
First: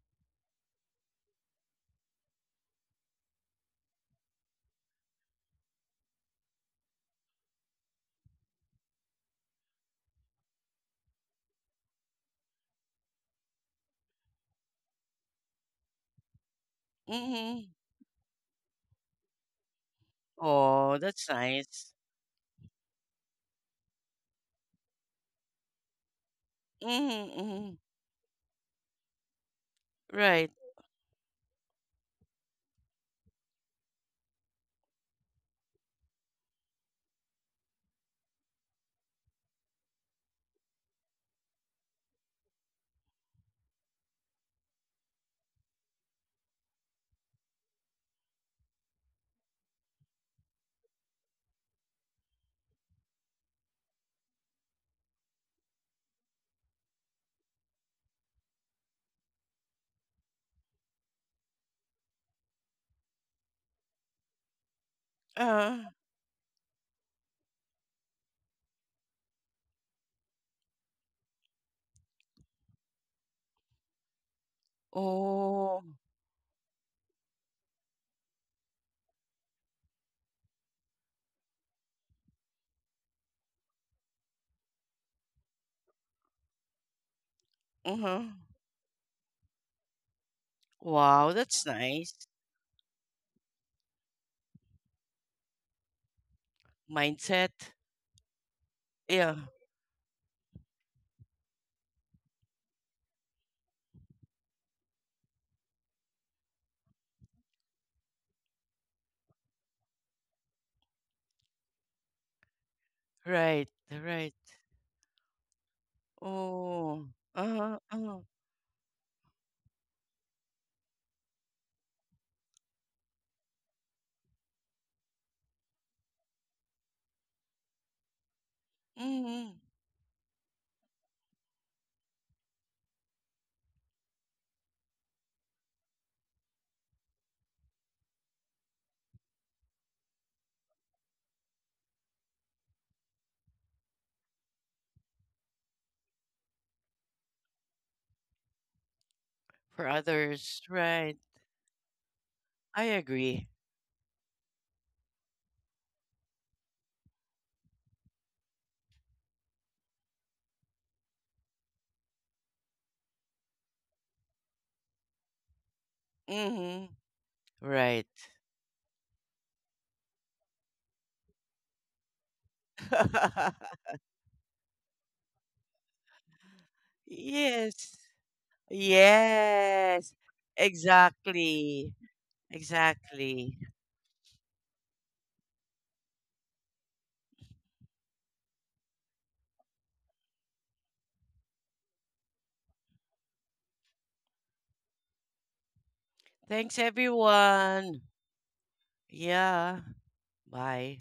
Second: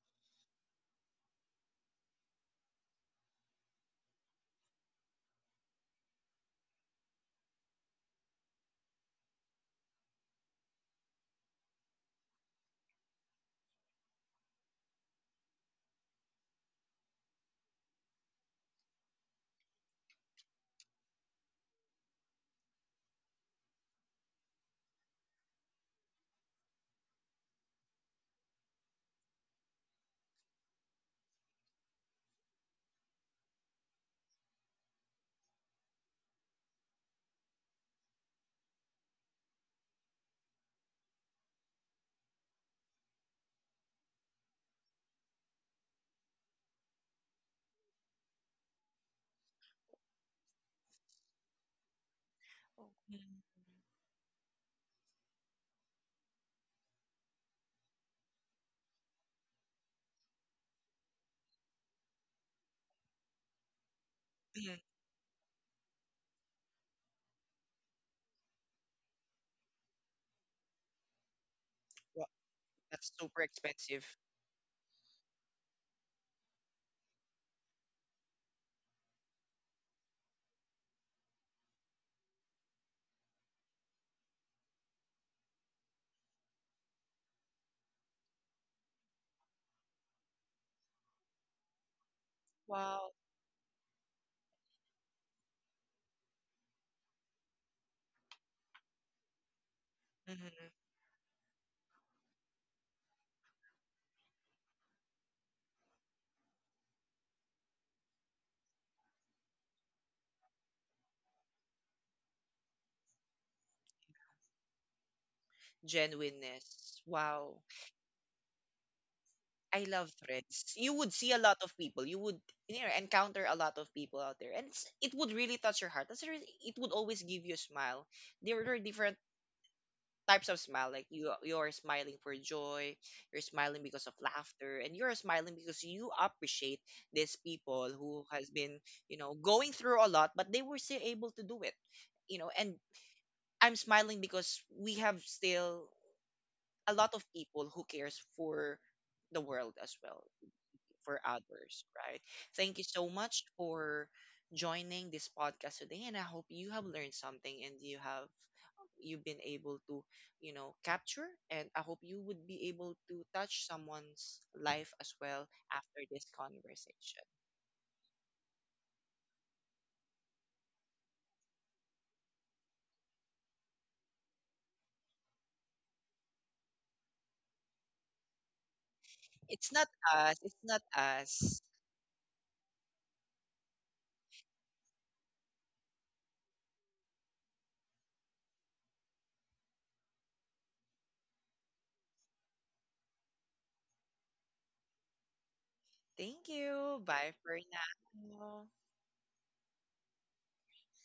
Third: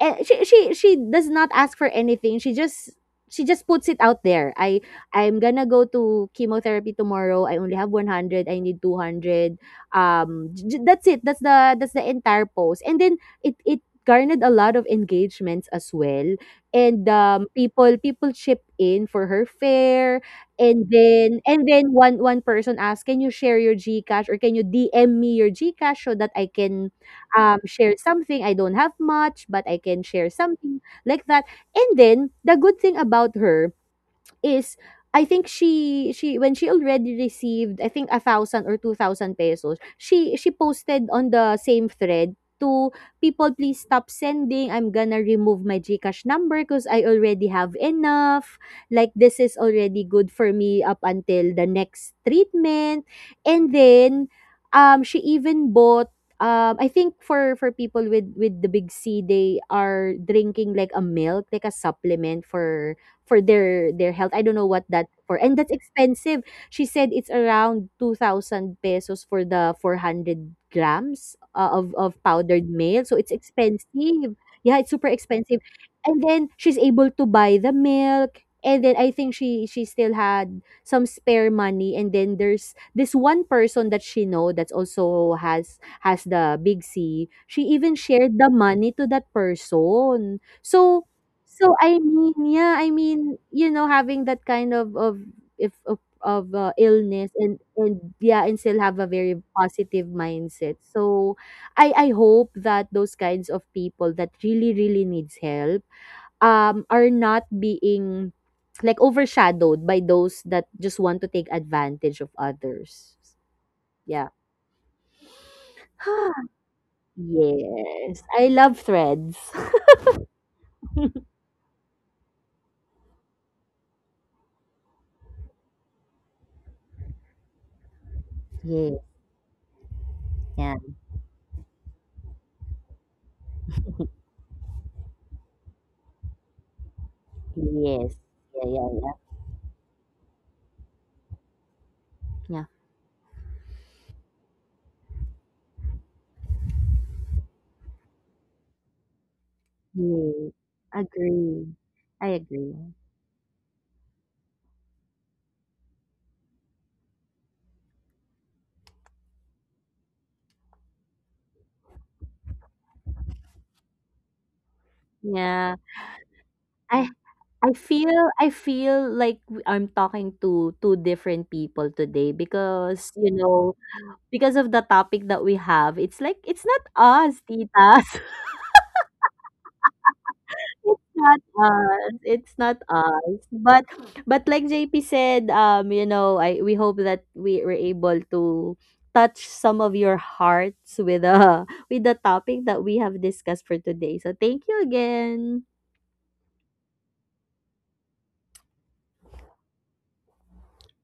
And she does not ask for anything. She just puts it out there. I I'm gonna go to chemotherapy tomorrow. I only have 100. I need 200. That's it. That's the entire post. And then it garnered a lot of engagements as well. And
Mm-hmm.
people people chip in for her fare.
Oh, that's
And
nice.
then one person asked, "Can you share your GCash or can you DM me your GCash so that I can
Mm-hmm. Mm-hmm.
share something, I don't have much, but I can share
Right.
something," like that. And then the good thing about her is I think she when she already received I think 1,000 or 2,000 pesos, she posted on the same thread to people please stop sending. I'm gonna remove my GCash number because I already have enough. Like this is already good for me up until the next
Oh,
treatment.
mm,
And then she even bought I think for people with the big C, they are drinking like a milk like a supplement for their health. I don't know
mm.
what that for. And that's
Uh-huh.
expensive. She said it's around 2,000 pesos for the 400 grams of
Wow,
powdered meal.
that's
So it's
super expensive.
expensive. Yeah, it's super expensive.
Oh.
And then she's able to buy the milk. And then I think she still had some spare money. And then there's this one person that she know that also has the big C. She even
Uh-huh.
shared the money to that person. So
Wow, that's
so, I
nice.
mean, yeah, I
Wow.
mean, you know, having that kind of if of of, illness
Mindset?
and yeah, and still have a very
Yeah.
positive
Mhm.
mindset. So, I hope that those kinds of people that really really needs help are not being like overshadowed by those that just want to take advantage of others.
Right.
Yeah.
Right.
Genuineness.
Oh.
Wow.
Uh-huh. Uh-huh.
Yes, I love threads.
I love threads. You would see a lot of people. You would, encounter a lot of people out there, and it would really touch your heart. That's the it would always give you a smile. There were
Yeah,
different
Hmm.
types of
yeah.
smile, like you're smiling for joy, you're smiling because of laughter, and you're smiling because you appreciate these people
Yes.
who has
Yeah,
been,
yeah, yeah.
going through a lot, but they were still able to do it,
Yeah.
and I'm smiling because we have still a lot of people who cares for the world
For
as well,
Yes,
others.
for
Right.
agree.
others, right?
I agree.
Thank you
I
so much
agree.
for joining this podcast today, and I hope you have learned something, and you've been able to, capture, and I hope you would be able to touch someone's life as well
Yeah.
after this
Hmm.
I
conversation.
I
Right.
feel I feel like I'm talking to two different people today because, you know, because of the topic that we have, it's like it's not us,
Yes.
titas.
It's not
Yes.
us, it's not
Not
us.
Exactly.
us. It's not us.
Exactly.
But like JP said, you know, I we hope that we were able to touch some of your hearts with with the topic that we have discussed for today. So thank you again.
Thank
Thanks,
you. Bye for
everyone.
now.
Yeah. Bye.